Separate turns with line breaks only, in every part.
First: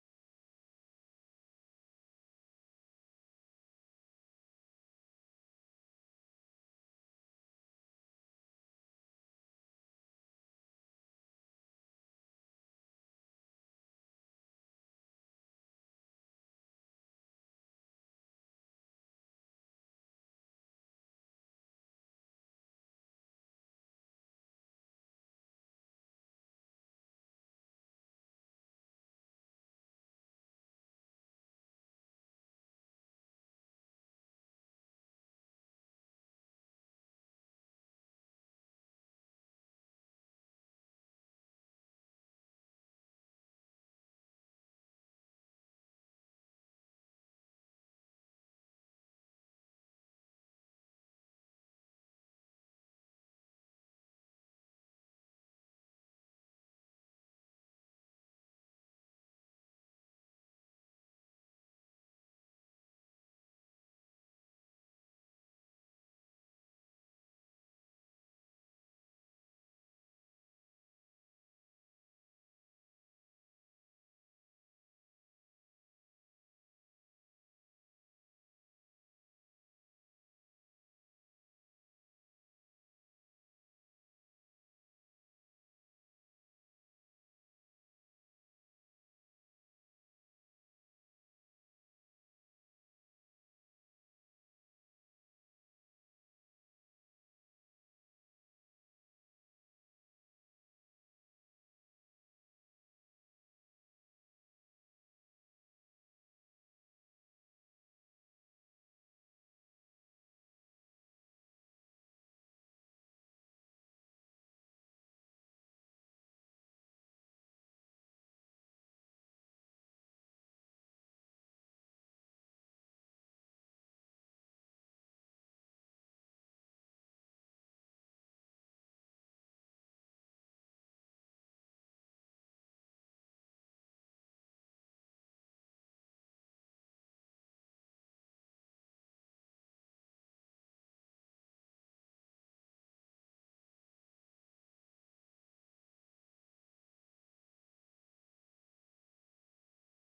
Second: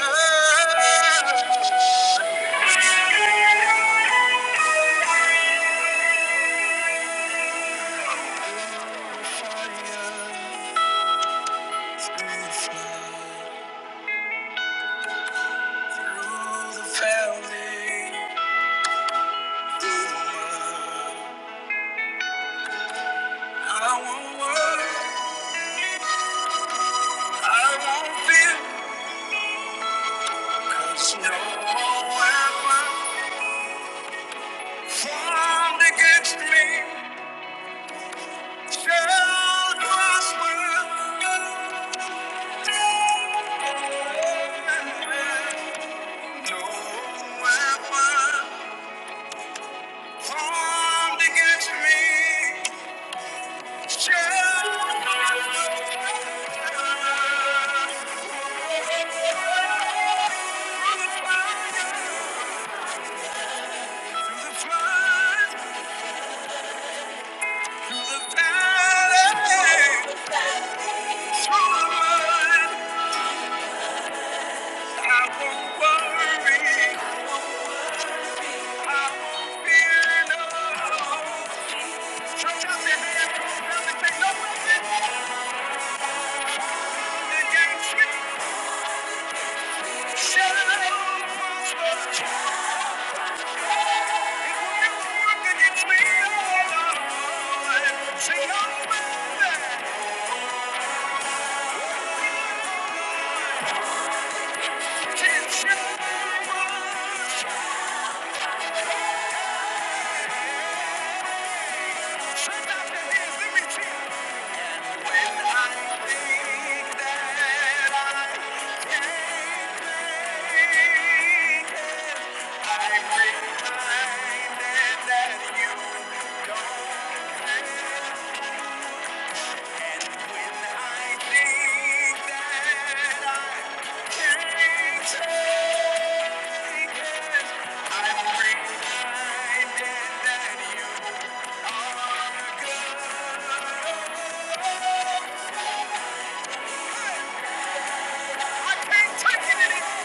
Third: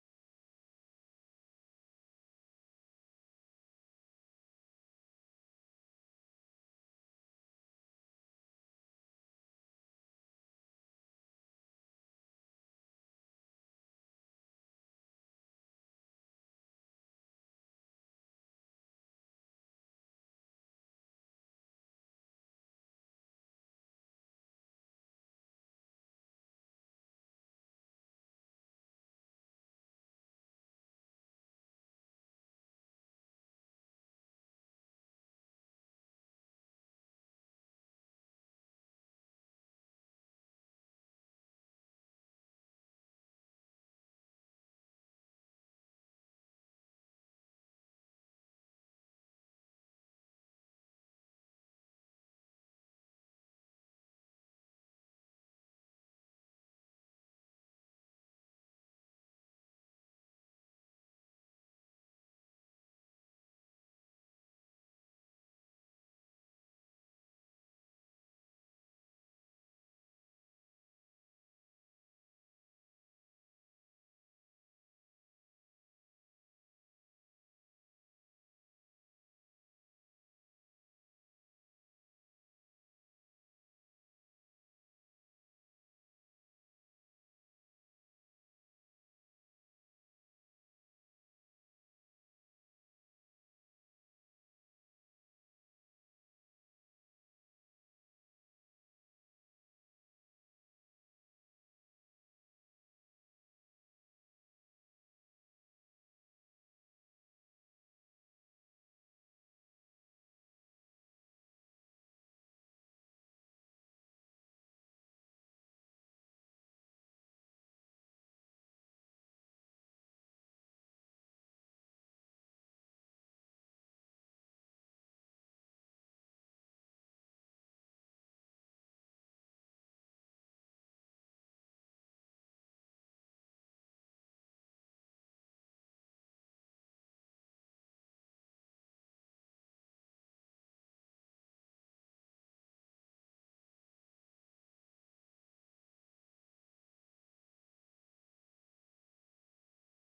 No weapon Come to Through the flood, through the valley, through the mud, I won't worry. I won't fear no. Stretch out your hand, come down and take no weapon formed against me. Shall prosper. It won't me, oh Lord. Say, no Thank you. I can't take it anymore.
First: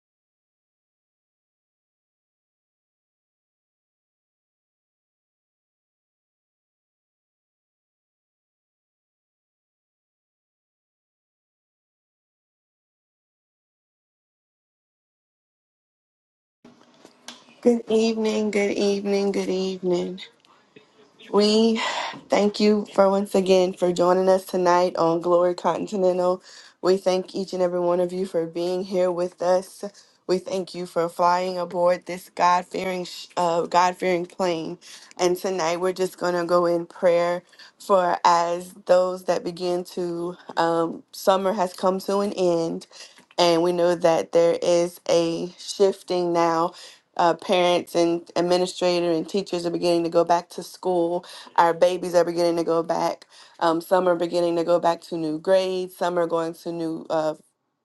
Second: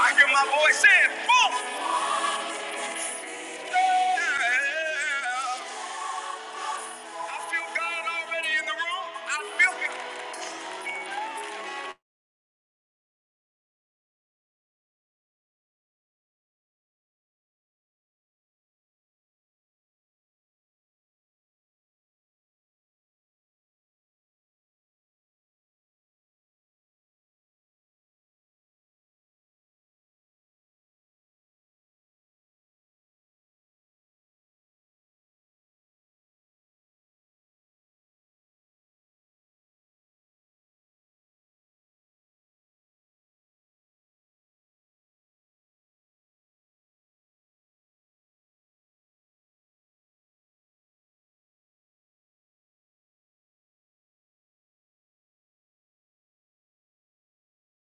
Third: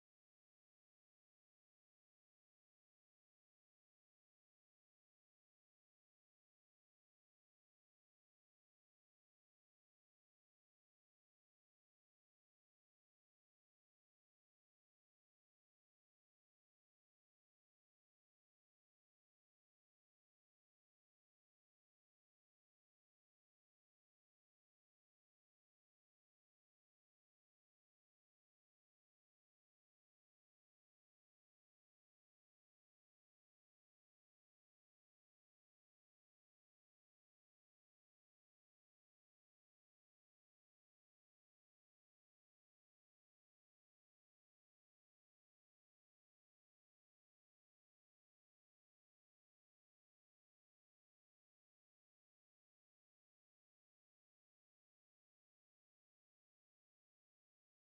I hear my voice saying, boom! I feel God already in the room. I feel it.
Good evening, good evening, good evening. We thank you for once again for joining us tonight on Glory Continental. We thank each and every one of you for being here with us. We thank you for flying aboard this God fearing, uh, God fearing plane. And tonight we're just going to go in prayer for as those that begin to um, summer has come to an end, and we know that there is a shifting now. Uh, parents and administrator and teachers are beginning to go back to school our babies are beginning to go back. Um, some are beginning to go back to new grades. Some are going to new, uh,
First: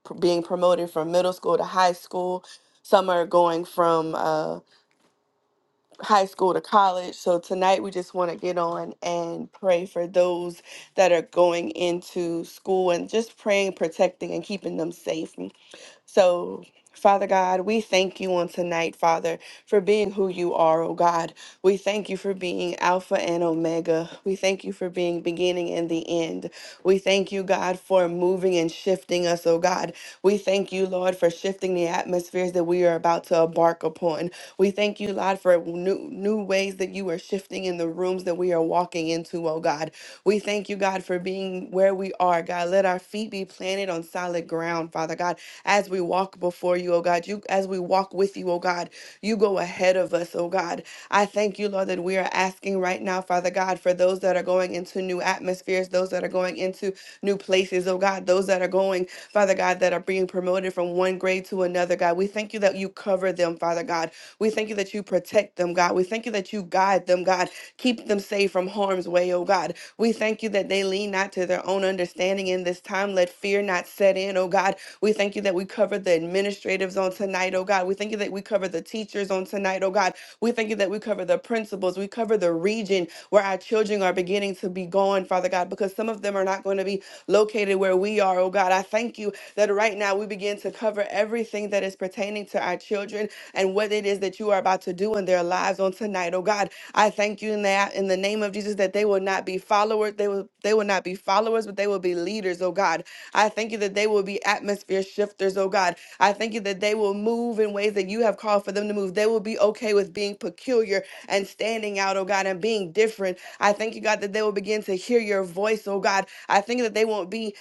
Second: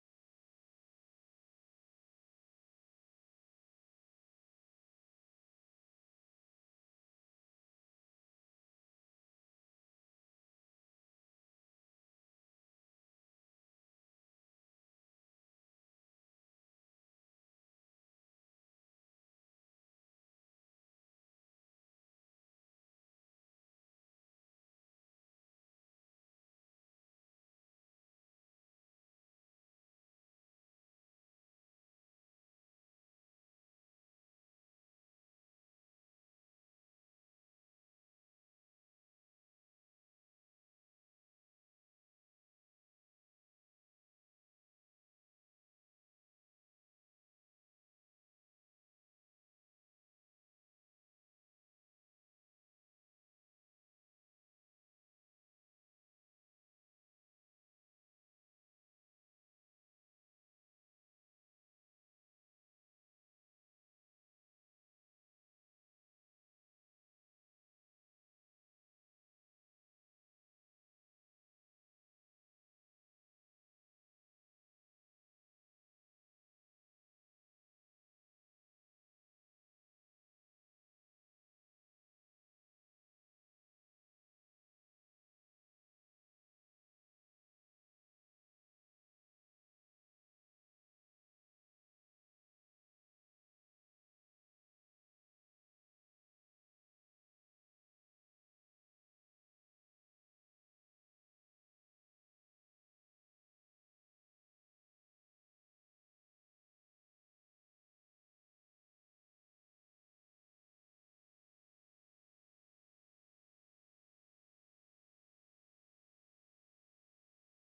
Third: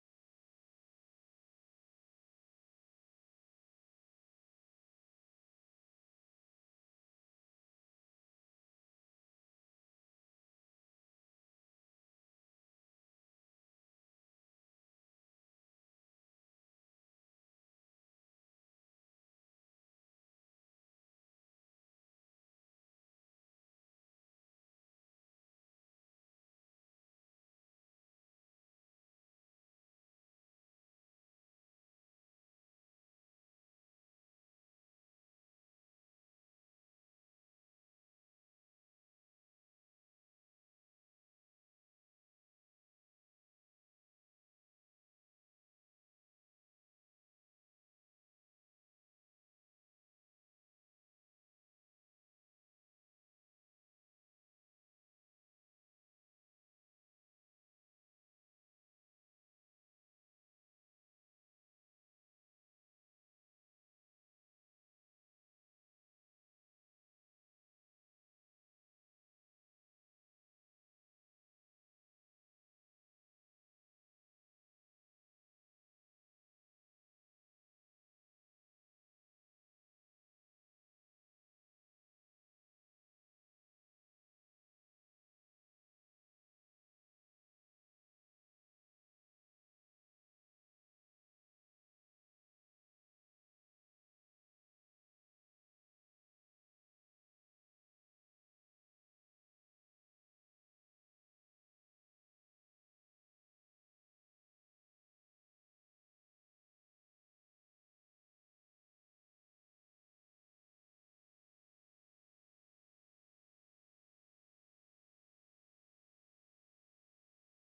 pr- being promoted from middle school to high school. Some are going from uh, high school to college. So tonight we just want to get on and pray for those that are going into school and just praying, protecting, and keeping them safe. So, Father God, we thank you on tonight, Father, for being who you are, oh God. We thank you for being Alpha and Omega. We thank you for being beginning and the end. We thank you, God, for moving and shifting us, oh God. We thank you, Lord, for shifting the atmospheres that we are about to embark upon. We thank you, Lord, for new, new ways that you are shifting in the rooms that we are walking into, oh God. We thank you, God, for being where we are, God. Let our feet be planted on solid ground, Father God, as we walk before you, oh God. You as we walk with you, oh God, you go ahead of us, oh God. I thank you, Lord, that we are asking right now, Father God, for those that are going into new atmospheres, those that are going into new places, oh God, those that are going, Father God, that are being promoted from one grade to another, God. We thank you that you cover them, Father God. We thank you that you protect them, God. We thank you that you guide them, God. Keep them safe from harm's way, oh God. We thank you that they lean not to their own understanding in this time. Let fear not set in, oh God. We thank you that we cover the administratives on tonight, oh God. We thank you that we cover the teachers on tonight, oh God. We thank you that we cover the principals. We cover the region where our children are beginning to be gone, Father God, because some of them are not going to be located where we are, oh God. I thank you that right now we begin to cover everything that is pertaining to our children and what it is that you are about to do in their lives on tonight, oh God. I thank you in that in the name of Jesus that they will not be followers, they will they will not be followers, but they will be leaders, oh God. I thank you that they will be atmosphere shifters, oh God. I thank you that they will move in ways that you have called for them to move. They will be okay with being peculiar and standing out, oh God, and being different. I thank you, God, that they will begin to hear your voice, oh God. I think that they won't be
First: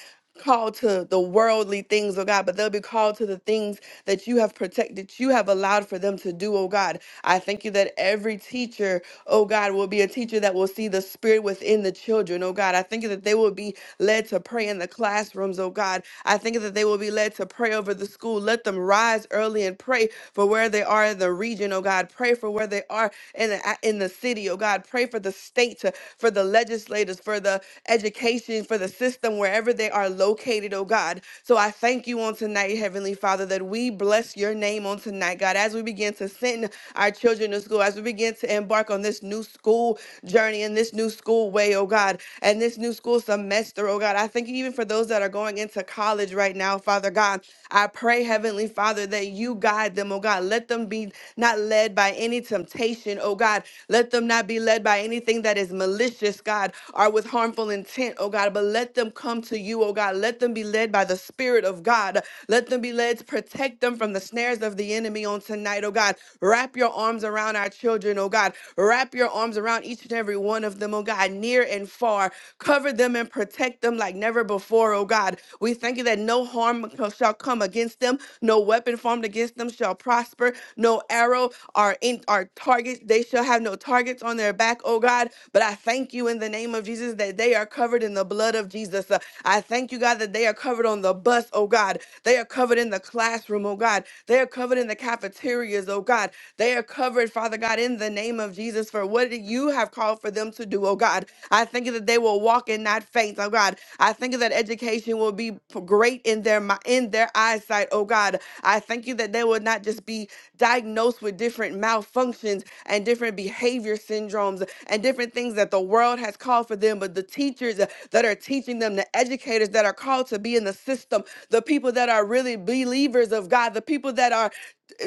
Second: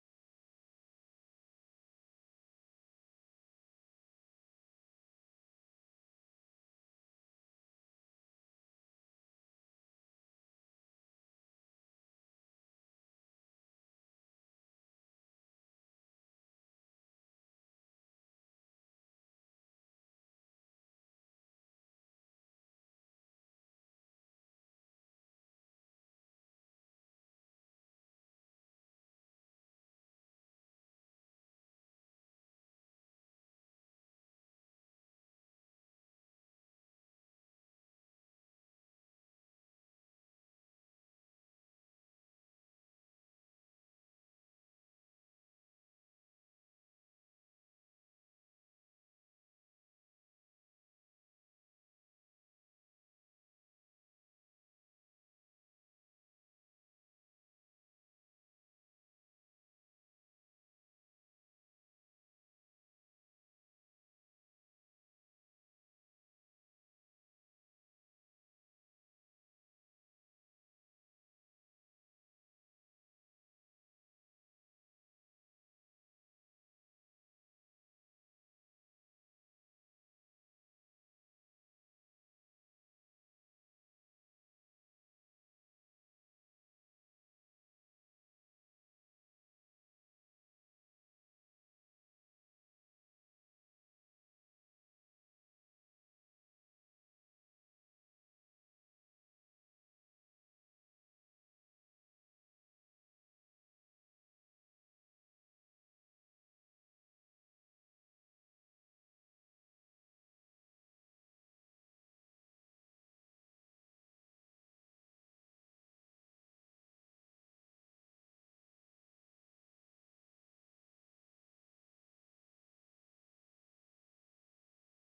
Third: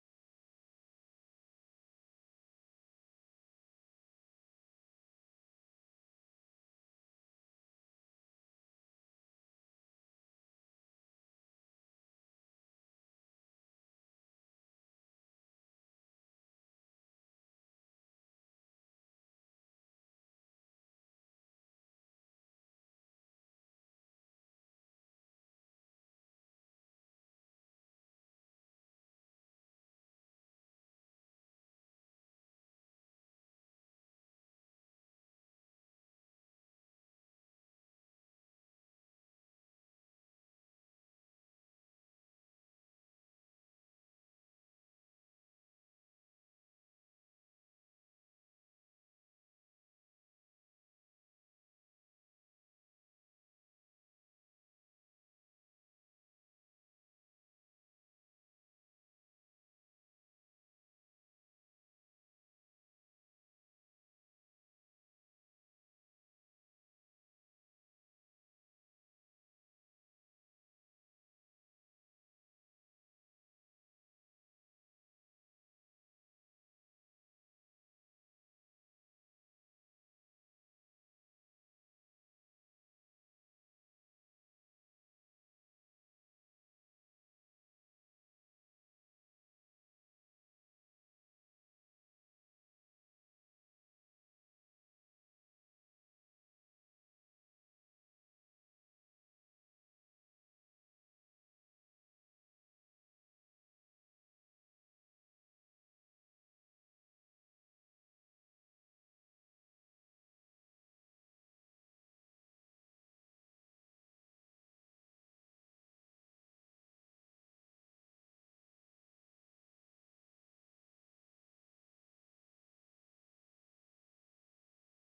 called to the worldly things, oh God, but they'll be called to the things that you have protected, you have allowed for them to do, oh God. I thank you that every teacher, oh God, will be a teacher that will see the spirit within the children, oh God. I thank you that they will be led to pray in the classrooms, oh God. I. I think that they will be led to pray over the school. Let them rise early and pray for where they are in the region, oh God. Pray for where they are in the, a- in the city, oh God. Pray for the state, uh, for the legislators, for the education, for the system, wherever they are located, oh God. So I thank you on tonight, Heavenly Father, that we bless your name on tonight, God, as we begin to send our children to school, as we begin to embark on this new school journey and this new school way, oh God, and this new school semester, oh God. God. I thank you even for those that are going into college right now, Father God. I pray, Heavenly Father, that you guide them, oh God. Let them be not led by any temptation, oh God. Let them not be led by anything that is malicious, God, or with harmful intent, oh God. But let them come to you, oh God. Let them be led by the Spirit of God. Let them be led to protect them from the snares of the enemy on tonight, oh God. Wrap your arms around our children, oh God. Wrap your arms around each and every one of them, oh God, near and far far. Cover them and protect them like never before, oh God. We thank you that no harm co- shall come against them, no weapon formed against them shall prosper, no arrow are in our targets. They shall have no targets on their back, oh God. But I thank you in the name of Jesus that they are covered in the blood of Jesus. Uh, I thank you, God, that they are covered on the bus, oh God. They are covered in the classroom, oh God. They are covered in the cafeterias, oh God. They are covered, Father God, in the name of Jesus for what you have have called for them to do, oh God. I thank you that they will walk and not faint, oh God. I thank you that education will be p- great in their mi- in their eyesight, oh God. I thank you that they will not just be diagnosed with different malfunctions and different behavior syndromes and different things that the world has called for them, but the teachers uh, that are teaching them, the educators that are called to be in the system, the people that are really believers of God, the people that are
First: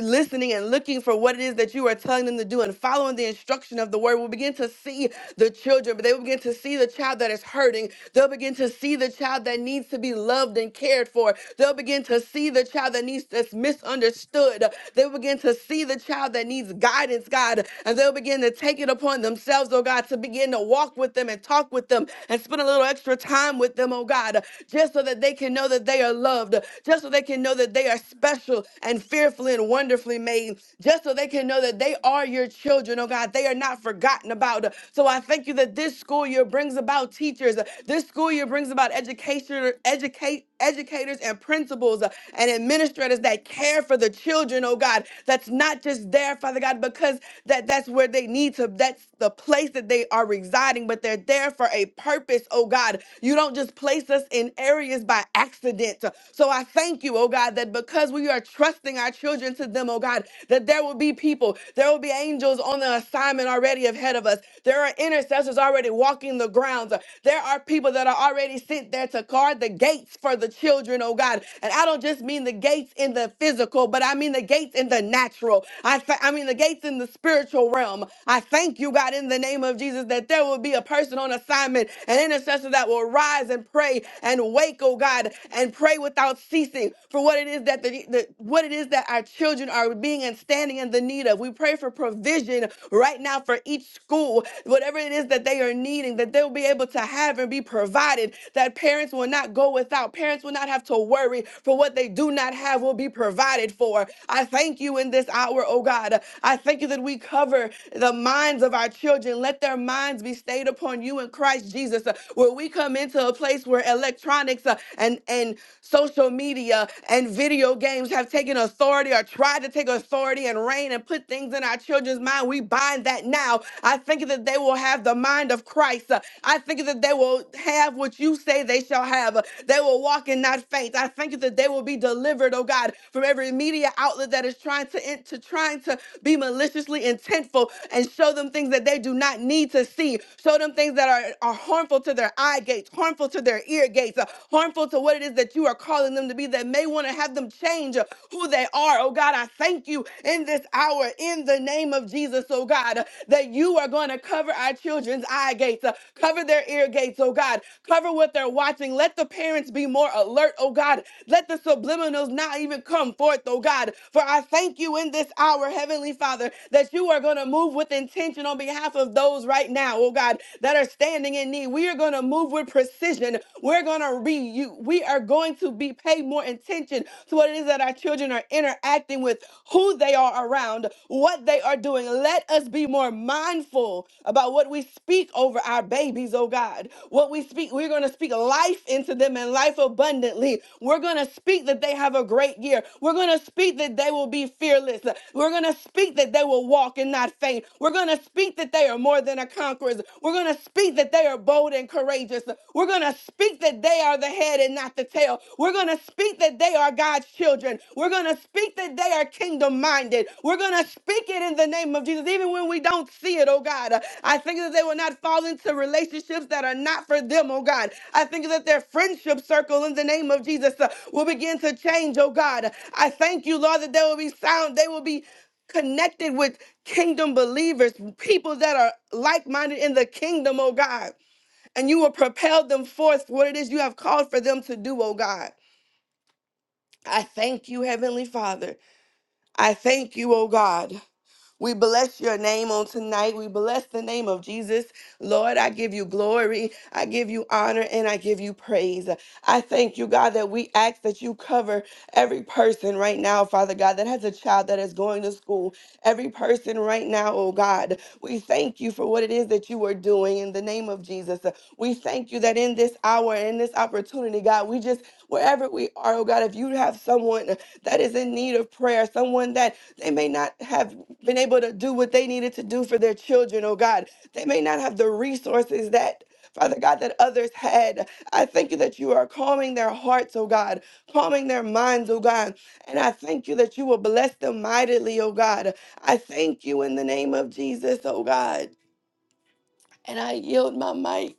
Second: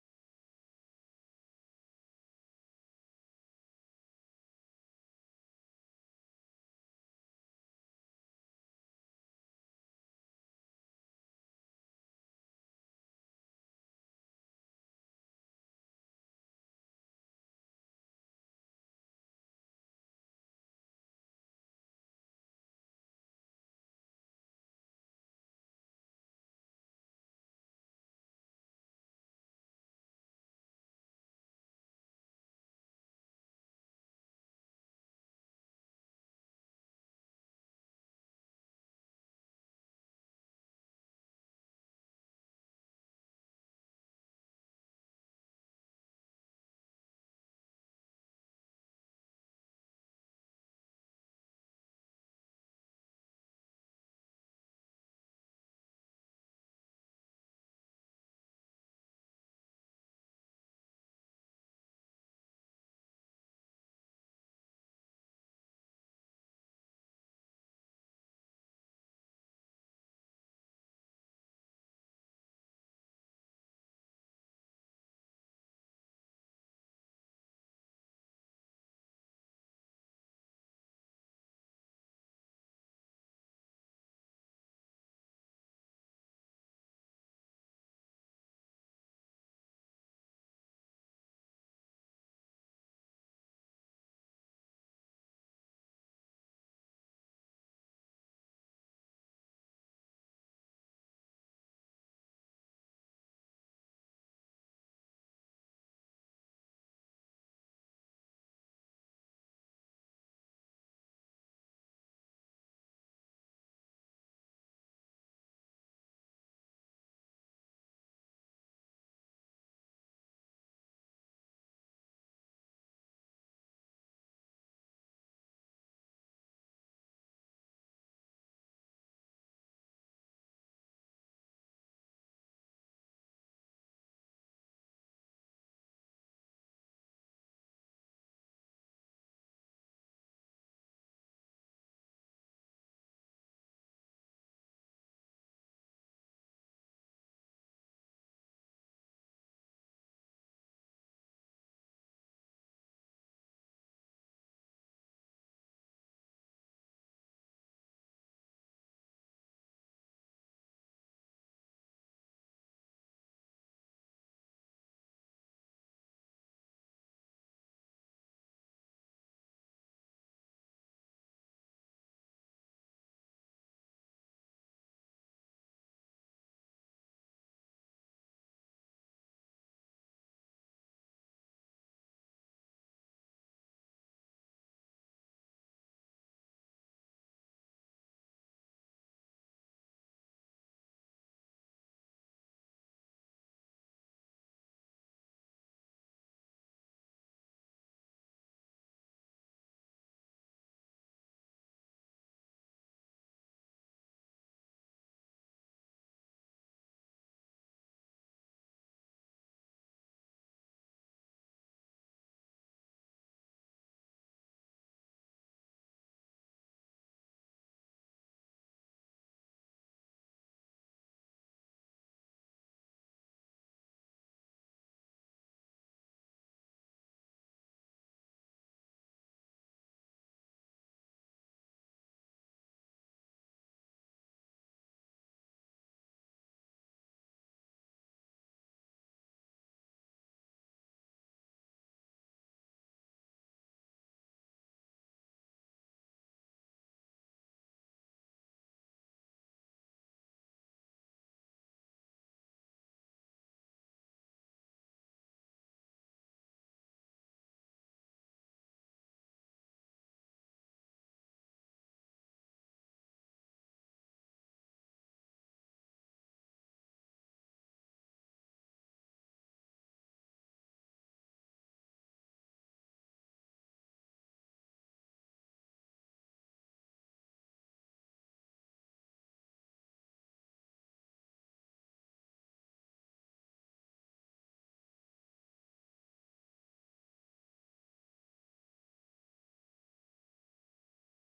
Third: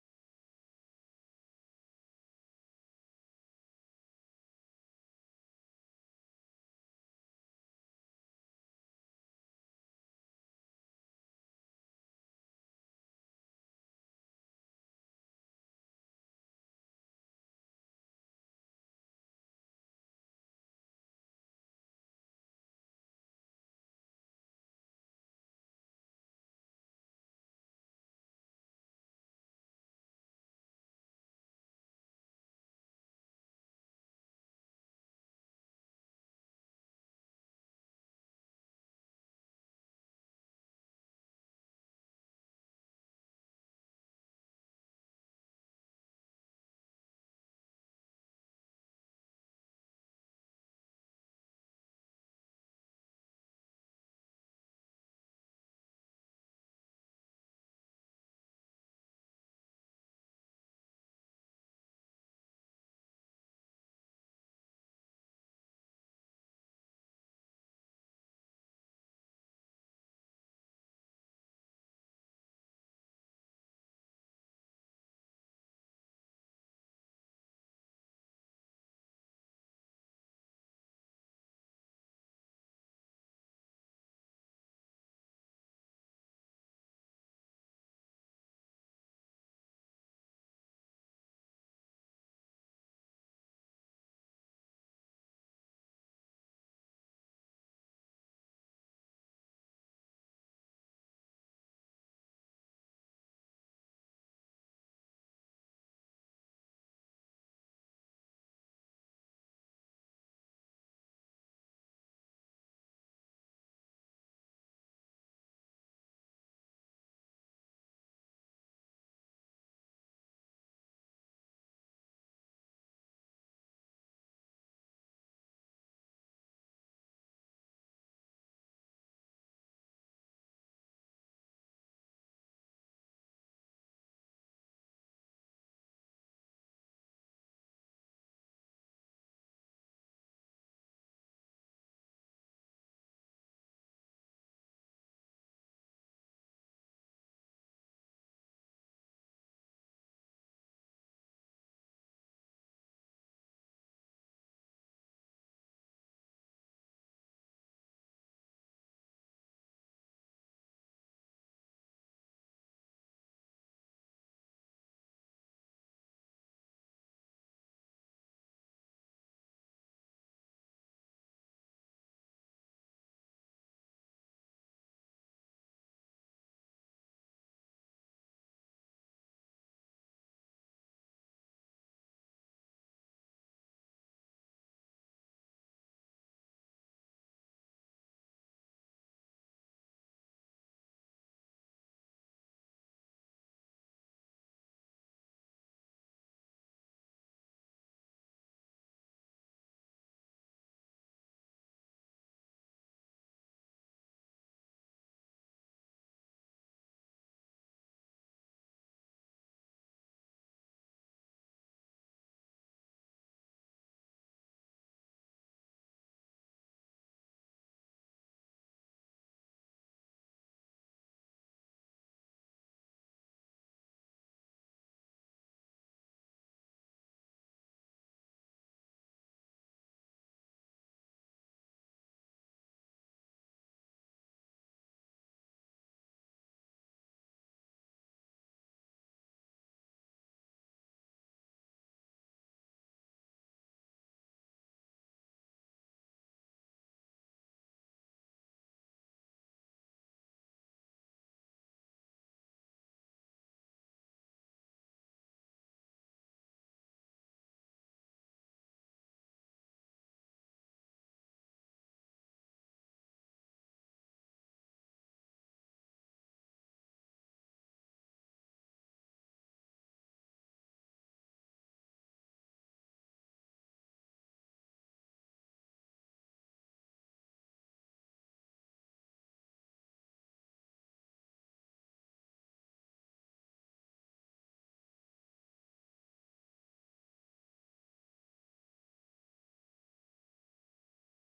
listening and looking for what it is that you are telling them to do and following the instruction of the word will begin to see the children but they will begin to see the child that is hurting they'll begin to see the child that needs to be loved and cared for they'll begin to see the child that needs that's misunderstood they'll begin to see the child that needs guidance god and they'll begin to take it upon themselves oh god to begin to walk with them and talk with them and spend a little extra time with them oh god just so that they can know that they are loved just so they can know that they are are special and fearfully and wonderfully made, just so they can know that they are your children, oh God. They are not forgotten about. So I thank you that this school year brings about teachers, this school year brings about education, educate, educators and principals uh, and administrators that care for the children, oh God. That's not just there, Father God, because that, that's where they need to, that's the place that they are residing, but they're there for a purpose, oh God. You don't just place us in areas by accident. So I thank you, oh God, that because we are trusting our children to them, oh God, that there will be people, there will be angels on the assignment already ahead of us. There are intercessors already walking the grounds. There are people that are already sent there to guard the gates for the children, oh God. And I don't just mean the gates in the physical, but I mean the gates in the natural. I, th- I mean the gates in the spiritual realm. I thank you, God, in the name of Jesus, that there will be a person on assignment, an intercessor that will rise and pray and and wake, oh God, and pray without ceasing for what it is that the, the what it is that our children are being and standing in the need of. We pray for provision right now for each school, whatever it is that they are needing, that they'll be able to have and be provided, that parents will not go without, parents will not have to worry for what they do not have will be provided for. I thank you in this hour, oh God. I thank you that we cover the minds of our children. Let their minds be stayed upon you in Christ Jesus, uh, where where we come into a place where electronics uh, and and social media and video games have taken authority or tried to take authority and reign and put things in our children's mind. We bind that now. I think that they will have the mind of Christ. Uh, I think that they will have what you say they shall have. Uh, They will walk and not faint. I think that they will be delivered, oh God, from every media outlet that is trying to, in- to trying to be maliciously intentful and show them things that they do not need to see. Show them them things that are, are harmful to their eye gates, harmful to their ear gates, uh, harmful to what it is that you are calling them to be that may want to have them change uh, who they are. Oh God, I thank you in this hour in the name of Jesus, oh God, uh, that you are going to cover our children's eye gates, uh, cover their ear gates, oh God, cover what they're watching. Let the parents be more alert, oh God. Let the subliminals not even come forth, oh God. For I thank you in this hour, Heavenly Father, that you are going to move with intention on behalf behalf of those right now, oh God, that are standing in need. We are going to move with precision. We're going to re you. We are going to be pay more attention to what it is that our children are interacting with, who they are around, what they are doing. Let us be more mindful about what we speak over our babies, oh God. What we speak, we're going to speak life into them and life abundantly. We're going to speak that they have a great year. We're going to speak that they will be fearless. We're going to speak that they will walk in and not faint. We're going to speak that they are more than a conquerors. We're going to speak that they are bold and courageous. We're going to speak that they are the head and not the tail. We're going to speak that they are God's children. We're going to speak that they are kingdom minded. We're going to speak it in the name of Jesus, even when we don't see it, oh God. I think that they will not fall into relationships that are not for them, oh God. I think that their friendship circle in the name of Jesus uh, will begin to change, oh God. I thank you, Lord, that they will be sound. They will be connected with kingdom believers, people that are like minded in the kingdom, oh God. And you will propel them forth for what it is you have called for them to do, oh God. I thank you, Heavenly Father. I thank you, oh God. We bless your name on tonight. We bless the name of Jesus. Lord, I give you glory. I give you honor and I give you praise. I thank you, God, that we ask that you cover every person right now, Father God, that has a child that is going to school. Every person right now, oh God, we thank you for what it is that you are doing in the name name of Jesus. Uh, We thank you that in this hour in this opportunity, God, we just, wherever we are, oh God, if you have someone uh, that is in need of prayer, someone that they may not have been able to do what they needed to do for their children, oh God, they may not have the resources that. Father God, that others had. I thank you that you are calming their hearts, oh God, calming their minds, oh God. And I thank you that you will bless them mightily, oh God. I thank you in the name of Jesus, oh God. And I yield my mic.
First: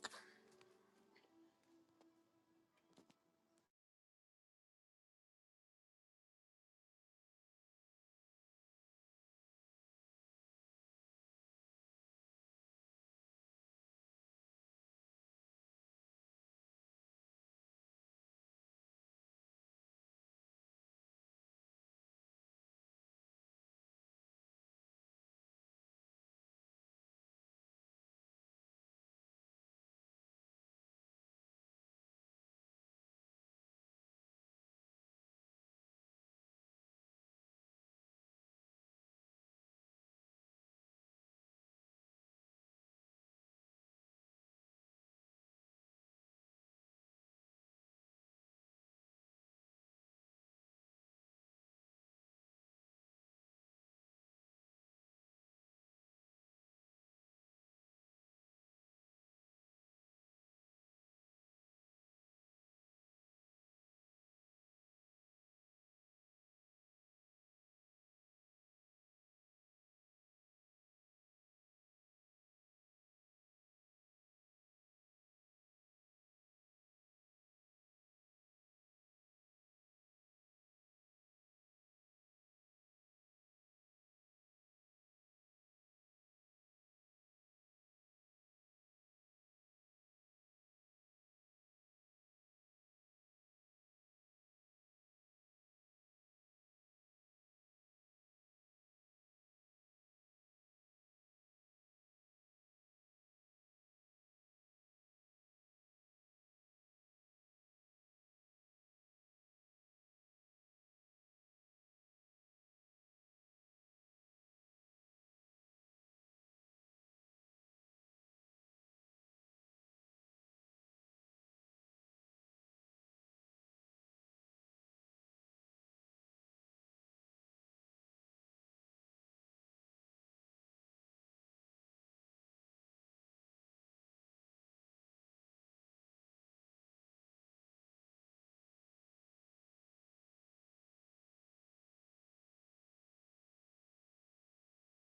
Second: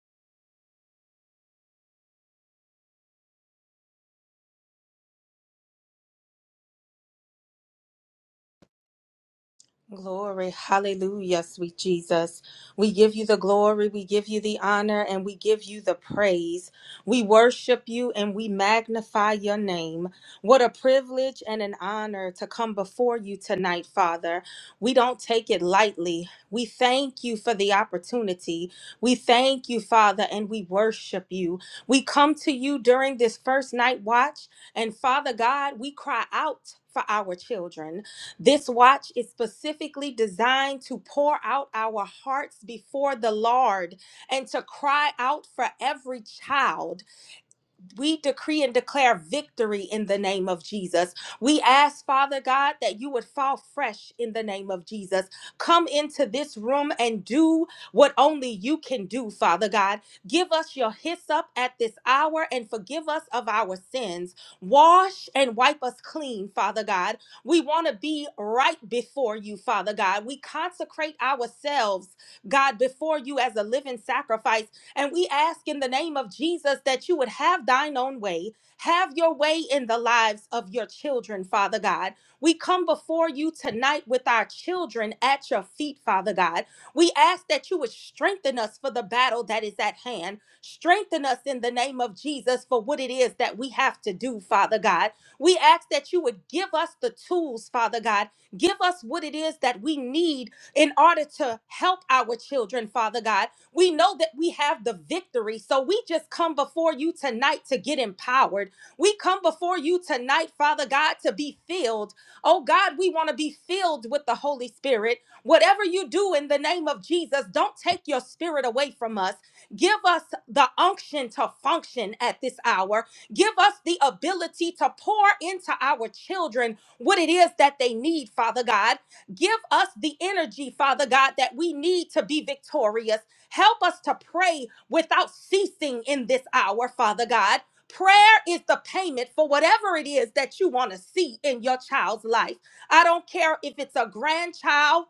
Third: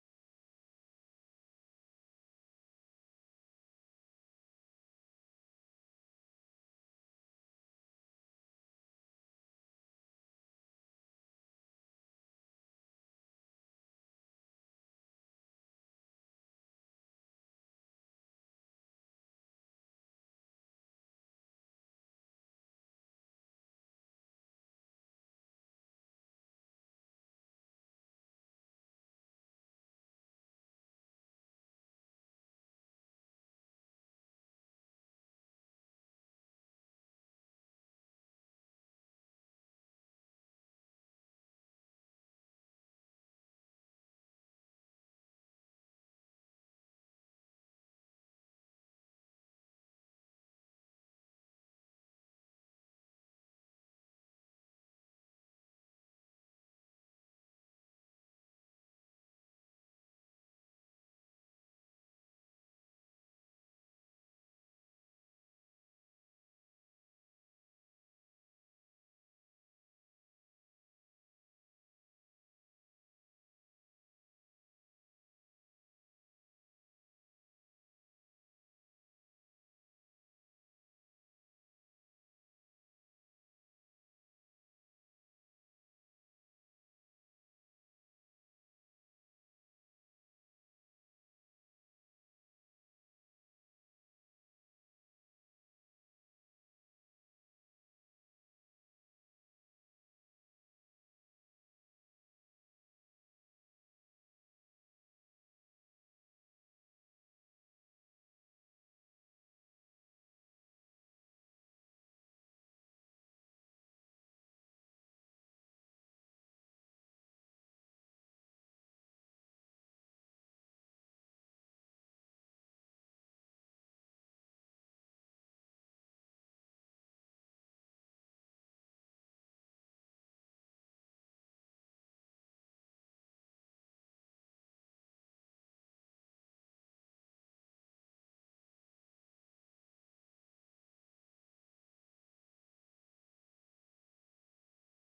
Glory, hallelujah, sweet Jesus. We give you the glory, we give you the honor, and we give you the praise. We worship you and we magnify your name. What a privilege and an honor to come before you tonight, Father. We don't take it lightly. We thank you for the opportunity. We thank you, Father, and we worship you. We come to you during this first night watch, and Father God, we cry out for our children. This watch is specifically designed to pour out our hearts before the Lord and to cry out for every child we decree and declare victory in the name of Jesus. We ask, Father God, that you would fall fresh in the name of Jesus. Come into this room and do what only you can do, Father God. Give us your hyssop at this hour and forgive us of our sins. Wash and wipe us clean, Father God. We want to be right before you, Father God. We consecrate ourselves, God, before you as a living sacrifice and we ask in the name of Jesus that you would have thine own way, have your way in the lives of your children, Father God. We come before you tonight with our children at your feet, Father God. We ask that you would strengthen us for the battle that is at hand. Strengthen us in the name of Jesus for what it is that we have to do, Father God. We ask that you would give us the tools, Father God. Give us what it is that we need in order to help our children, Father God we know that we have the victory. So we just come before you tonight to get empowered. We come before you tonight, Father God, to be filled. Oh God, we want to be filled with the Holy Spirit. Whatever you do in the name of Jesus, don't take your spirit away from us. Give us the unction to function at this hour. Give us the ability to pour into our children what it is that they need, Father God. Give us the energy, Father God, that we need to be victorious. Help us to pray without ceasing in this hour, Father God. Prayer is the payment for whatever it is that you want to see in your child's life. I don't care if it's a grandchild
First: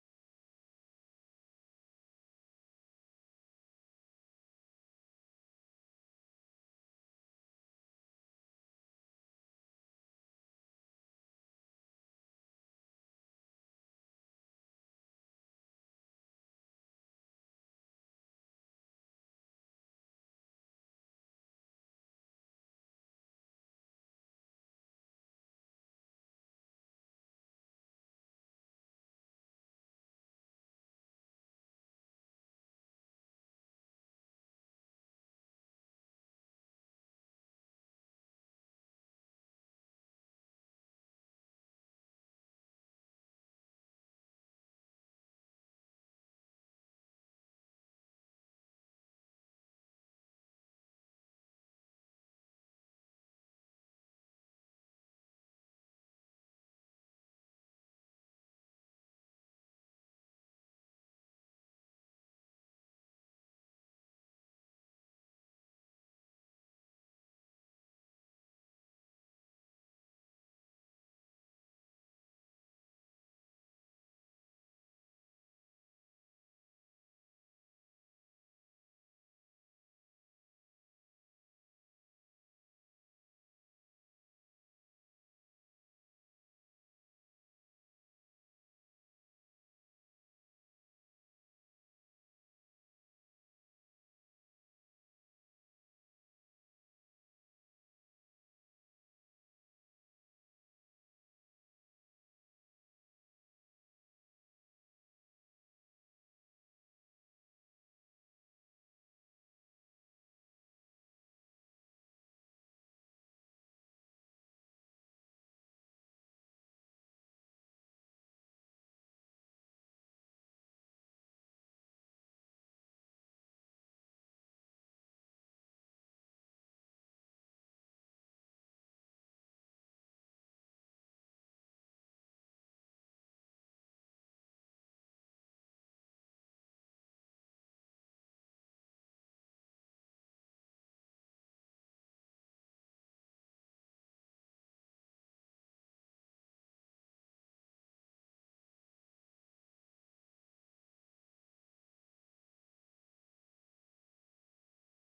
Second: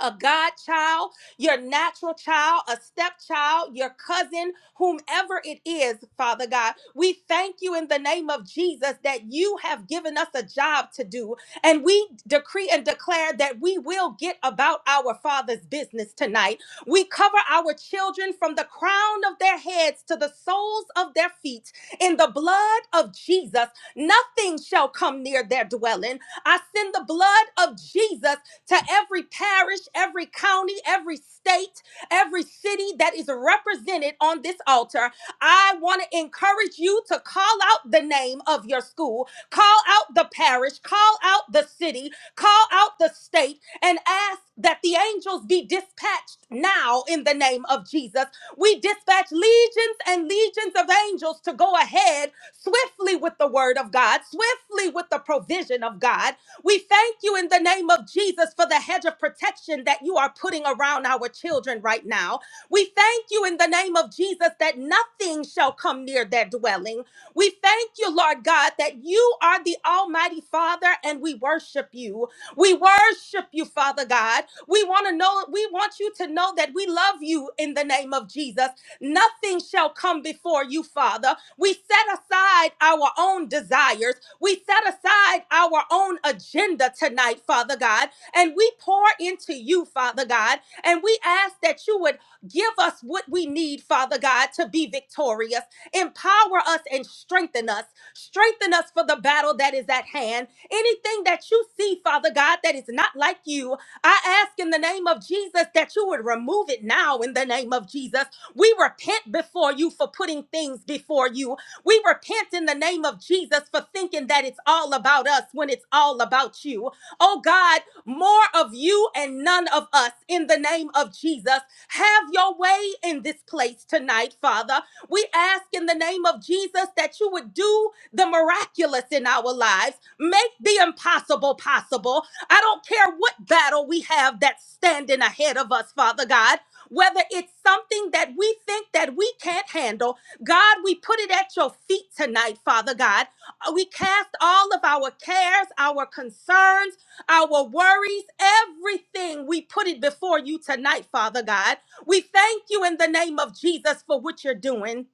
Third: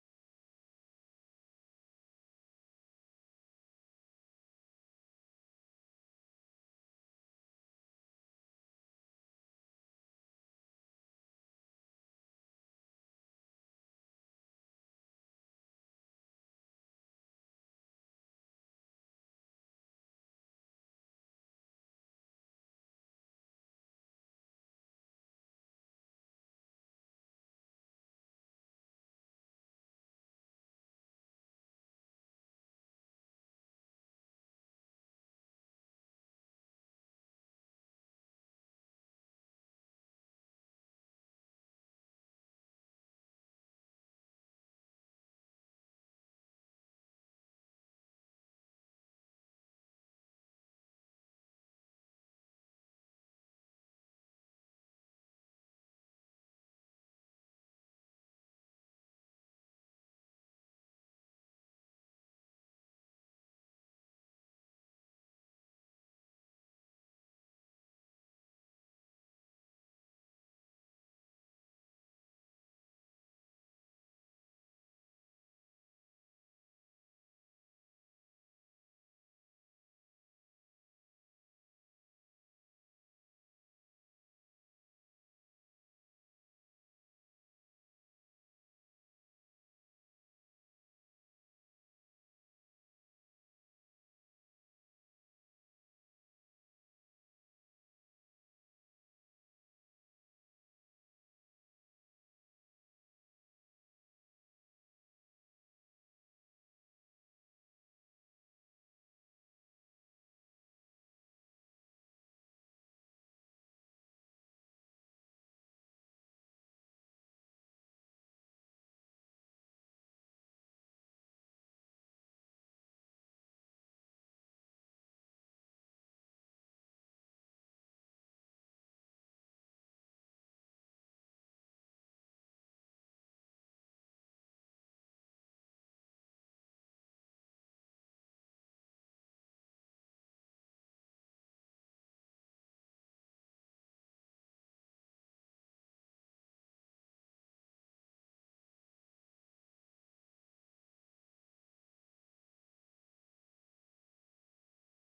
a godchild, your natural child, a stepchild, your cousin, whomever it is, Father God. We thank you in the name of Jesus that you have given us a job to do. And we decree and declare that we will get about our Father's business tonight. We cover our children from the crown of their heads to the soles of their feet in the blood of Jesus. Nothing shall come near their dwelling. I send the blood of Jesus to every parish, every county, every state, every city that is represented on this altar. I want to encourage you to call out the name of your school, call out the parish, call out the city, call out the state, and ask that the angels be dispatched now in the name of Jesus. We dispatch legions and legions of angels to go ahead swiftly with the word of God, swiftly with the provision of God we thank you in the name of Jesus for the hedge of protection that you are putting around our children right now. We thank you in the name of Jesus that nothing shall come near their dwelling. We thank you, Lord God, that you are the Almighty Father and we worship you. We worship you, Father God. We want to know, we want you to know that we love you in the name of Jesus. Nothing shall come before you, Father. We set aside our own desires. We set aside our own agenda tonight, Father God, and we pour into you, Father God, and we ask that you would give us what we need, Father God, to be victorious. Empower us and strengthen us. Strengthen us for the battle that is at hand. Anything that you see, Father God, that is not like you, I ask in the name of Jesus that you would remove it now in the name of Jesus. We repent before you for putting things before you we repent in the name of Jesus for thinking that it's all about us when it's all about you. Oh God, more of you and none of us in the name of Jesus. Have your way in this place tonight, Father. We ask in the name of Jesus that you would do the miraculous in our lives, make the impossible possible. I don't care what battle we have that's standing ahead of us, Father God. Whether it's something that we think that we can't handle, God, we put it at your feet tonight, Father God. Uh, We cast all of our cares, our concerns, our worries, everything. We put it before you tonight, Father God. We thank you in the name of Jesus for what you're doing.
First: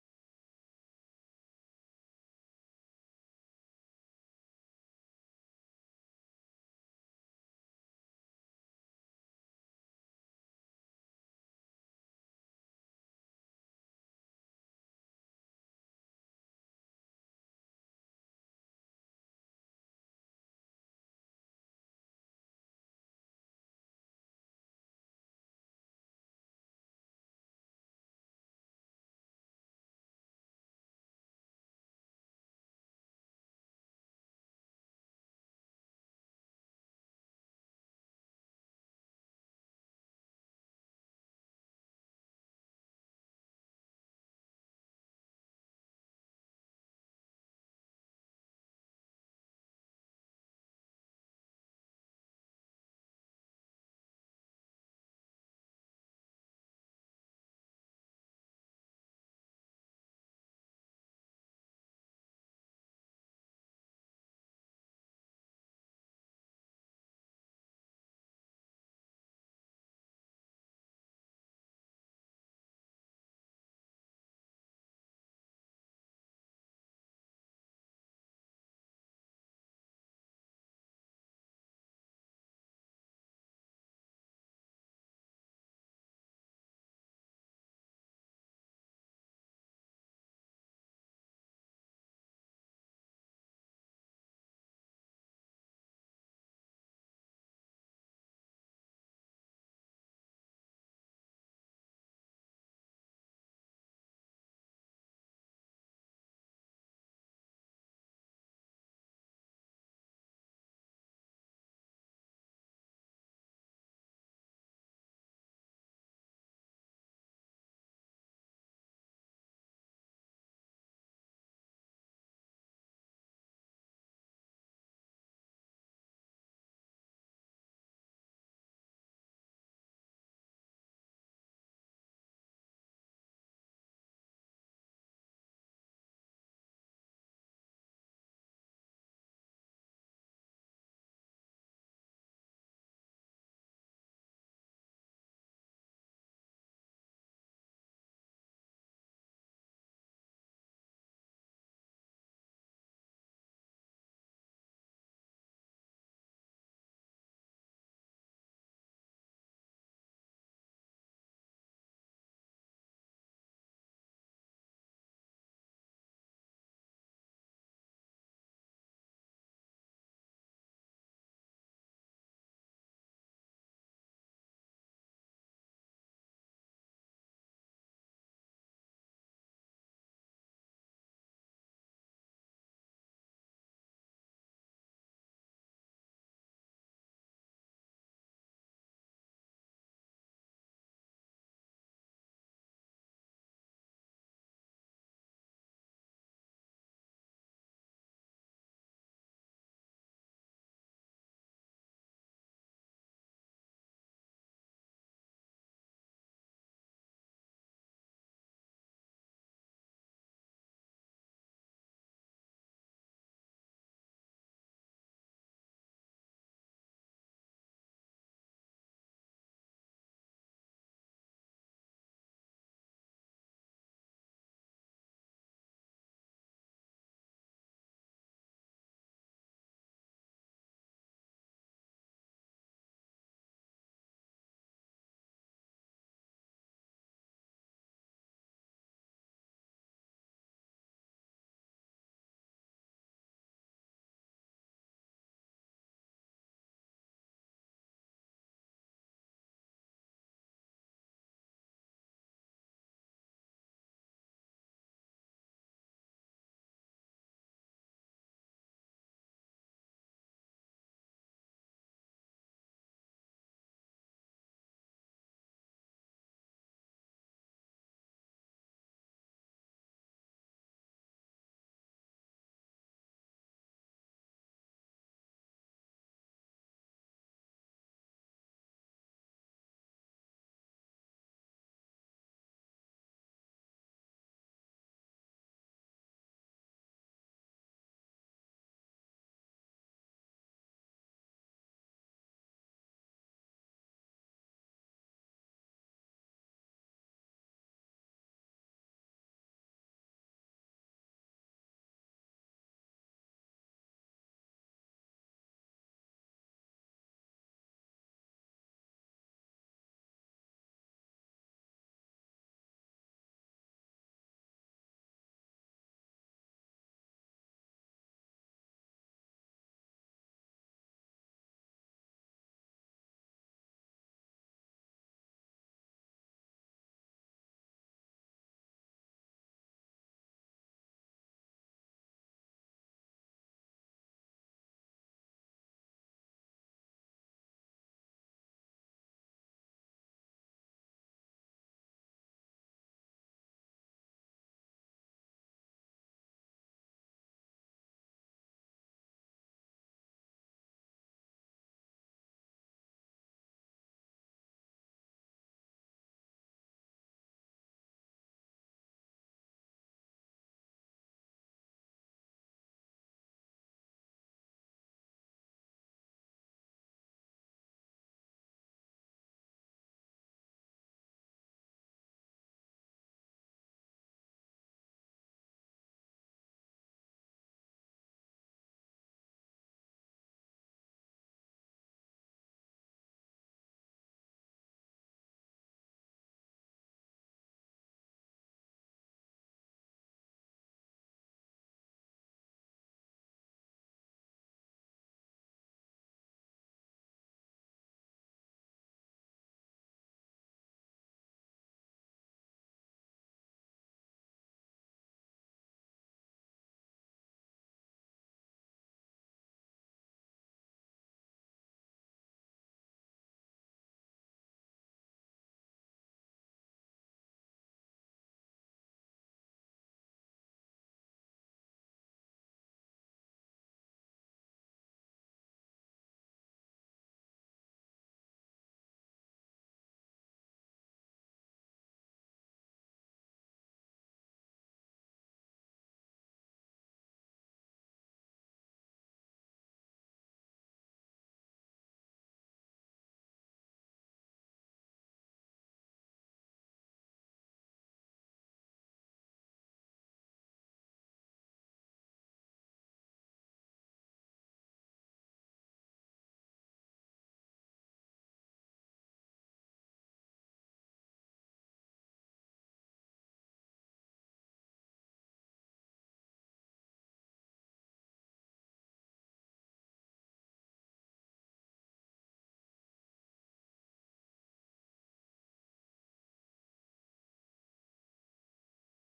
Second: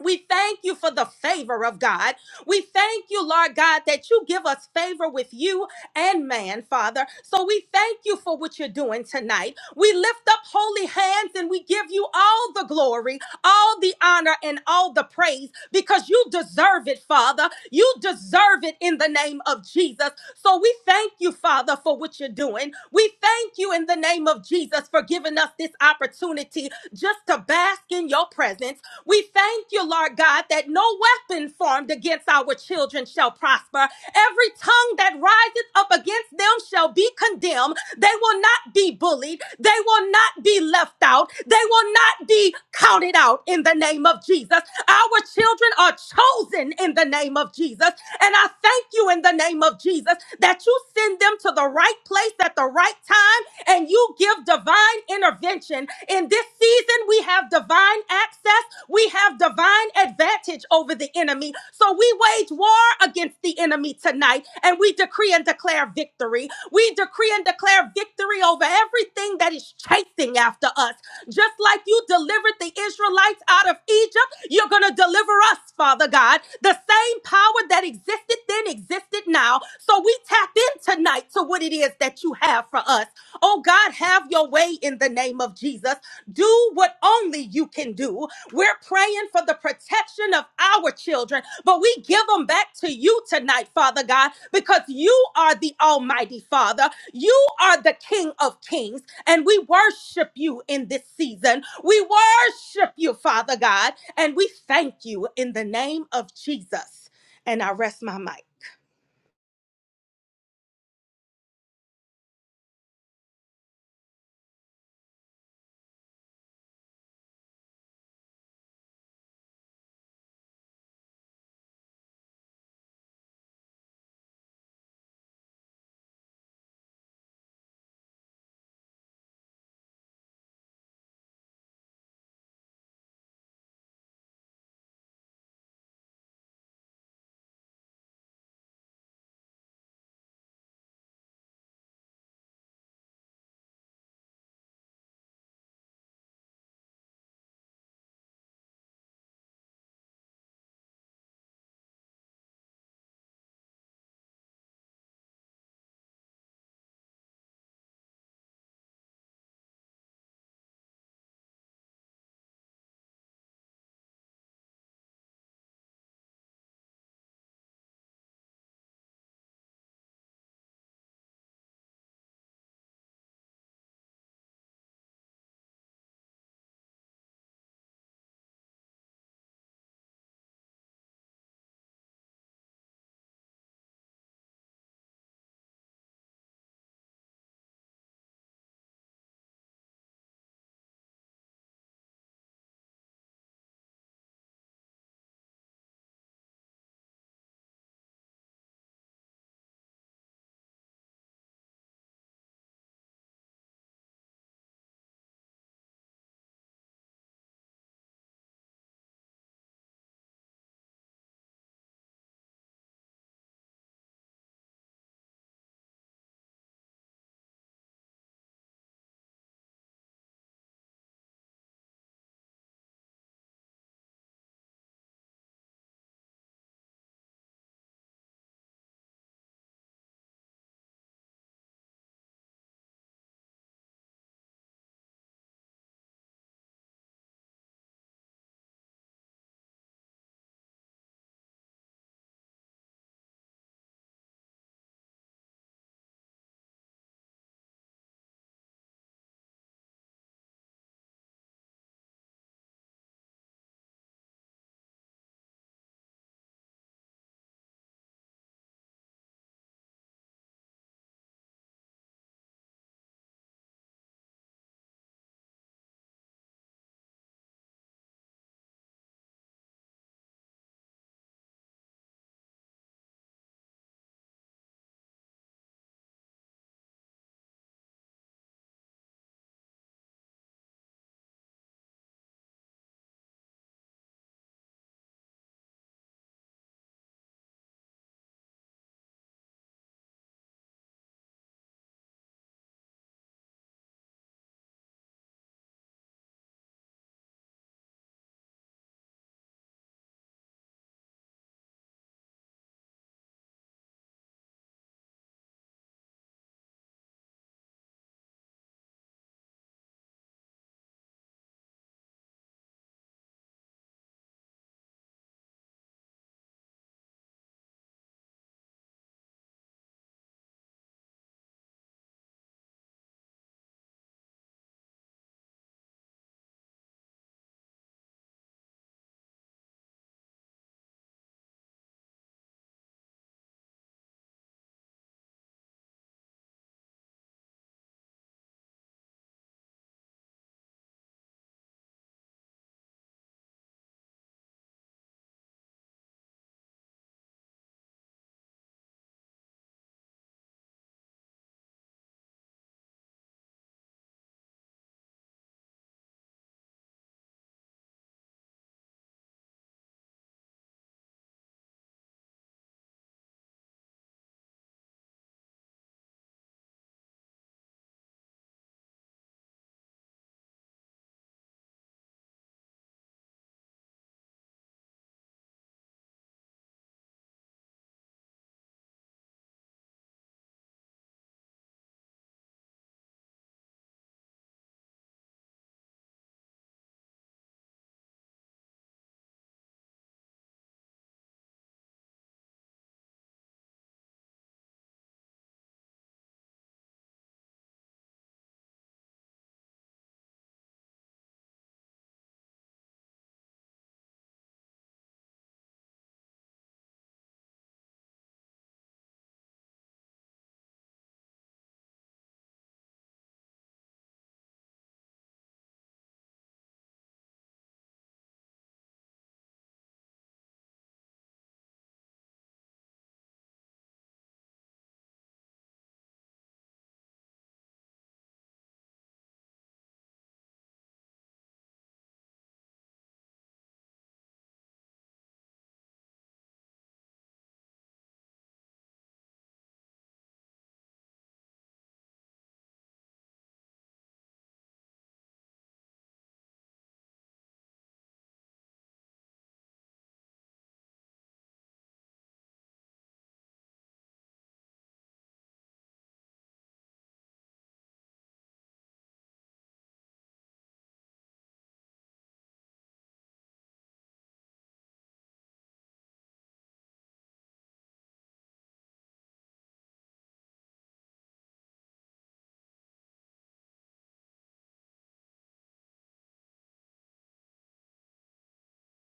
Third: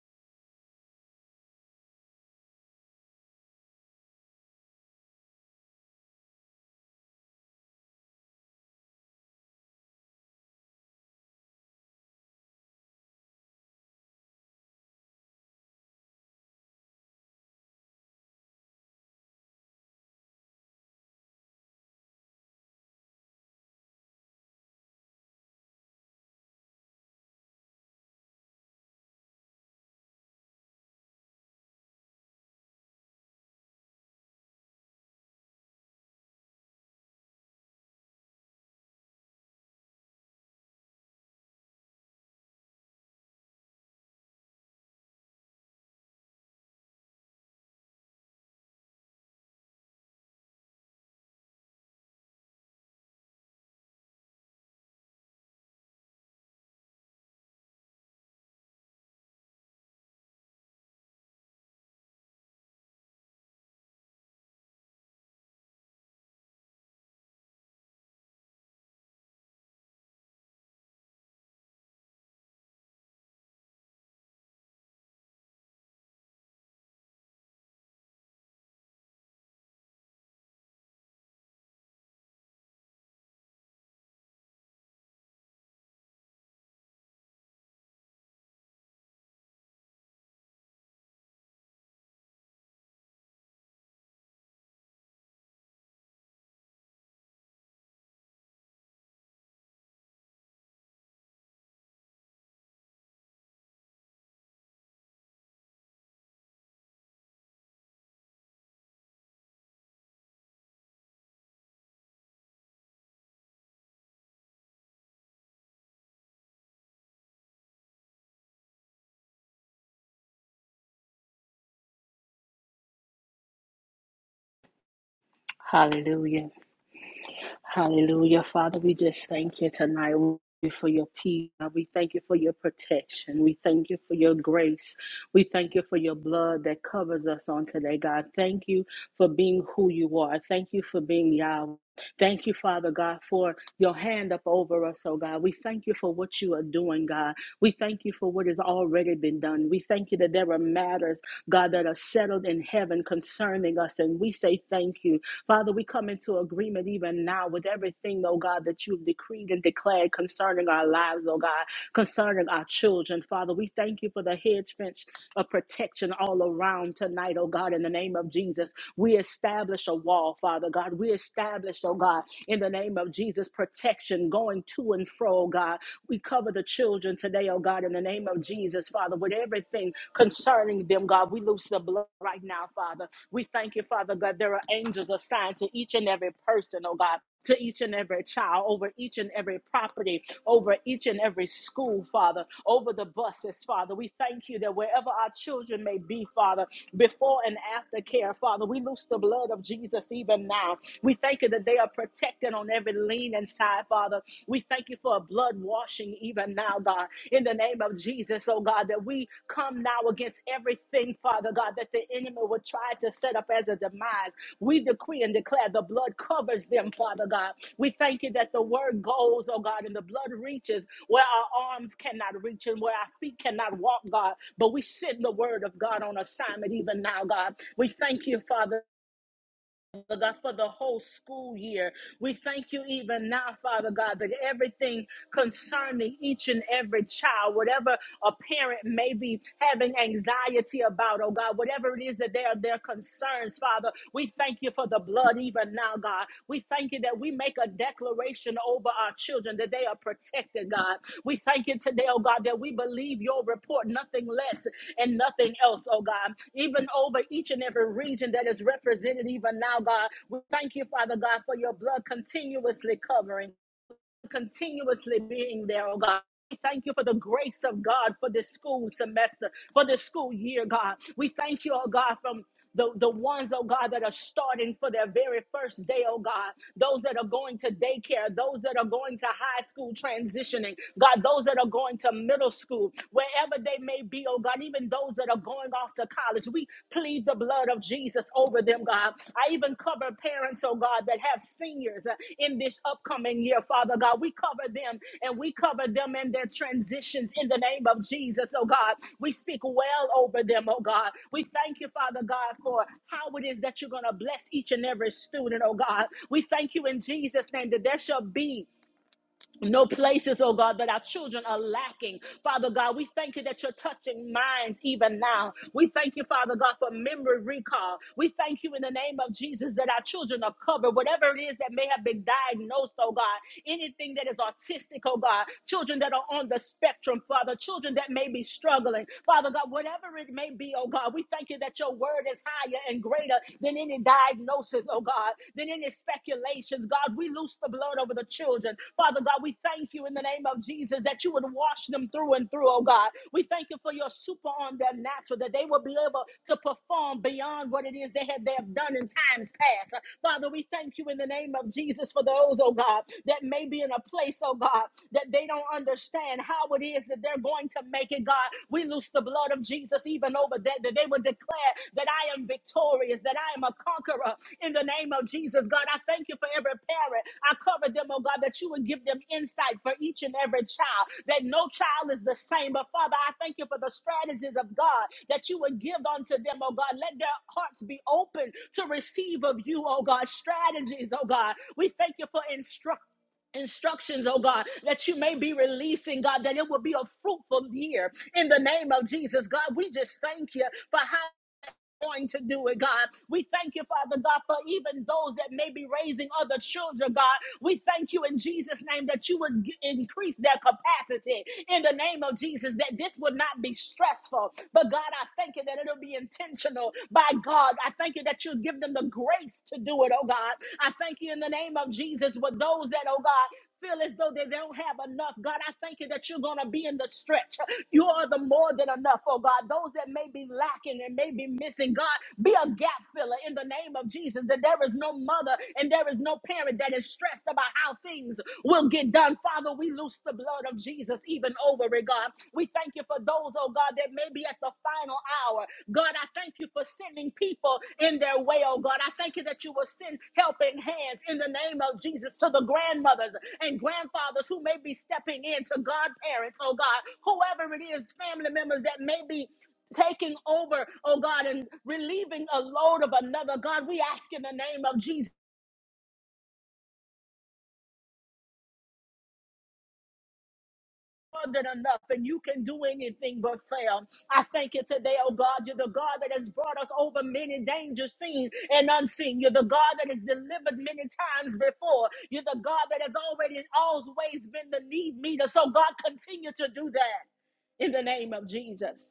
We thank you for the favor of God. We thank you, Lord God, that you give us favor with you and man, Father. So we thank you for what you're doing tonight. We lift up holy hands and we give you all the glory, all the honor, and all the praise because you deserve it, Father. You deserve it in the name of Jesus. So we thank you, Father, for what you're doing. We thank you in the name of Jesus for giving us this opportunity just to bask in your presence we thank you, Lord God, that no weapon formed against our children shall prosper. Every tongue that riseth up against them shall be condemned. They will not be bullied. They will not be left out. They will not be counted out in the name of Jesus. Our children are chosen in the name of Jesus. And I thank you in the name of Jesus that you send them to the right place at the right time and you give divine intervention. In this season, we have divine access, we have divine advantage over the enemy. So we wage war against the enemy tonight, and we decree and declare victory. We decree and declare victory over everything that is chasing after us. Just like you delivered the Israelites out of Egypt, you're going to deliver us, Father God. The same power that existed then existed now. So we tap in tonight to what it is that you have for us. Oh God, have your way in the name of Jesus. Do what only you can do. We're praying for the protection of our children, but we give them back to you tonight, Father God, because you are the Almighty Father. You are the King of Kings. And we worship you in this season. We worship you, Father God. And we thank you in the name of Jesus. And I rest my mic.
Hallelujah. Hallelujah. Father, we just thank you tonight We thank you for your peace. We thank you for your protection. We thank you for your grace. We thank you for your blood that covers us on today, God. Thank you for being who you are. Thank you for being Yahweh. Thank you, Father God, for your hand up over us, oh God. We thank you for what you are doing, God. We thank you for what has already been done. We thank you that there are matters, God, that are settled in heaven concerning us. And we say thank you. Father, we come into agreement even now with everything, oh God, that you've decreed and declared concerning our lives, oh God, concerning our children. Father, we thank you for the hedge fence of protection all around tonight, oh God, in the name of Jesus. We establish a wall, Father God. We establish, oh God, in the name of Jesus, protection going to and fro, oh God. We cover the children today, oh God, in the name of Jesus, Father, with everything concerning them, God. We loose the blood right now, Father. We thank you, Father God. There are angels assigned to each and every person, oh God. To each and every child, over each and every property, over each and every school, Father, over the buses, Father. We thank you that wherever our children may be, Father, before and after care, Father, we loose the blood of Jesus even now. We thank you that they are protected on every lean and side, Father. We thank you for a blood washing even now, God, in the name of Jesus, oh God, that we come now against everything, Father God, that the enemy would try tried to set up as a demise. We decree and declare the blood covers them, Father God. We thank you that the word goes, oh God, and the blood reaches where our arms cannot reach and where our feet cannot walk, God. But we send the word of God on assignment even now, God. We thank you, Father. Father God, for the whole school year. We thank you even now, Father God, that everything concerning each and every child, whatever a parent may be having anxiety about, oh God, whatever it is that they are their concerns, Father, we thank you for the blood even now, God. We thank thank you that we make a declaration over our children that they are protected, God. We thank you today, oh God, that we believe your report, nothing less and nothing else, oh God. Even over each and every region that is represented, even now, God, we thank you, Father God, for your blood continuously covering continuously being there, oh God. We thank you for the grace of God for this school semester, for this school year, God. We thank you, oh God, from the, the ones, oh God, that are starting for their very first day, oh God. Those that are going to daycare, those that are going to high school transitioning, God, those that are going to middle school, wherever they may be, oh God, even those that are going off to college marriage. We plead the blood of Jesus over them, God. I even cover parents, oh God, that have seniors uh, in this upcoming year, Father God. We cover them and we cover them in their transitions in the name of Jesus, oh God. We speak well over them, oh God. We thank you, Father God, for how it is that you're going to bless each and every student, oh God. We thank you in Jesus' name that there shall be no places, oh God, that our children are lacking. Father God, we thank you that you're touching minds even now. We thank you, Father God, for memory recall. We thank you in the name of Jesus that our children are covered. Whatever it is that may have been diagnosed, oh God, anything that is autistic, oh God, children that are on the spectrum, Father, children that may be struggling, Father God, whatever it may be, oh God, we thank you that your word is higher and greater than any any diagnosis, oh God, than any speculations. God, we loose the blood over the children. Father God, we thank you in the name of Jesus that you would wash them through and through, oh God. We thank you for your super on their natural, that they will be able to perform beyond what it is they have, they have done in times past. Father, we thank you in the name of Jesus for those, oh God, that may be in a place, oh God, that they don't understand how it is that they're going to make it, God. We loose the blood of Jesus even over that, that they would declare that I am victorious, that I am a conqueror in the name of Jesus. God, I thank you for every parent. I cover them, oh God, that you would give them insight for each and every child, that no child is the same. But Father, I thank you for the strategies of God that you would give unto them, oh God. Let their hearts be open to receive of you, oh God, strategies, oh God. We thank you for instructing instructions, oh God, that you may be releasing, God, that it will be a fruitful year in the name of Jesus. God, we just thank you for how going to do it, God. We thank you, Father God, for even those that may be raising other children, God. We thank you in Jesus' name that you would g- increase their capacity in the name of Jesus, that this would not be stressful. But God, I thank you that it'll be intentional by God. I thank you that you'll give them the grace to do it, oh God. I thank you in the name of Jesus with those that, oh God, feel as though they don't have enough. God, I thank you that you're going to be in the stretch. You are the more than enough, oh God. Those that may be lacking and may be missing, God, be a gap filler in the name of Jesus. That there is no mother and there is no parent that is stressed about how things will get done. Father, we loose the blood of Jesus even over it, God. We thank you for those, oh God, that may be at the final hour. God, I thank you for sending people in their way, oh God. I thank you that you will send helping hands in the name of Jesus to the grandmothers and grandfathers who may be stepping in, to godparents, oh God, whoever it is, family members that may be taking over, oh God, and relieving a load of another. God, we ask in the name of Jesus more than enough and you can do anything but fail. I thank you today, oh God. You're the God that has brought us over many dangers seen and unseen. You're the God that has delivered many times before. You're the God that has already always been the need meter. So God continue to do that in the name of Jesus.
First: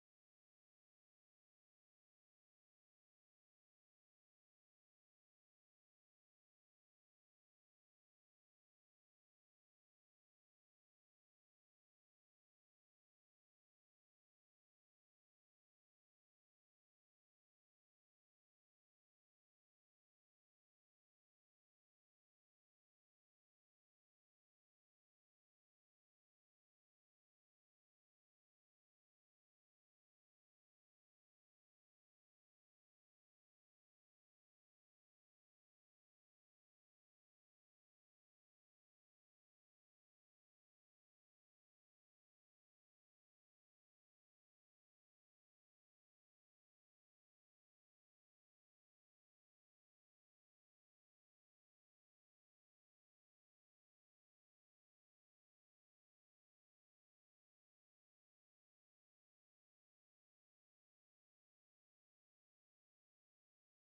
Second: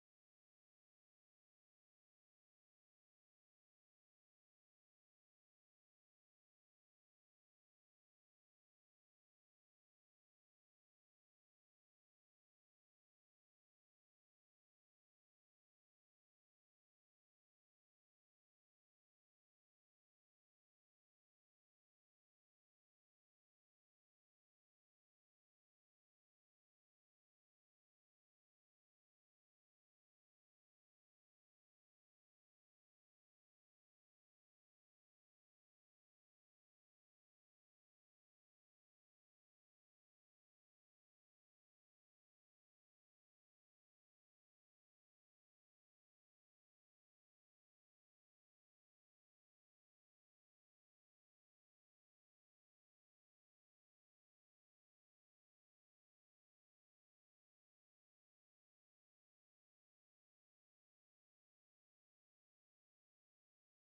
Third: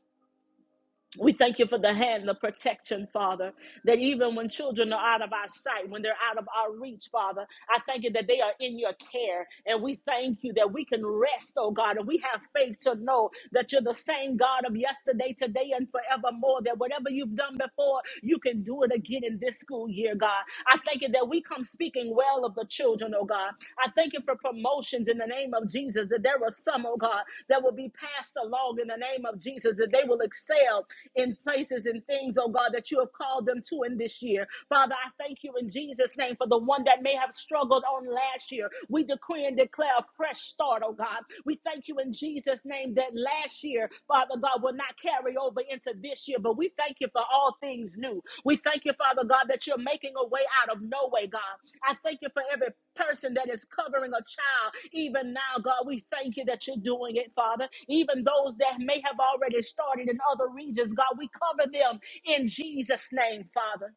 We thank you for the hand, the protection, Father, that even when children are out of our sight, when they're out of our reach, Father, I thank you that they are in your care. And we thank you that we can rest, oh God, and we have faith to know that you're the same God of yesterday, today, and forevermore, that whatever you've done before, you can do it again in this school year, God. I thank you that we come speaking speaking well of the children, oh God. I thank you for promotions in the name of Jesus, that there are some, oh God, that will be passed along in the name of Jesus, that they will excel in places and things, oh God, that you have called them to in this year. Father, I thank you in Jesus' name for the one that may have struggled on last year. We decree and declare a fresh start, oh God. We thank you in Jesus' name that last year, Father God, will not carry over into this year. But we thank you for all things new. We thank you, Father God, that you're making a way out of no way, God. I thank you for every person that is covering a child. Even now, God, we thank you that you're doing it, Father. Even those that may have already started in other regions, God, we cover them in Jesus' name, Father.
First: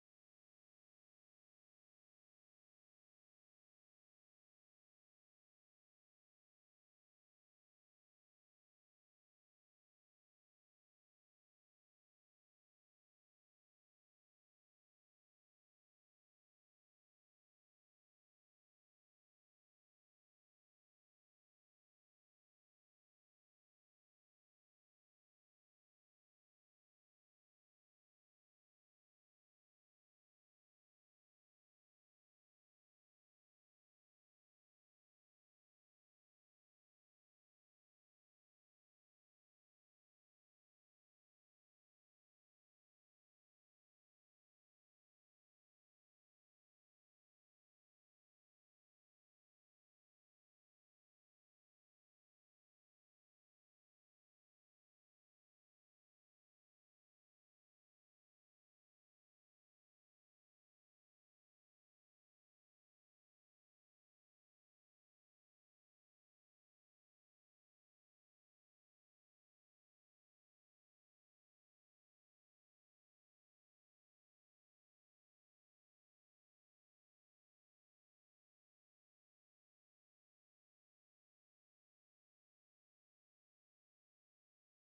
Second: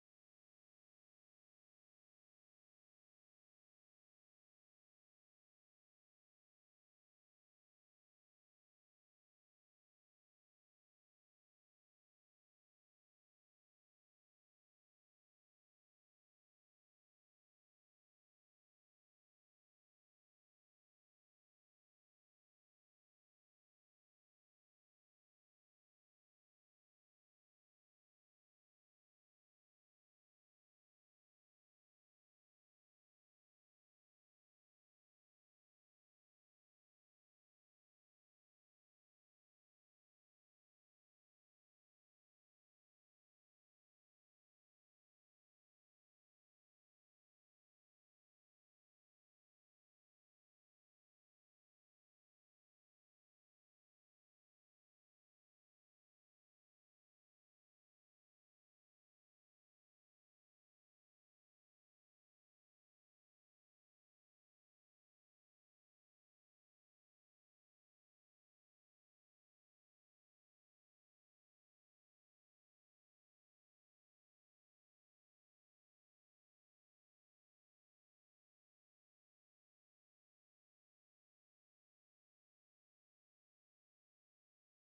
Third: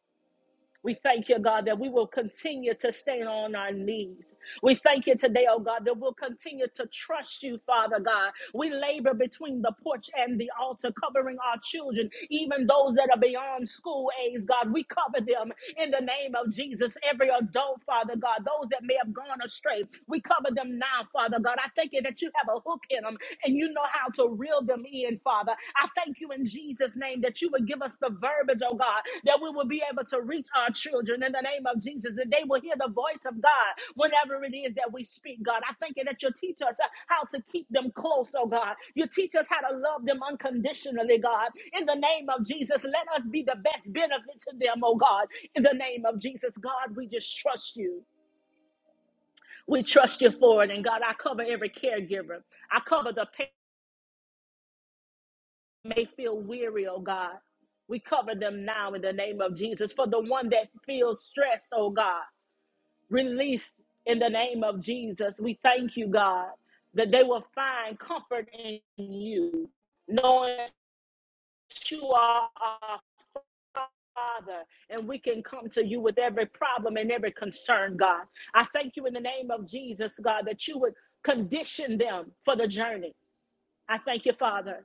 We thank you, God, that we will continue to stay on our knees. We thank you today, oh God, that we'll continue to trust you, Father God. We labor between the porch and the altar, covering our children, even those that are beyond school age, God. We cover them in the name of Jesus. Every adult, Father God, those that may have gone astray, we cover them now, Father God. I thank you that you have a hook in them and you know how to Reel them in, Father. I thank you in Jesus' name that you would give us the verbiage, oh God, that we will be able to reach our children in the name of Jesus, that they will hear the voice of God whenever it is that we speak, God. I thank you that you teach us uh, how to keep them close, oh God. You teach us how to love them unconditionally, God. In the name of Jesus, let us be the best benefit to them, oh God. In the name of Jesus, God, we just trust you. We trust you for it. And God, I cover every caregiver. I cover the parents. may feel weary, oh God. We cover them now in the name of Jesus. For the one that feels stressed, oh God, release in the name of Jesus. We thank you, God, that they will find comfort in you, knowing that you are our Father, and we can come to you with every problem and every concern, God. I thank you in the name of Jesus, God, that you would condition them for the journey. I thank you, Father.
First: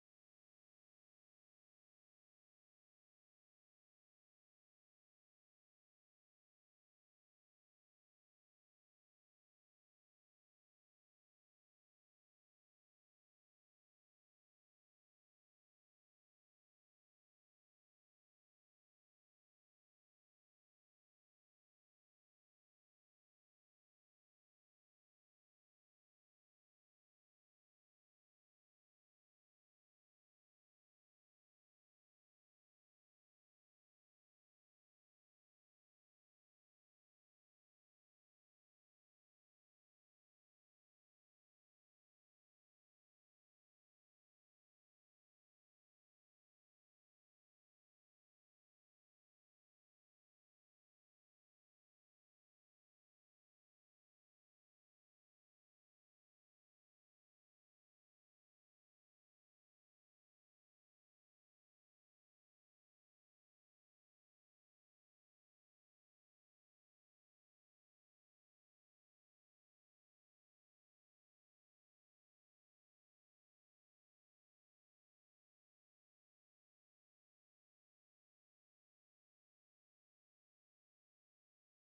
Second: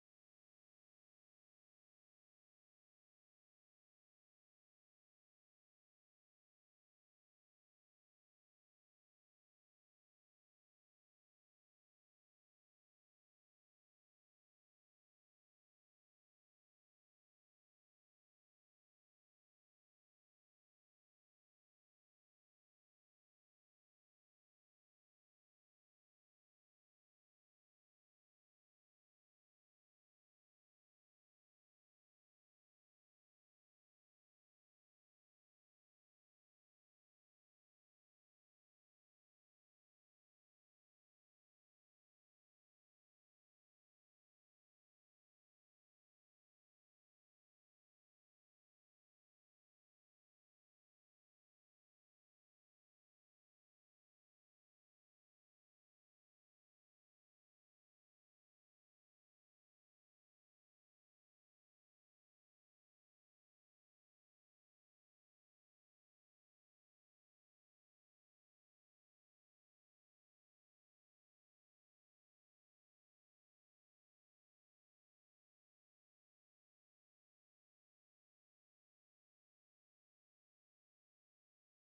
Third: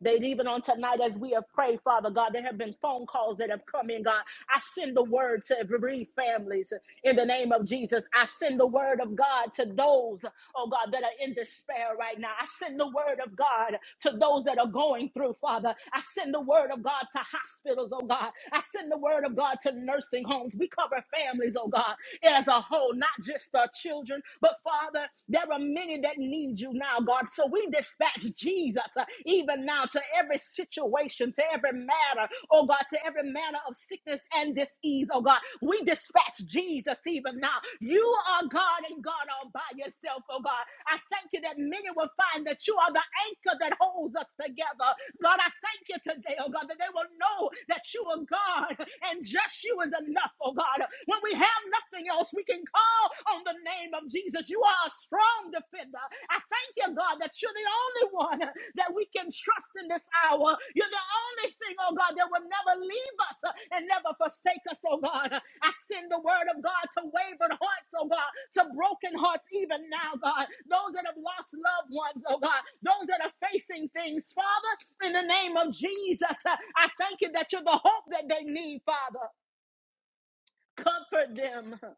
That even on tonight, as we have prayed, Father God, there have been phone calls that have come in, God. I send the word to every families in the name of Jesus. I send the word of God to those, oh God, that are in despair right now. I send the word of God to those that are going through, Father. I send the word of God to hospitals, oh God. I send the word of God to nursing homes. We cover families, oh God, as a whole, not just our children, but Father, there are many that need need you now, God. So we dispatch Jesus uh, even now to every situation, to every matter, oh God, to every manner of sickness and disease, oh God. We dispatch Jesus even now. You are God and God all by yourself, oh God. I thank you that many will find that you are the anchor that holds us together. God, I thank you today, oh God, that they will know that you are God and just you is enough, oh God. When we have nothing else, we can call Oh, on the name of Jesus. You are a strong defender. I thank you, God, that you're the only one that we can trust in this hour. You're the only thing, oh God, that will never leave us and never forsake us, oh God. I send the word of God to wavered hearts, oh God, to broken hearts even now, God. Those that have lost loved ones, oh God, those that are facing things, Father, in the name of Jesus, I thank you that you're the hope that they need, Father. Comfort them.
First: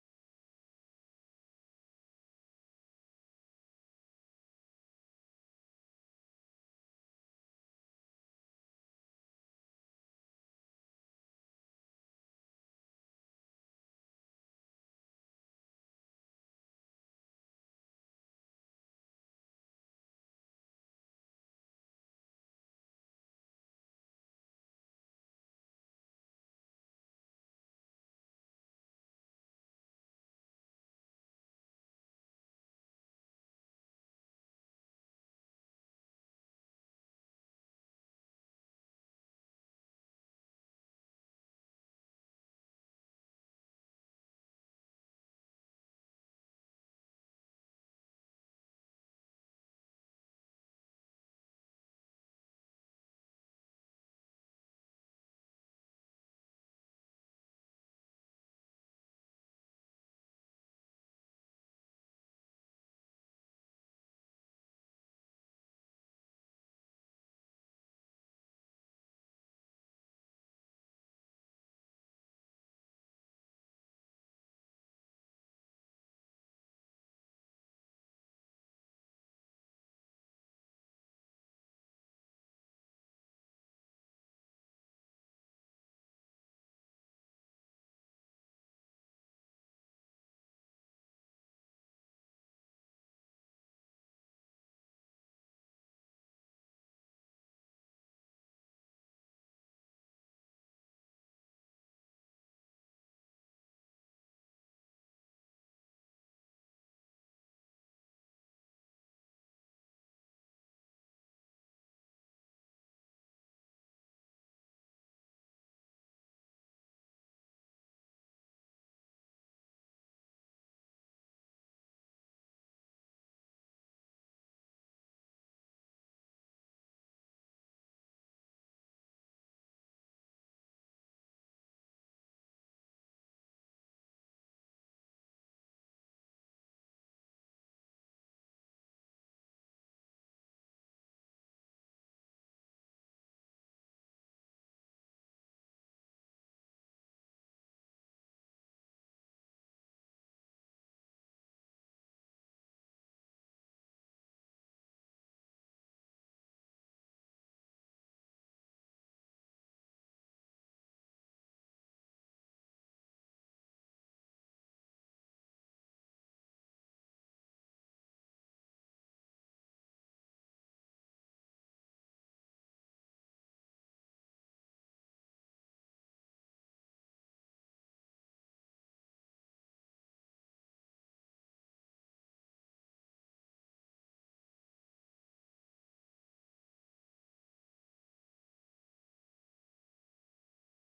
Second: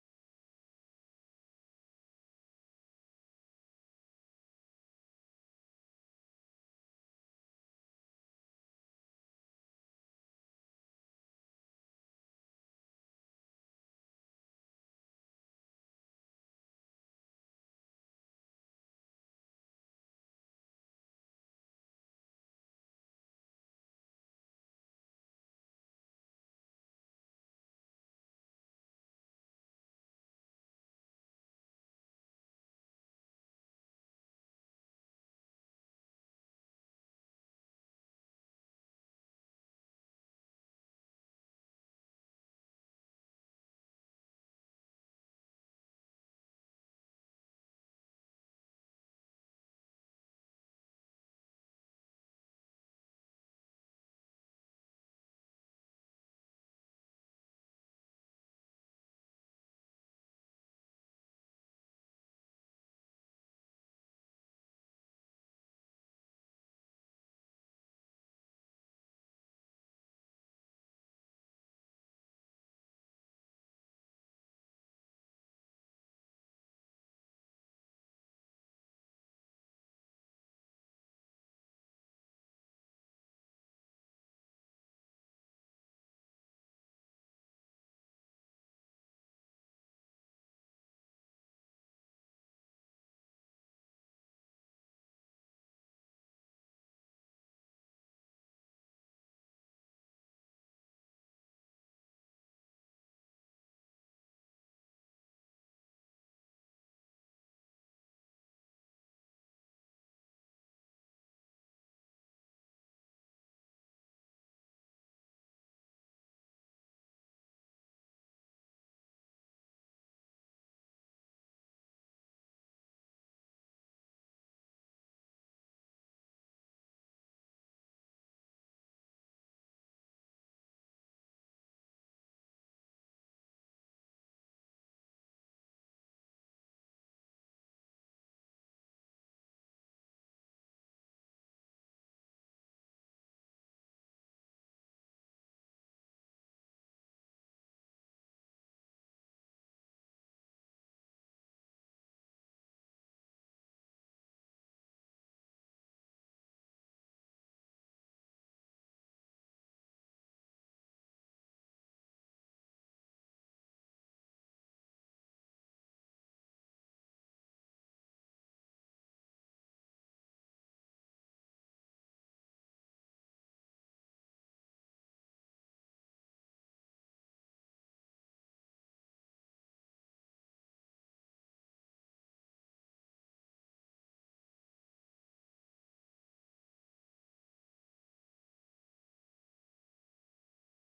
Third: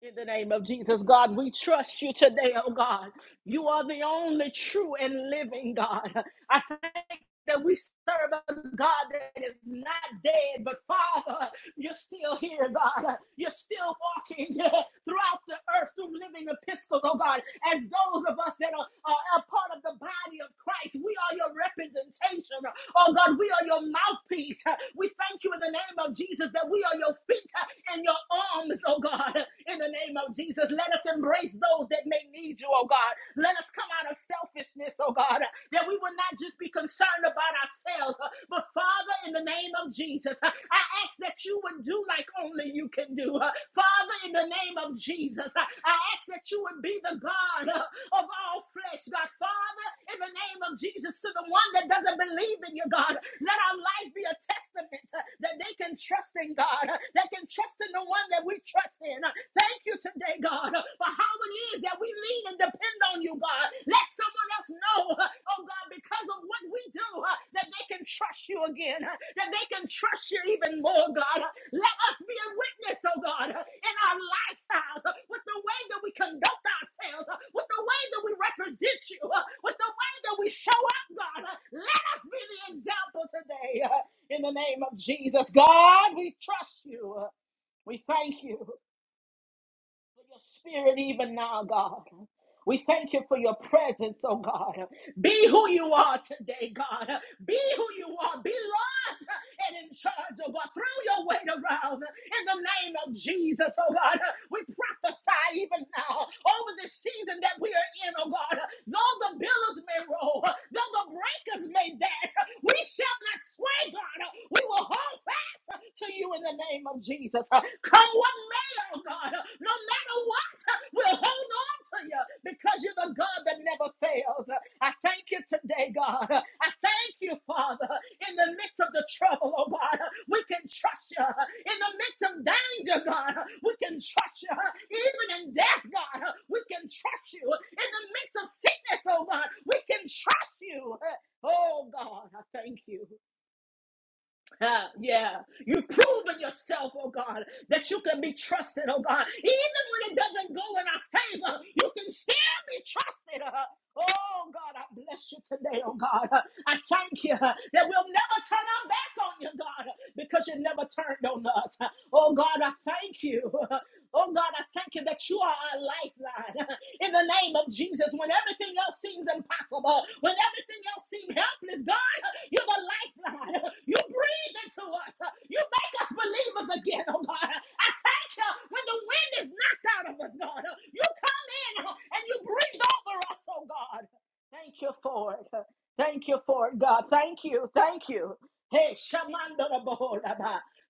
In the name of Jesus, God, we trust you today, oh God. You are the only true and living God. I thank that we serve a God that is not dead, but Father, you're still here, God. You're still walking throughout the earth through living epistles, oh God. As those of us that are, are a part of the body of Christ, we are your representation. Oh God, we are your mouthpiece. We thank you in the name of Jesus that we are your feet and your arms, oh God. In the name of Jesus, let us embrace those that may need you, oh God. God. Let us come out of selfishness, oh God, uh, that we will not just be concerned about ourselves, uh, but Father, in the name of Jesus, uh, I ask that you would do like only you can do. uh, Father, in the name of Jesus, uh, I ask that you would be the God uh, of all flesh, God. Father, in the name of Jesus, to the one that doesn't believe in you, God, let our life be a testament uh, that they can trust in God, uh, that can trust in the one that we trust in. Uh, Thank you today, God, uh, for how it is that we lean and depend on you, God. Let someone else know, uh, oh God, because of what we do uh, that they can trust you again, uh, that they can trust you even more, God. Uh, let us be a witness, oh God, uh, in our lifestyles, uh, with the way that we conduct ourselves, uh, with the way that we represent you, uh, with the way that we show up, God. Uh, let us be the example today uh, in the name of Jesus. God, we trust you. Uh, we thank you for your spirit even now, God. We thank you for your presence, oh God. Be who you are today, God. Be who you are. Be Lord and in charge, oh God. Throw your weight around in the name of Jesus, oh God. We prophesy even now over this season that we are in, oh God. Though the billows may roll, though the breakers may dash, we shall not sway, God. We will hold fast to you in the name of Jesus. Come what matter, oh God, no matter what, we'll hold on to you because you're the God that never fails. I thank you today, God. I thank you, Father, in the midst of the trouble, oh God, we can trust you. In the midst of danger, God, we can trust you. Even in death, God, we can trust you. In the midst of sickness, oh God, we can trust you. Oh God, I thank you. Ah, yeah, you've proven yourself, oh God, that you can be trusted, oh God. Even when it doesn't go in our favor, you can still be trusted. uh. Oh God, I bless you today, oh God. Uh, I thank you uh, that we'll never turn our back on you, God, uh, because you never turned on us. Uh, Oh God, I thank you. Oh God, I thank you that you are our lifeline. In the name of Jesus, when everything else seems impossible, when everything else seems helpless, God, you're the lifeline. You breathe into us. You make us believers again, oh God. I thank you when the wind is knocked out of us, God. You come in and you breathe over us, oh God. Thank you for it. Thank you for it, God. Thank you. Thank you. Hey, Shamando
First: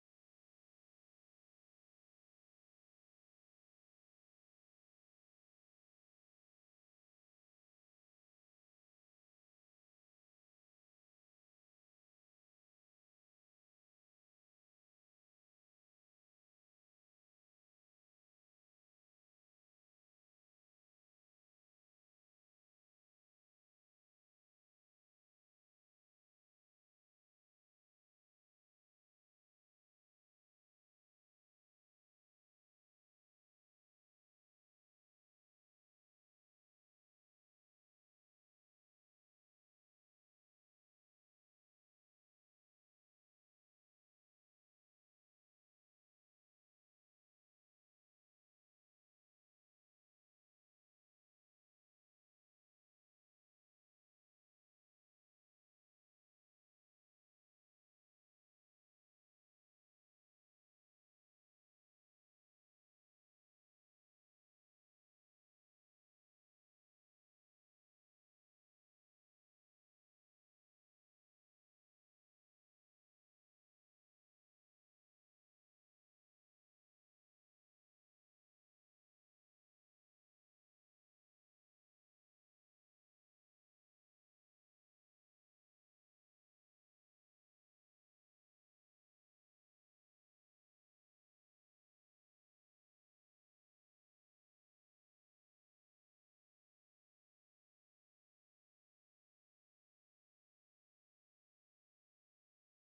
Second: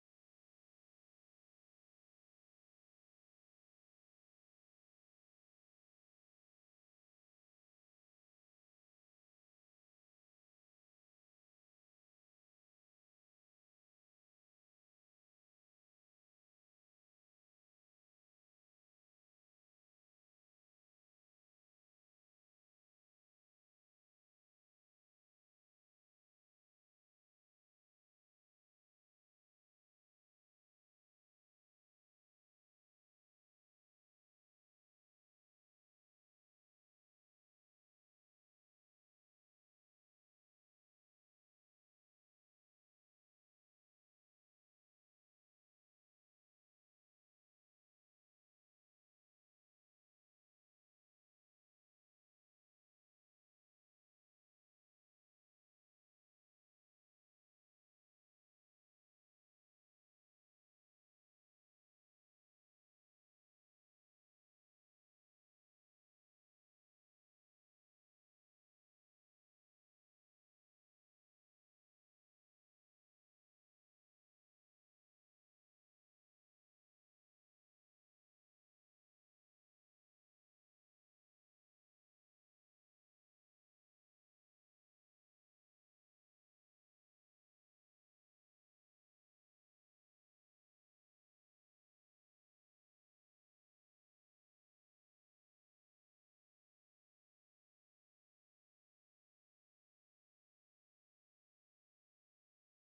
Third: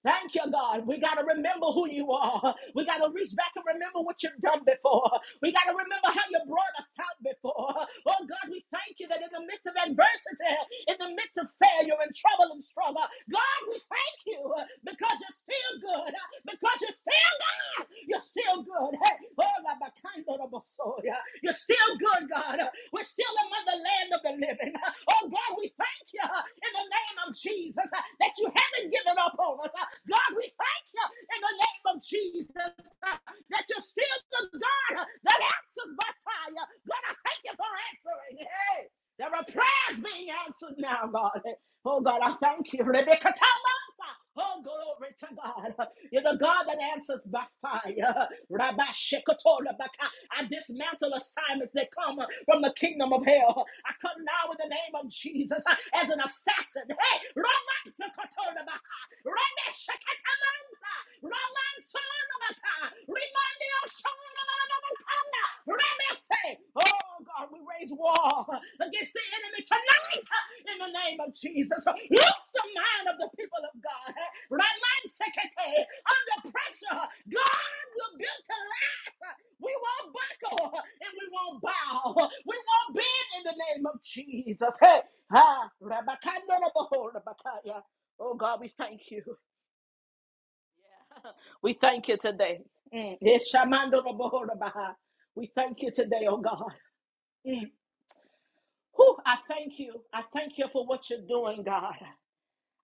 Thank you, God. We got to remember who you are. We got to reach back and remember what you've done before. We got to remember how you brought us out before. Oh, God, we thank you that in the midst of adversity, in the midst of failure and trouble and struggle, God, we thank you because you're still good, because you're still God. You're still good. Hey, oh, Rabbi, Andorobosoya. You're still good, God. We're still among the land of the living. Oh, God, we thank you in the name of Jesus that you haven't given up on us. God, we thank you in the name of Jesus that you're still the God that answers by fire. God, I thank you for answering. Hey, there are prayers being answered now, God. Oh, God, I thank you. Rebecca, tell me. Oh, glory to God. You're the God that answers by fire. Rabbi Shekotora Baka. I dismantle assignments that come from the kingdom of hell. I come now in the name of Jesus as an assassin. Hey, Rabbi Shekotora Baka. Remeshekatamansa, Ramansolomaka, Rimandiosolomakanda, Remese. Oh God, we raise war against the enemy tonight in the name of Jesus. Loose the mind of the people of God. Ramansekete, Under pressure, God will build to last. We won't buckle and we won't bow. We won't bend in the name of Jesus. Hey, ah, rabakandorobo, rabakaya. Oh God, we thank you. We thank you today. Mm. Eshamandorobo, rabaha. We thank you today, oh God. Whew, I thank you. I thank you for what you're doing, God.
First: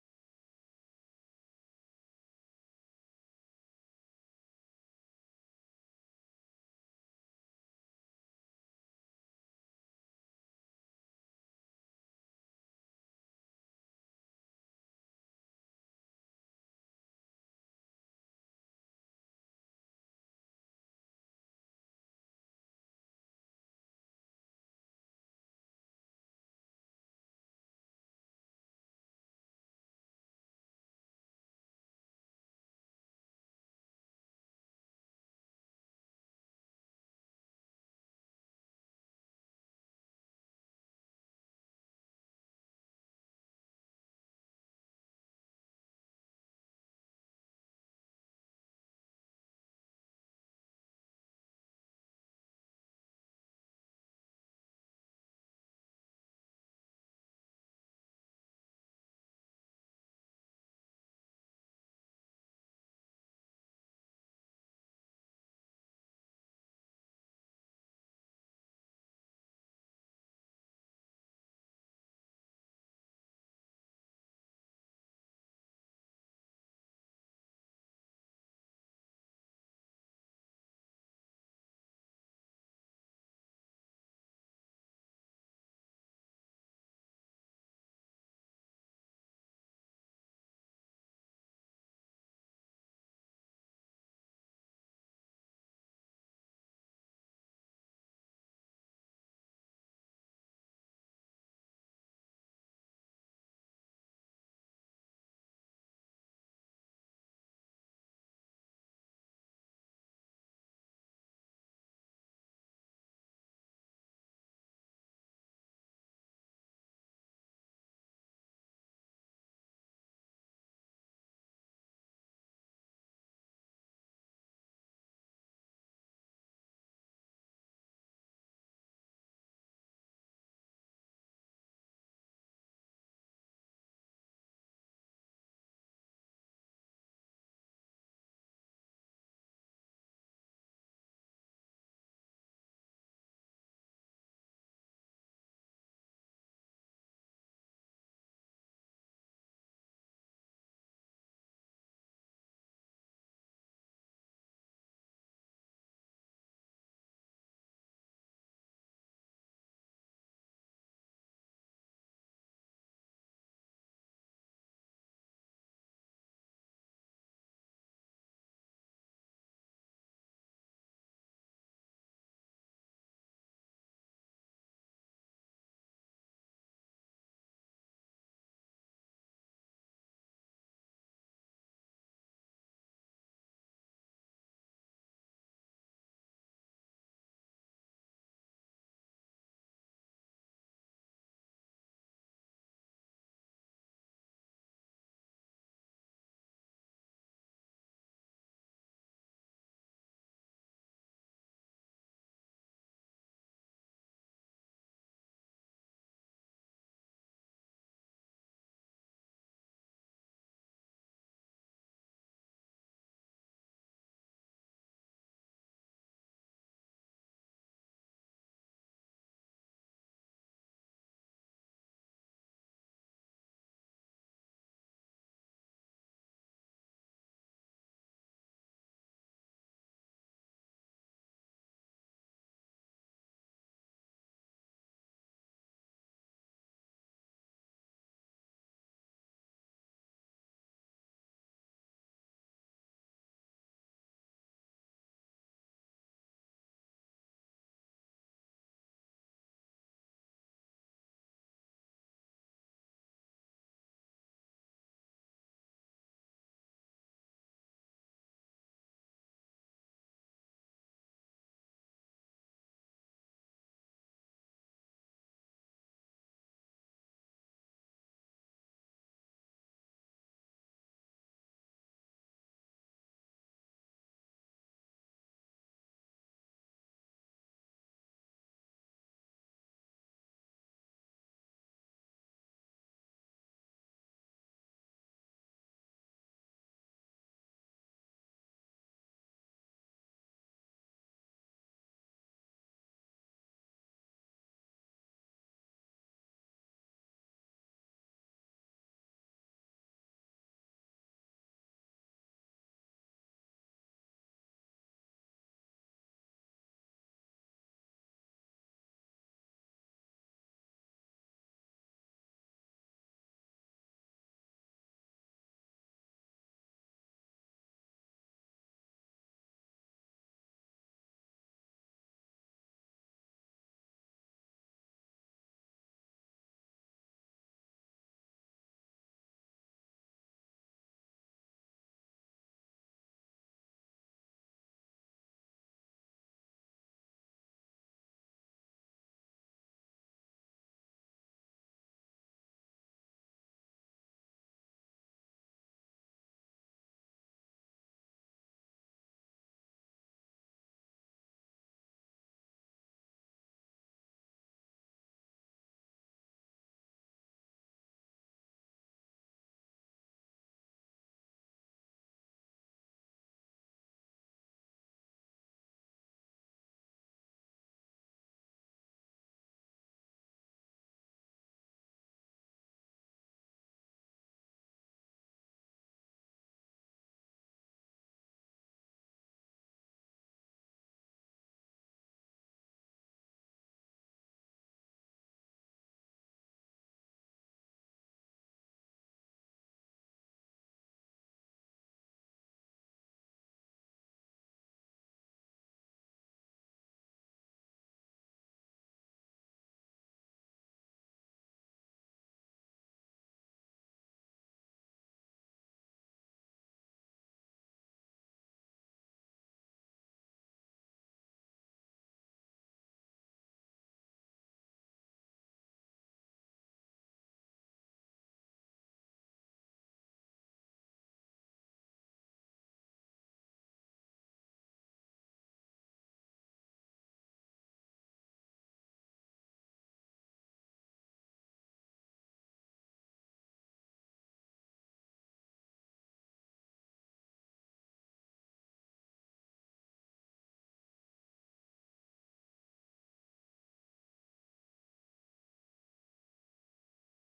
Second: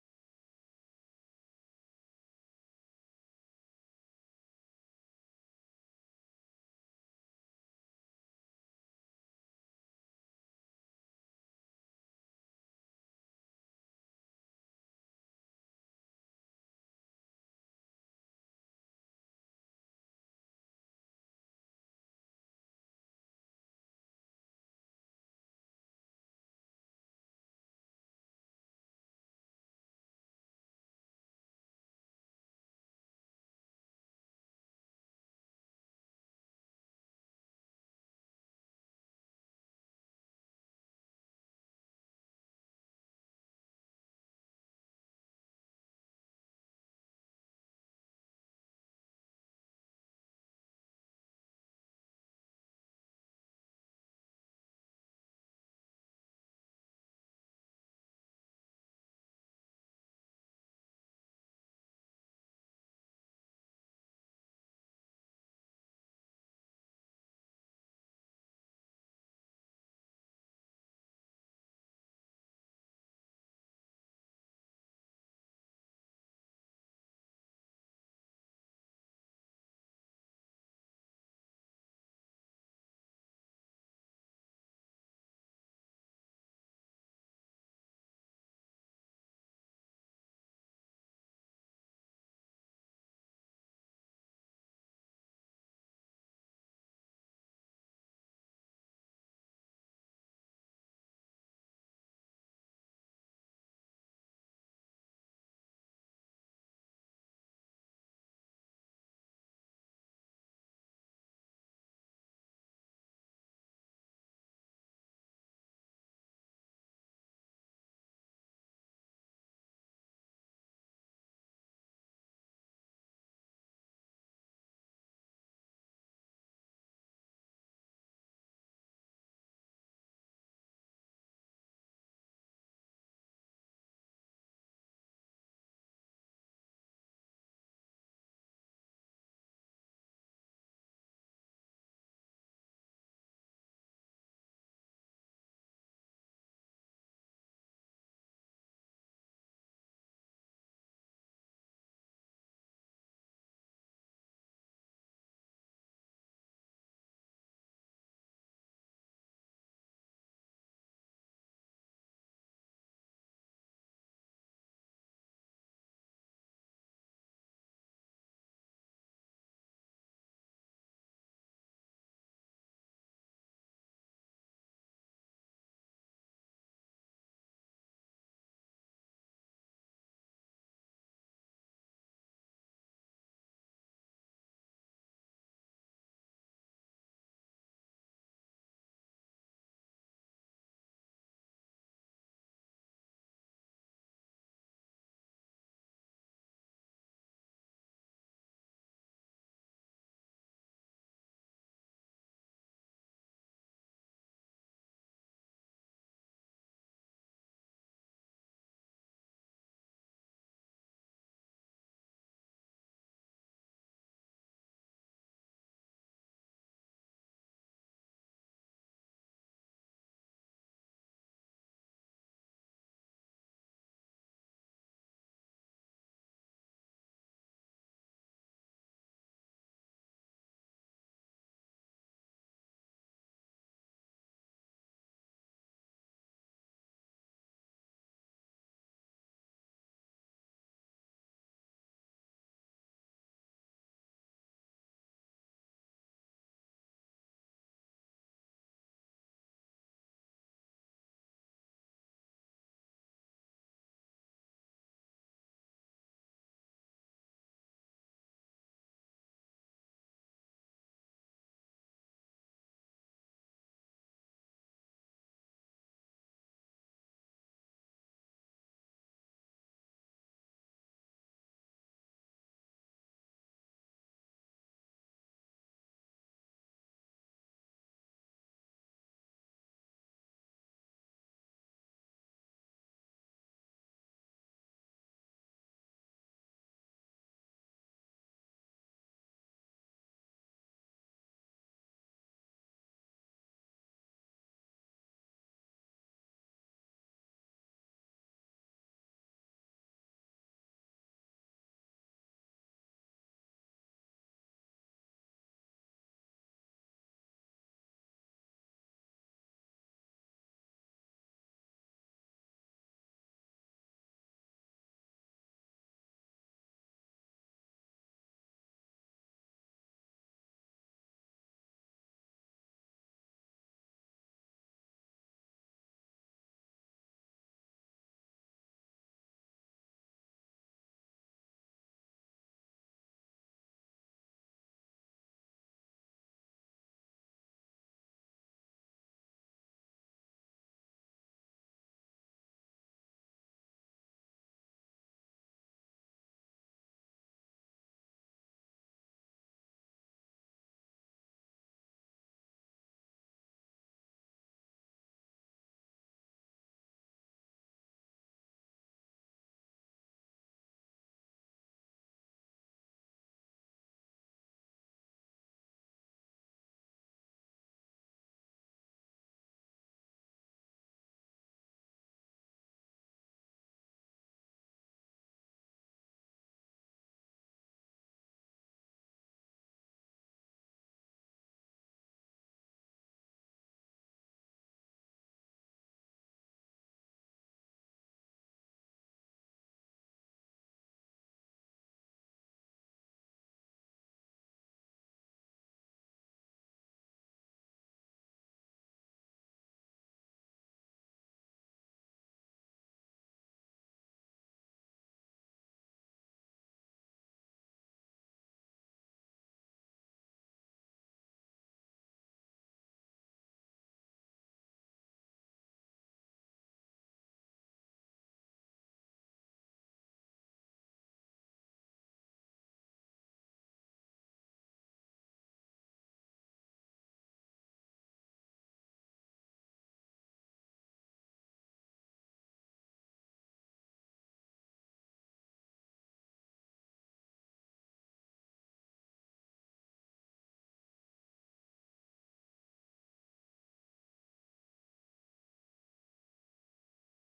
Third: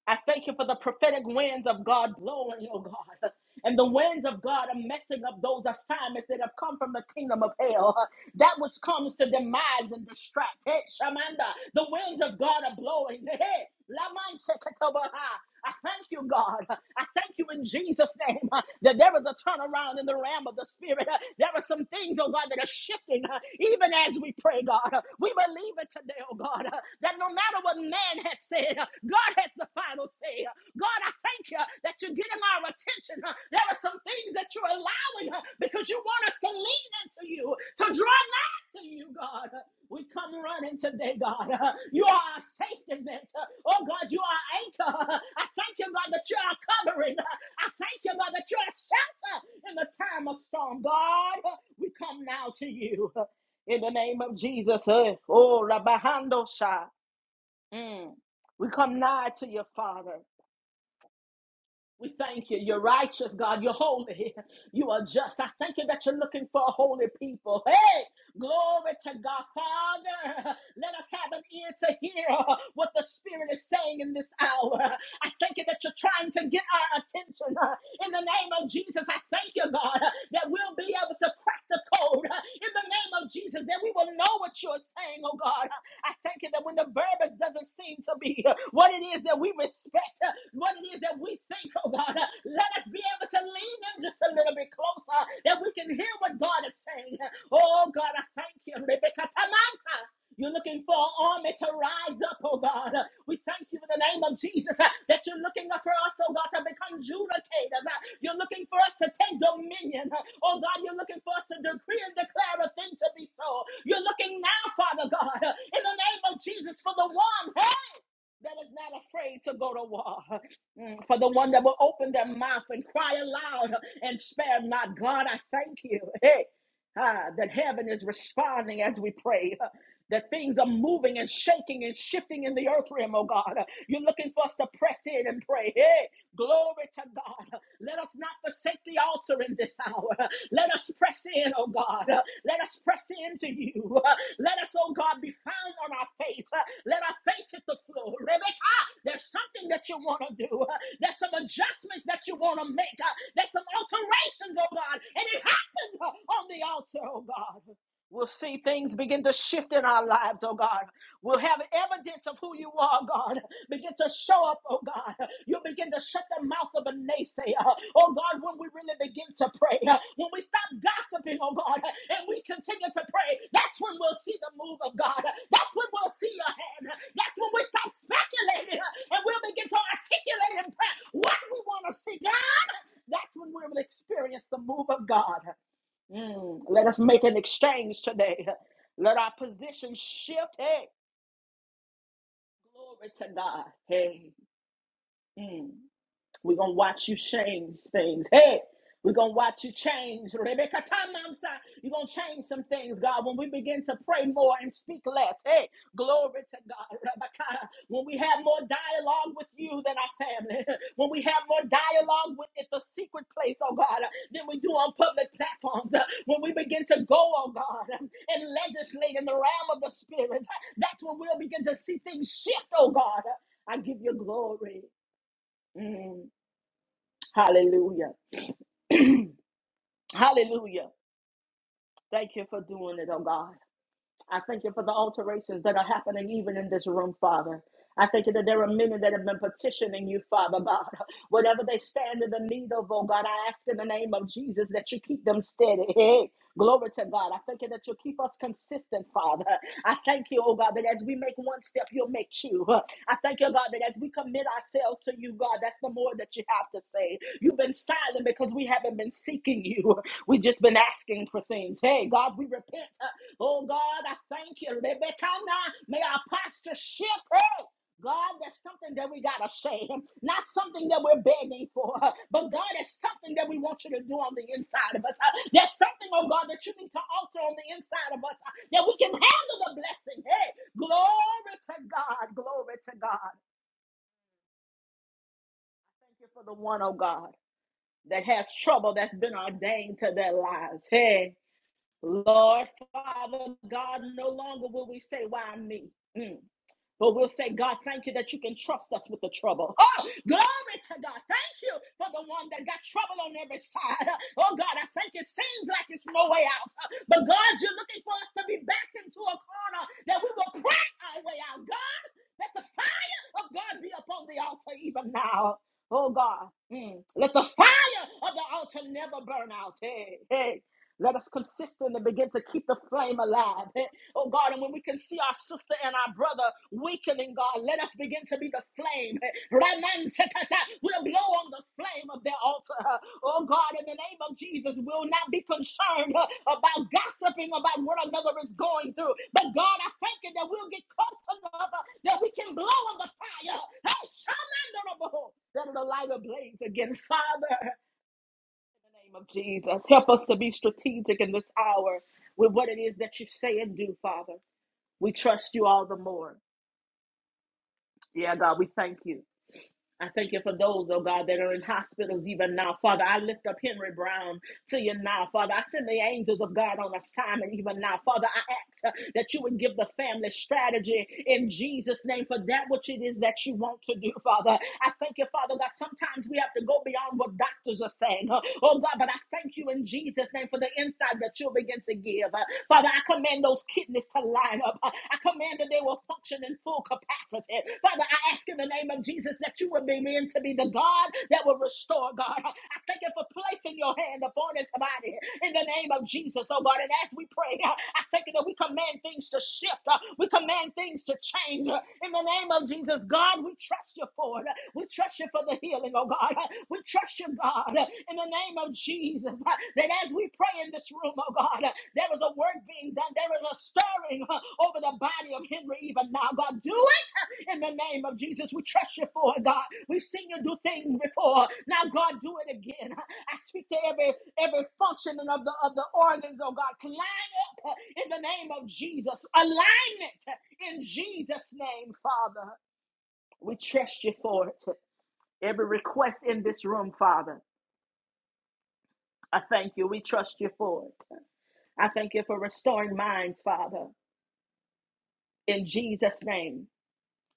I thank you for the prophetic winds of God blowing, oh God. And the winds of God are messing up those assignments that have come from the kingdom of hell. huh? That which comes to demise and distract. Hey, Shamanda, the winds of God are blowing. Hey, Laman Seketobaha. I thank you, God. I thank you in Jesus' name uh, that there is a turnaround in the realm of the spirit. Uh, There are some things, oh God, that are shifting uh, even as we pray, God. Uh, We believe it today, oh God, uh, that no matter what man has said, uh, God has the final say. Uh, God, I thank you uh, that you're getting our attention. Uh, There are some things that you're allowing uh, because you want us to lean into you, to draw to you, God. We come running today, God. You are our safety net. Oh, God, you are our anchor. I thank you, God, that you are covering. I thank you, God, that you are shelter in the time of storm. God, we come now to you in the name of Jesus. eh. Oh, Rabahando Shah. Mm. We come nigh to your Father. We thank you. You're righteous, God. You're holy. You are just. I thank you that you're looking for a holy people. Hey, glory to God. Father, let us have an ear to hear what the Spirit is saying in this hour. I thank you that you're trying to get our attention. In the name of Jesus, I thank you, God, that we'll be able to crack the code. In the name of Jesus, that we will know what you're saying, oh God. I thank you that when the verbiage doesn't seem to be uh, what it is that we respect, uh, what it is that we think, oh God, uh, let us be able to lean in just a little bit closer that we can hear what God is saying. Oh God, I thank you. Rebecca Tamansa. You're looking for an army to rise rise up, oh God. We thank you in the name of Jesus uh, that you're looking for us, oh God, to become judicators. Uh, You're looking for us to take dominion. Uh, Oh God, you're looking for us to decree and declare a thing to be so. You're looking now, Father God, uh, in the name of Jesus for the one, hey, that is not afraid to go to war. Mm, For the one that will open their mouth and cry aloud and spare not. God, I thank you. Hey. Ah, that heaven is responding as we pray. Uh, That things are moving and shaking and shifting in the earth realm, oh God. Uh, You're looking for us to press in and pray. Hey, glory to God. Uh, Let us not forsake the altar in this hour. Uh, Let us press in, oh God. Uh, let us press into you. Let us, oh God, be found on our face. Let our face hit the floor. Rebecca, there's something that you want to do. There's some adjustments that you want to make. There's some alterations, oh God. And it happens on the altar, oh God. We'll see things begin to shift in our lives, oh God. We'll have evidence of who you are, God. Begin to show up, oh God. You'll begin to shut the mouth of a naysayer, oh God, when we really begin to pray. When we stop gossiping, oh God, and we continue to pray, that's when we'll see the move of God. That's when we'll see your hand. That's when we stop speculating and we'll begin to articulate in prayer what we want to see, God. That's when we'll experience the move of God. Mm, let us make an exchange today. Let our position shift. Hey, glory to God. Hey, mm. We're gonna watch you change things. Hey, we're gonna watch you change. Rebecca Tamamsa, you're gonna change some things, God. When we begin to pray more and speak less. Hey, glory to God. Rebecca, when we have more dialogue with you than our family, when we have more dialogue with at the secret place, oh God, than we do on public platforms. uh, When we begin to go, oh God, um, and legislate in the realm of the spirit, that's when we'll begin to see things shift, oh God. I give you glory. Mm. Hallelujah. Hallelujah. Thank you for doing it, oh God. I thank you for the alterations that are happening even in this room, Father. I thank you that there are many that have been petitioning you, Father God. Whatever they stand in the need of, oh God, I ask in the name of Jesus that you keep them steady. Hey, glory to God. I thank you that you keep us consistent, Father. I thank you, oh God, that as we make one step, you'll make two. I thank you, God, that as we commit ourselves to you, God, that's the more that you have to say. You've been silent because we have haven't been seeking you. We've just been asking for things. Hey, God, we repent. Oh, God, I thank you. Rebekana, May our posture shift. Hey, God, there's something that we got to say. Not something that we're begging for, but God, it's something that we want you to do on the inside of us. There's something, oh God, that you need to alter on the inside of us that we can handle the blessing. Hey, glory to God. Glory to God. Thank you for the one, oh God that has trouble that's been ordained to their lives. Hey, Lord, Father, God, no longer will we say, Why me? Mm. But we'll say, God, thank you that you can trust us with the trouble. Oh, glory to God. Thank you for the one that got trouble on every side. Oh, God, I think it seems like it's no way out. But God, you're looking for us to be backed into a corner that we will pray our way out. God, let the fire of God be upon the altar even now. Oh, God, mm. let the fire of the altar never burn out. Hey, hey. Let us consistently begin to keep the flame alive. Eh, Oh God, and when we can see our sister and our brother weakening, God, let us begin to be the flame. Eh, Raman Sekata, We'll blow on the flame of their altar. Eh, Oh God, in the name of Jesus, we'll not be concerned eh, about gossiping about what another is going through. But God, I thank you that we'll get close enough eh, that we can blow on the fire. Hey, Shaman Honorable, that it'll light a blaze again. Father, name of Jesus. Help us to be strategic in this hour with what it is that you say and do, Father. We trust you all the more. Yeah, God, we thank you. I thank you for those, oh God, that are in hospitals even now. Father, I lift up Henry Brown to you now. Father, I send the angels of God on assignment even now. Father, I ask uh, that you would give the family strategy in Jesus' name for that which it is that you want to do, Father. I thank you, Father, that sometimes we have to go beyond what doctors are saying. uh, Oh God, but I thank you in Jesus' name for the insight that you'll begin to give. Uh, Father, I command those kidneys to to line up. I command that they will function in full capacity. Father, I ask in the name of Jesus that you will begin to be the God that will restore, God. I thank you for placing your hand upon his body in the name of Jesus, oh God. And as we pray, I thank you that we command things to shift, uh, we command things to change uh, in the name of Jesus. God, we trust you for it. We trust you for the healing, oh God. We trust you, God, in the name name of Jesus, uh, that as we pray in this room, oh God, uh, there is a work being done. There is a stirring uh, over the body of Henry even now. God, do it uh, in the name of Jesus. We trust you for it, God. We've seen you do things before. Now, God, do it again. Uh, I speak to every every functioning of the of the organs, oh God. Climb up uh, in the name of Jesus. Alignment uh, in Jesus' name, Father. We trust you for it. Every request in this room, Father. I thank you. We trust you for it. I thank you for restoring minds, Father, in Jesus' name.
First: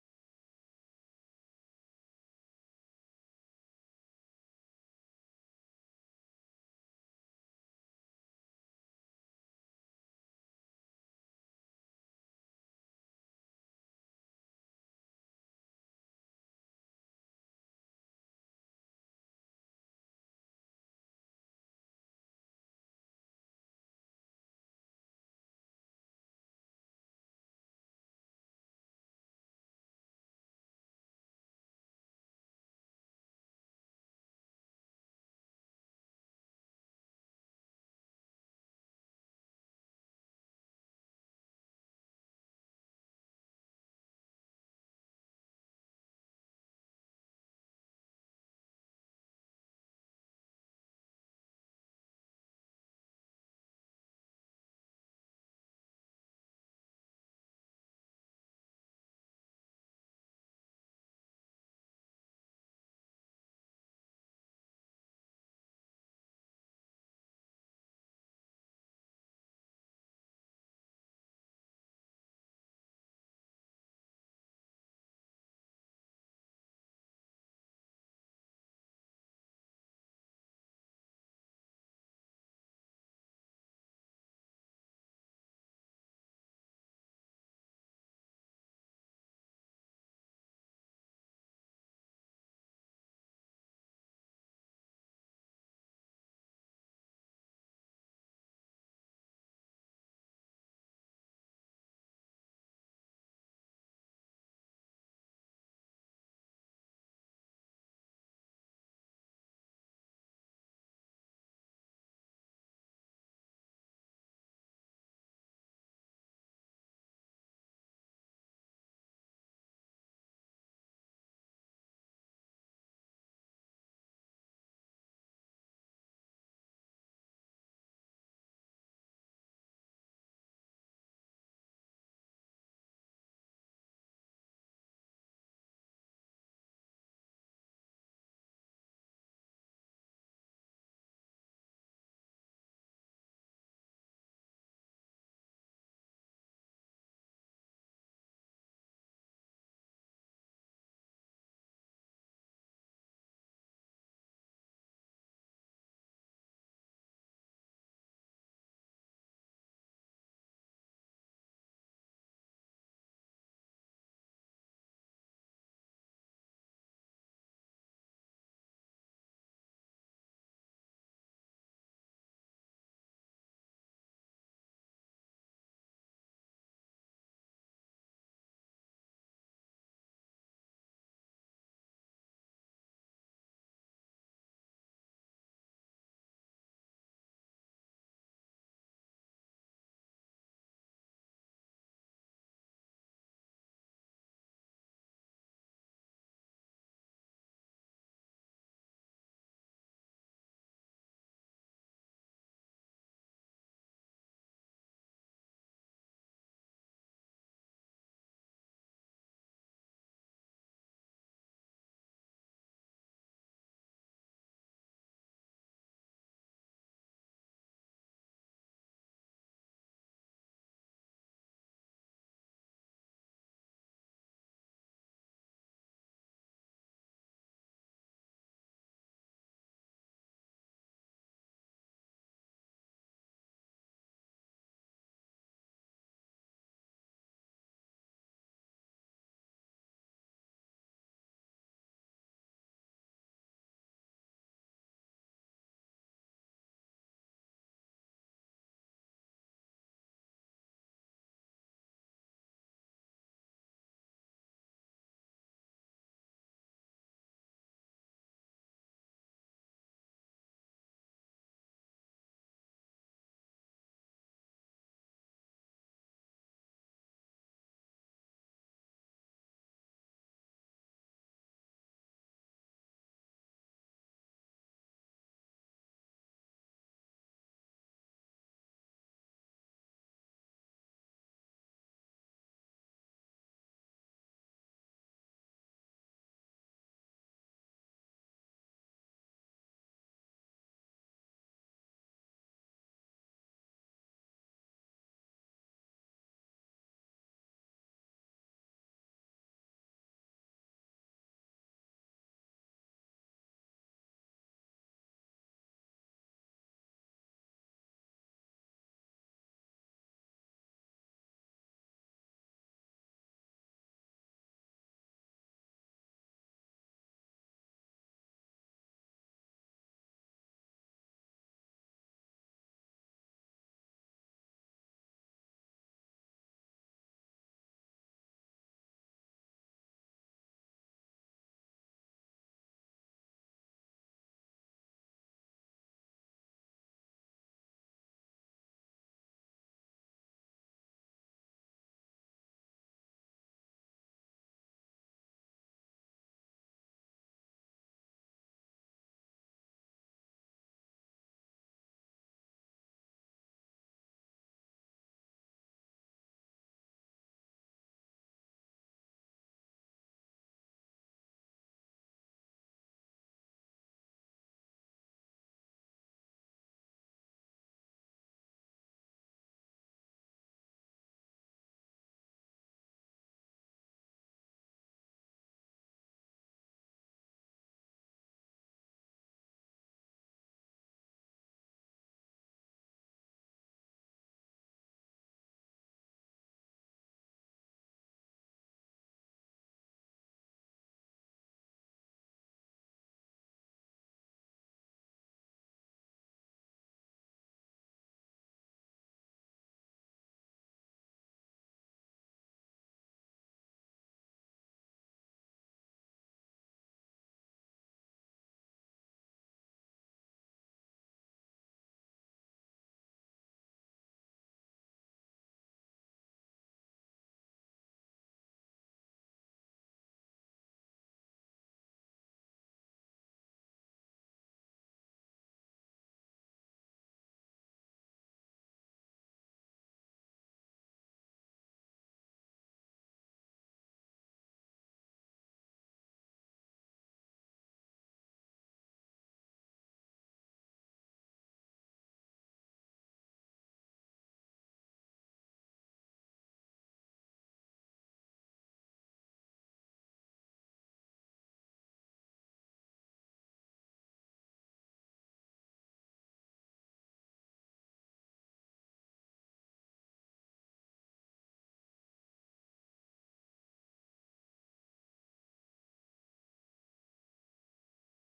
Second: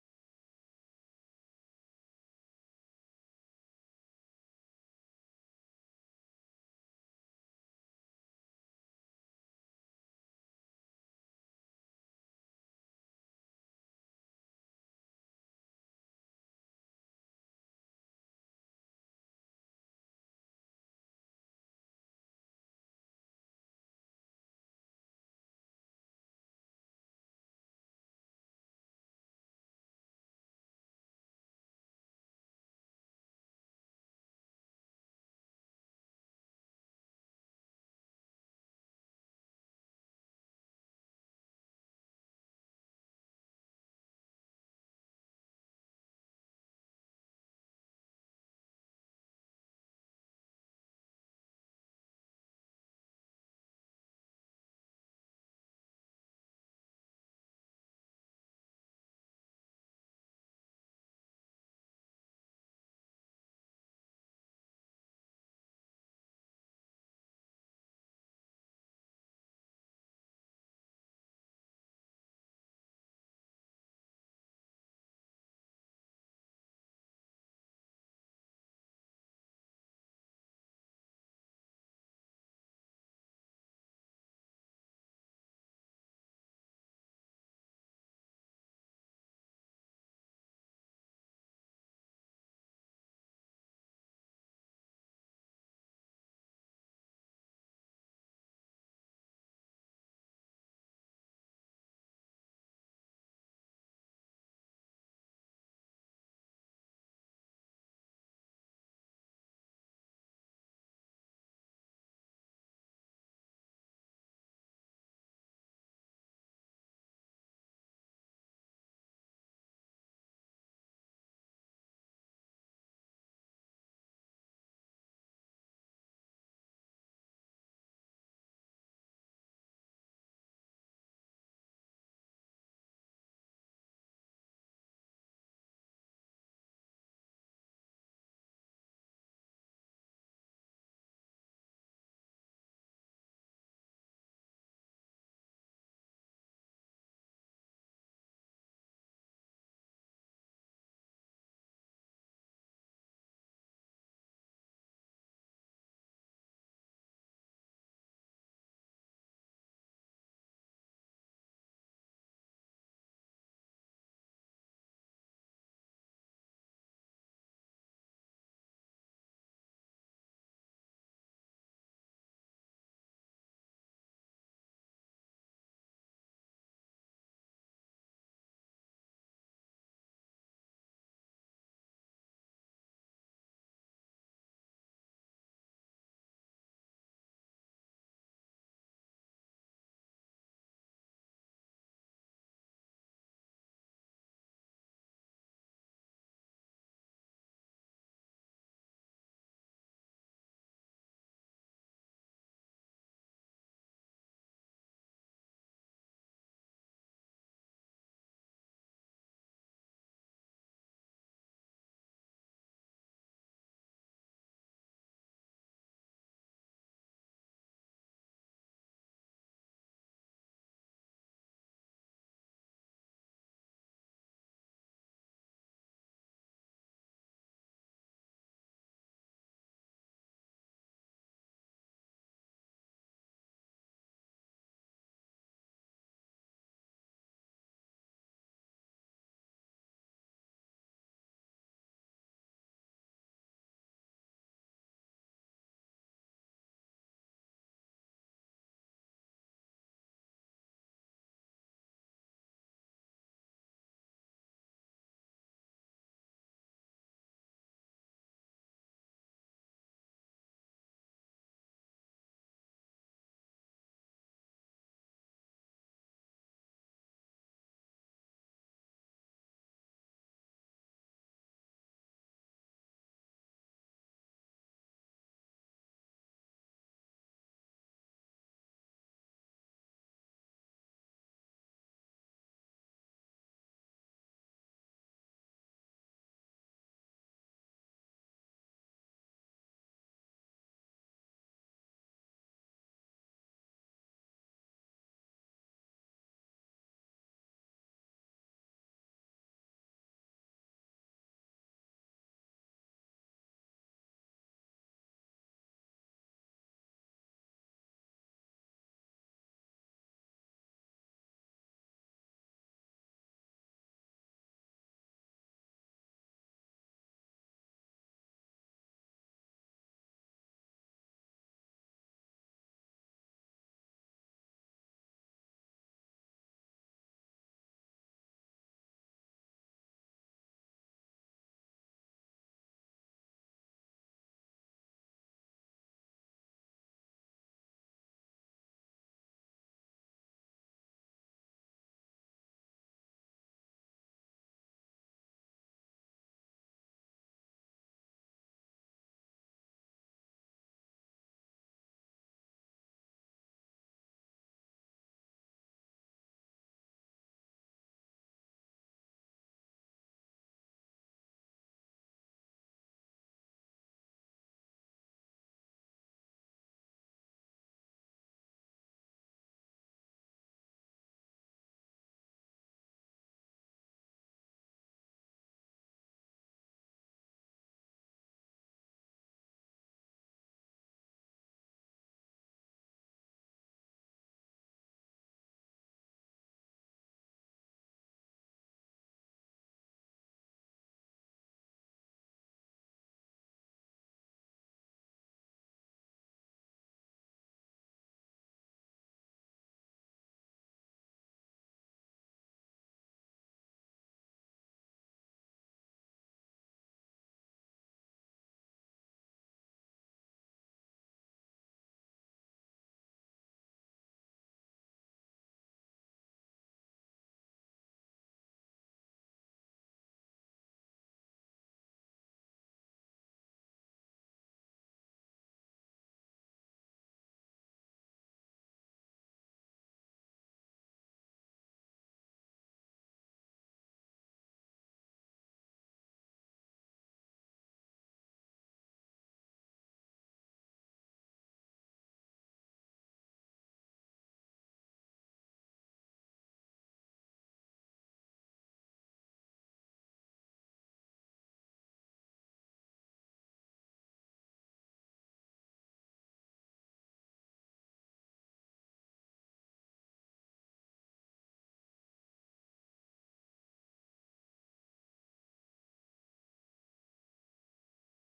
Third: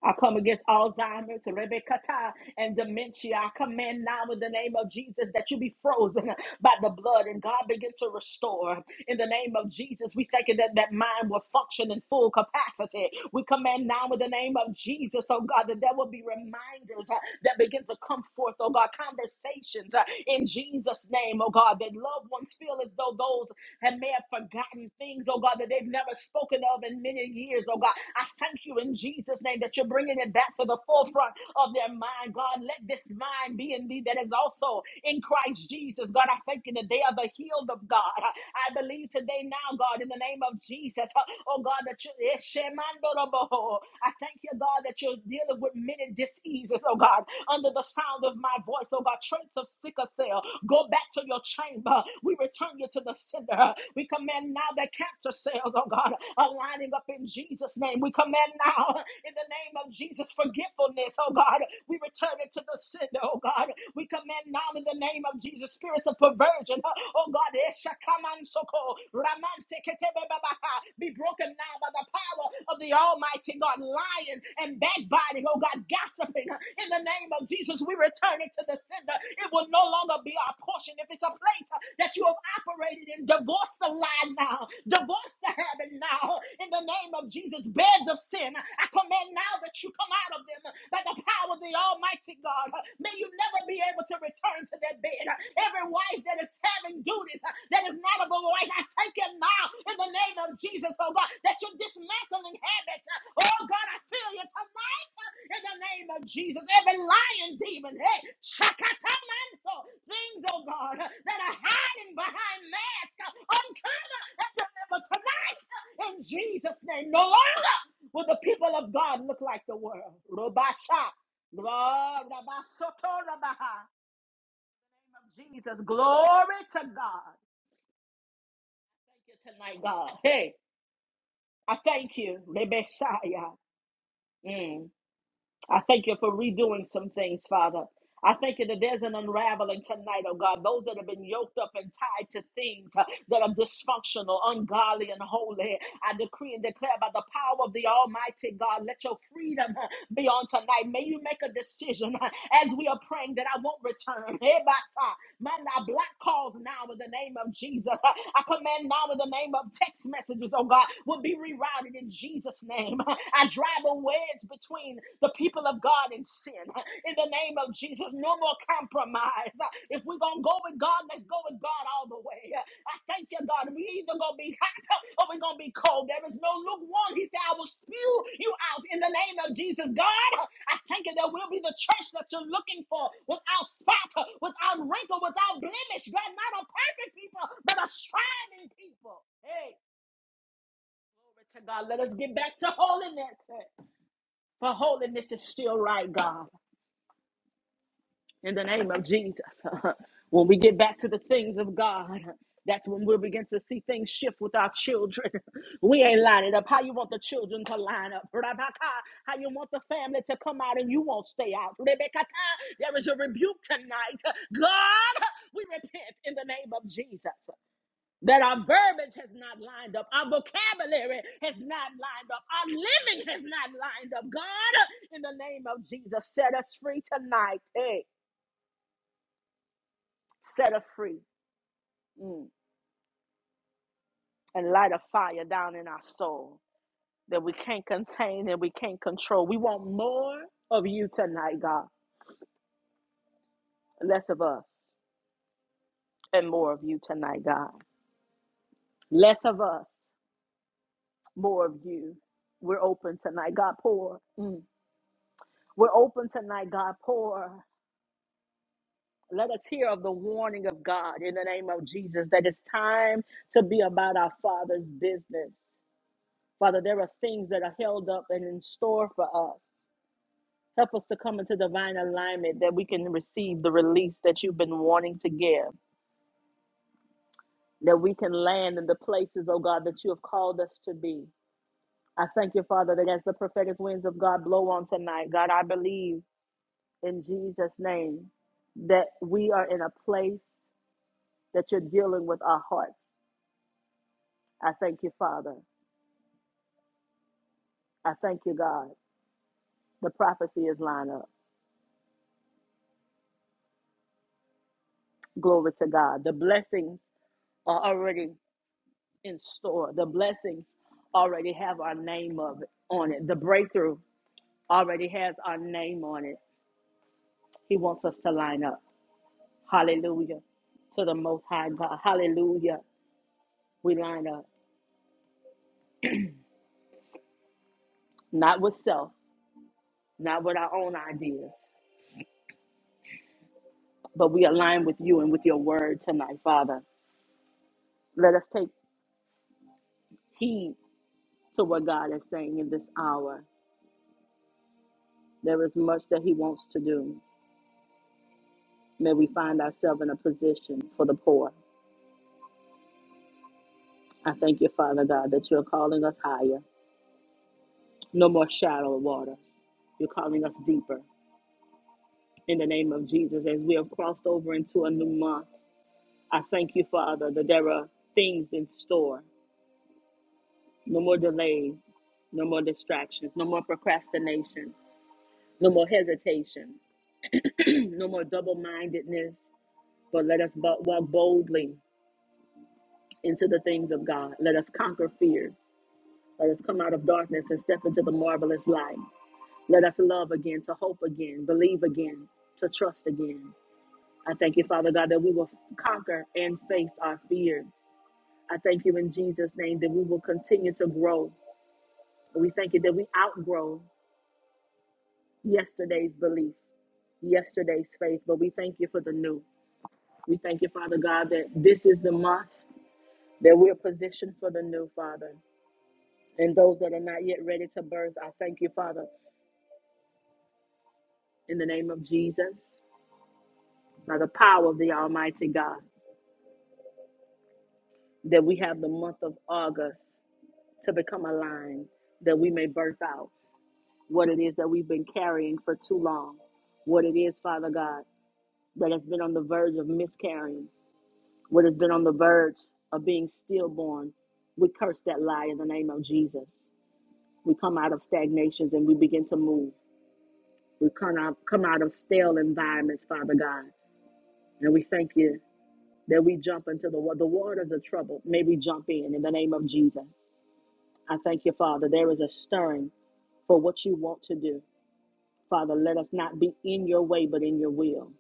I come against Alzheimer's, Rebekata, and dementia. I command now in the name of Jesus that you be frozen by the blood and God begin to restore. In the name of Jesus, we thank you that that mind will function in full capacity. We command now in the name of Jesus, oh God, that there will be reminders uh, that begin to come forth, oh God, conversations uh, in Jesus' name, oh God, that loved ones feel as though those have may have forgotten things, oh God, that they've never spoken of in many years, oh God. I thank you in in Jesus' name that you're bringing it back to the forefront of their mind. God, let this mind be in thee that is also in Christ Jesus. God, I thank you that they are the healed of God. I believe today now, God, in the name of Jesus, oh God, that you, Eshemandoroboho. I thank you, God, that you're dealing with many diseases, oh God, under the sound of my voice, oh God, traits of sickle cell. Go back to your chamber. We return you to the sender. We command now that cancer cells, oh God, are lining up in Jesus' name. Jesus' name. We command now in the name of Jesus forgetfulness, oh God. We return it to the sender, oh God. We command now in the name of Jesus spirits of perversion, oh God. Eshakamansoko, ramanseketebebaba, Be broken now by the power of the Almighty God. Lying and backbiting, oh God, gossiping in the name of Jesus. We return it to the sender. It will no longer be our portion if it's a place that you have operated in. Divorce the lie now, divorce the habit now in the name of Jesus. Beds of sin, I command now that you come out of them by the power of the Almighty God. May you never be able to return to that bed. Every wife that is having duties that is not of a wife, I thank you now in the name of Jesus, oh God, that you're dismantling habits. Oh God, I feel you tonight in the name of Jesus. Every lying demon, hey, shakatamanso, things, oh God, that are hiding behind masks, uncover and deliver tonight in Jesus' name, no longer will the people of God look like the world. Robasha. Glory Rabasoto Rabaha. Name of Jesus. Glory to God. Thank you tonight, God. Hey, I thank you. Rebeshaya. Mm. I thank you for redoing some things, Father. I thank you that there's an unraveling tonight, oh God. Those that have been yoked up and tied to things uh, that are dysfunctional, ungodly, and holy. I decree and declare by the power of the Almighty God, let your freedom uh, be on tonight. May you make a decision uh, as we are praying that I won't return. Man, I block calls now in the name of Jesus. I I command now in the name of text messages, oh God, will be rerouted in Jesus' name. I drive a wedge between the people of God and sin. In the name of Jesus, no more compromise. If we're going to go with God, let's go with God all the way. I thank you, God. We either gonna be hot or we're gonna be cold. There is no lukewarm. He said, I will spew you out in the name of Jesus. God, I thank you. There will be the church that you're looking for without spot, without wrinkle, without blemish. God, not a perfect people, but a striving people. Hey, glory to God. Let us get back to holiness. For holiness is still right, God. in the name of Jesus. when we get back to the things of God, that's when we'll begin to see things shift with our children. we ain't lining up how you want the children to line up. Rabaka, how you want the family to come out and you won't stay out. Rebekata, there is a rebuke tonight. God, we repent in the name of Jesus. That our verbiage has not lined up, our vocabulary has not lined up, our living has not lined up. God, in the name of Jesus, set us free tonight. Hey set us free mm, and light a fire down in our soul that we can't contain and we can't control. We want more of you tonight, God. Less of us and more of you tonight, God. Less of us, more of you. We're open tonight, God. Pour. Mm. We're open tonight, God. Pour. Let us hear of the warning of God in the name of Jesus that it's time to be about our Father's business. Father, there are things that are held up and in store for us. Help us to come into divine alignment that we can receive the release that you've been wanting to give, that we can land in the places, oh God, that you have called us to be. I thank you, Father, that as the prophetic winds of God blow on tonight, God, I believe in Jesus' name that we are in a place that you're dealing with our hearts. I thank you, Father. I thank you, God. The prophecy is lined up. Glory to God. The blessings are already in store. The blessings already have our name of it, on it. The breakthrough already has our name on it. He wants us to line up. Hallelujah. To the most high God. Hallelujah. We line up. Not with self, not with our own ideas, but we align with you and with your word tonight, Father. Let us take heed to what God is saying in this hour. There is much that He wants to do. May we find ourselves in a position for the poor. I thank you, Father God, that you're calling us higher. No more shallow waters. You're calling us deeper. In the name of Jesus, as we have crossed over into a new month, I thank you, Father, that there are things in store. No more delays, no more distractions, no more procrastination, no more hesitation, no more double mindedness. But let us bo- walk boldly into the things of God. Let us conquer fears. Let us come out of darkness and step into the marvelous light. Let us love again, to hope again, believe again, to trust again. I thank you, Father God, that we will conquer and face our fears. I thank you in Jesus' name that we will continue to grow. We thank you that we outgrow yesterday's belief, yesterday's faith, but we thank you for the new. We thank you, Father God, that this is the month that we're positioned for the new, Father. And those that are not yet ready to birth, I thank you, Father, in the name of Jesus, by the power of the Almighty God. that we have the month of August to become aligned, that we may birth out what it is that we've been carrying for too long, what it is, Father God, that has been on the verge of miscarrying, what has been on the verge of being stillborn. We curse that lie in the name of Jesus. We come out of stagnations and we begin to move. We come out, come out of stale environments, Father God, and we thank you that we jump into the wa- the waters of trouble. May we jump in in the name of Jesus. I thank you, Father. There is a stirring for what you want to do. Father, let us not be in your way, but in your will.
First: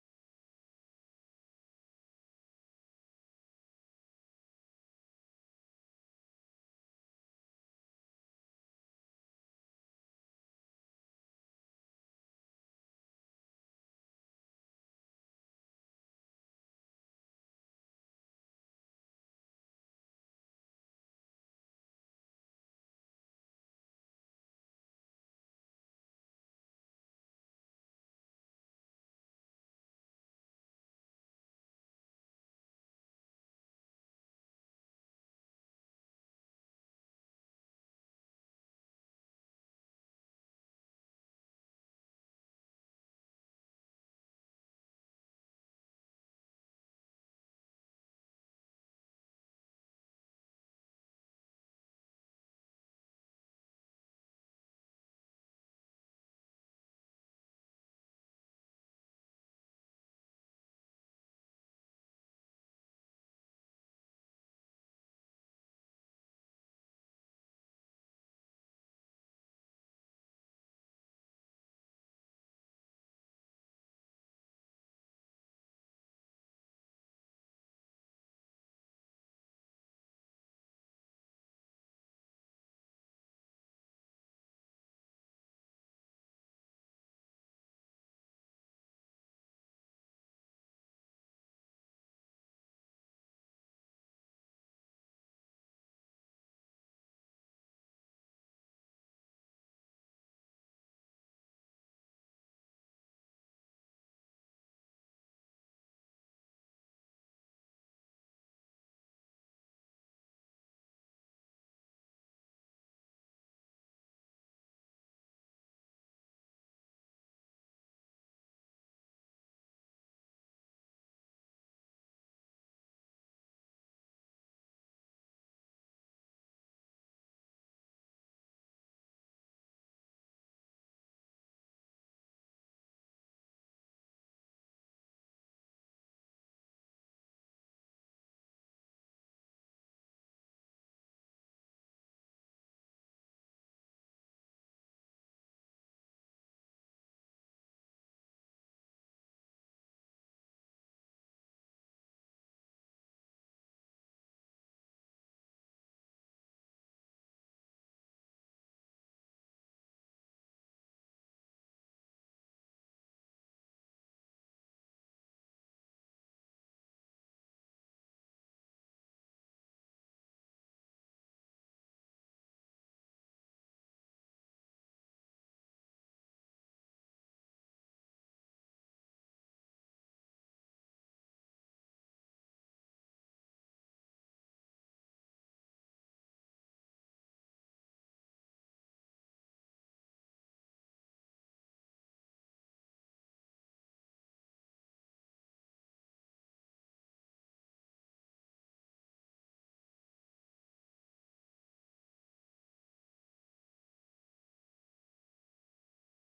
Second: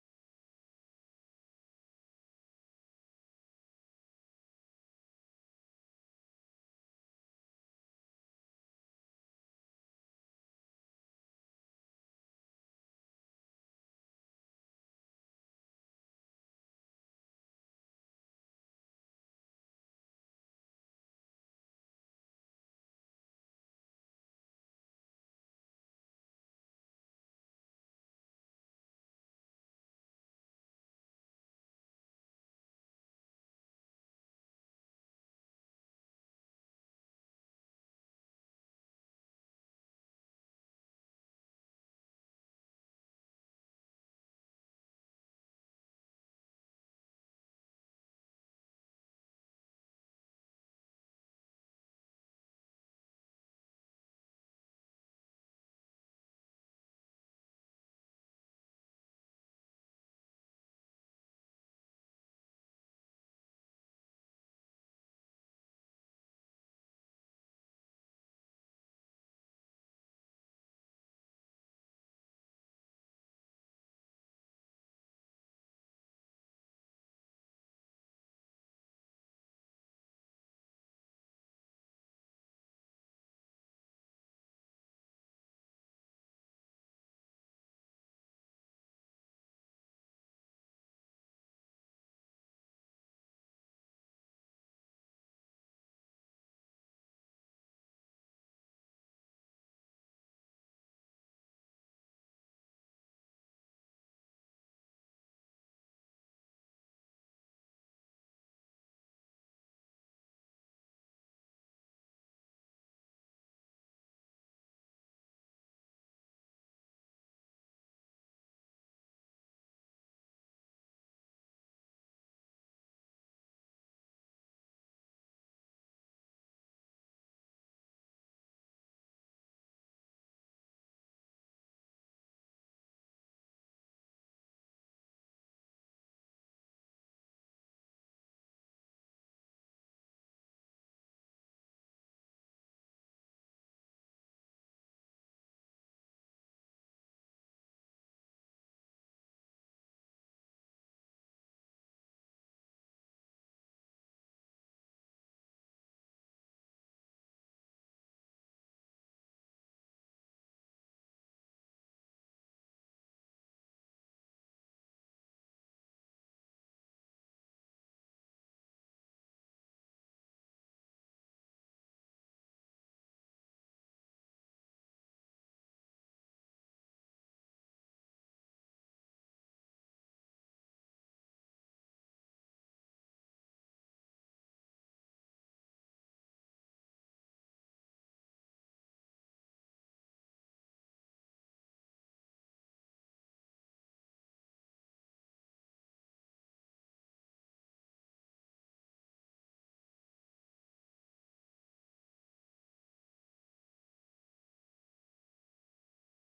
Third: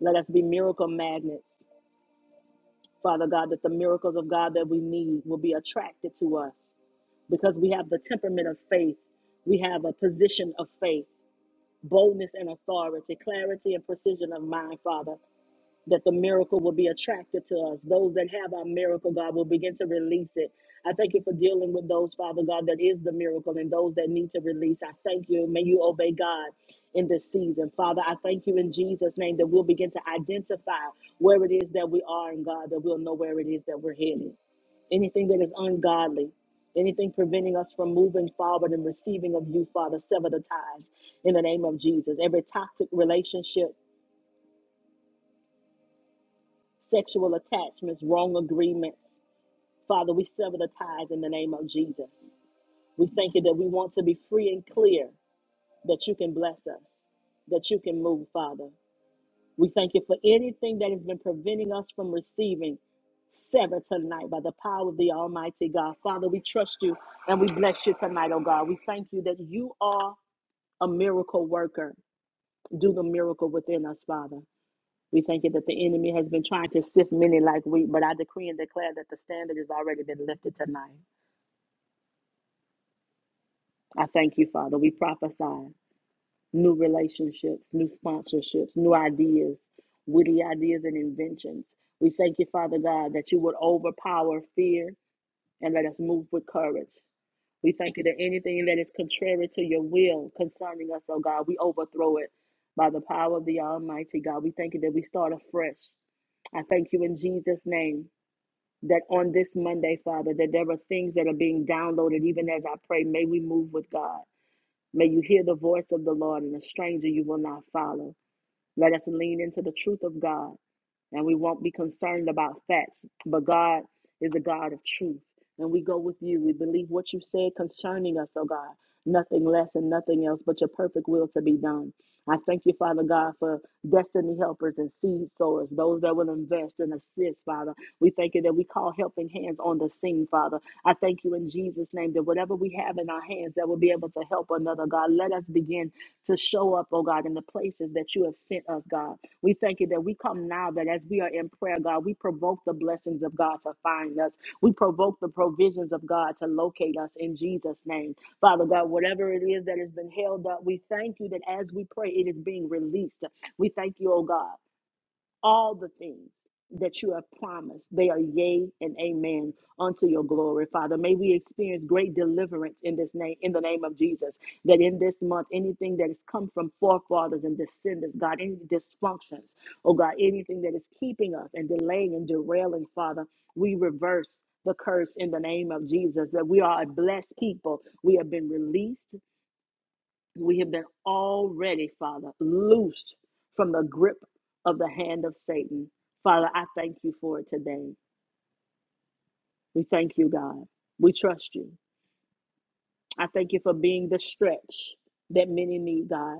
Let us be miracle magnets. Father God, that the miracles of God that we need will be attracted to us because we have the temperament of faith. We have a position of faith, boldness and authority, clarity and precision of mind, Father. that the miracle will be attracted to us. Those that have our miracle, God, will begin to release it. I thank you for dealing with those, Father God, that is the miracle and those that need to release. I thank you. May you obey God in this season. Father, I thank you in Jesus' name that we'll begin to identify where it is that we are in God, that we'll know where it is that we're headed. Anything that is ungodly, anything preventing us from moving forward and receiving of you, Father, sever the ties in the name of Jesus. Every toxic relationship, sexual attachments, wrong agreements. Father, we sever the ties in the name of Jesus. We thank you that we want to be free and clear, that you can bless us, that you can move, Father. We thank you for anything that has been preventing us from receiving. Sever tonight by the power of the Almighty God. Father, we trust you and we bless you tonight, oh God. We thank you that you are a miracle worker. Do the miracle within us, Father. We thank you that the enemy has been trying to sift many like wheat, but I decree and declare that the standard has already been lifted tonight. I thank you, Father. We prophesy new relationships, new sponsorships, new ideas, witty ideas and inventions. We thank you, Father God, that you would overpower fear and let us move with courage. We thank you that anything that is contrary to your will concerning us, oh God, we overthrow it by the power of the Almighty God. We thank you that we start afresh. I thank you in Jesus' name that on this Monday, Father, that there are things that are being downloaded even as I pray. May we move with God. May you hear the voice of the Lord and a stranger you will not follow. Let us lean into the truth of God and we won't be concerned about facts. But God is a God of truth, and we go with you. We believe what you said concerning us, oh God. Nothing less and nothing else but your perfect will to be done. I thank you, Father God, for destiny helpers and seed sowers, those that will invest and assist, Father. We thank you that we call helping hands on the scene, Father. I thank you in Jesus' name that whatever we have in our hands that will be able to help another, God, let us begin to show up, oh God, in the places that you have have sent us, God. We thank you that we come now that as we are in prayer, God, we provoke the blessings of God to find us. We provoke the provisions of God to locate us in Jesus' name. Father God, whatever it is that has been held up, we thank you that as we pray, it is being released. We thank you, oh God all the things that you have promised. They are yea and amen unto your glory, Father. May we experience great deliverance in this name, in the name of Jesus. That in this month, anything that has come from forefathers and descendants, God, any dysfunctions, oh God, anything that is keeping us and delaying and derailing, Father, we reverse the curse in the name of Jesus, that we are a blessed people. We have been released. We have been already, Father, loosed from the grip of the hand of Satan. Father, I thank you for it today. We thank you, God. We trust you. I thank you for being the stretch that many need, God.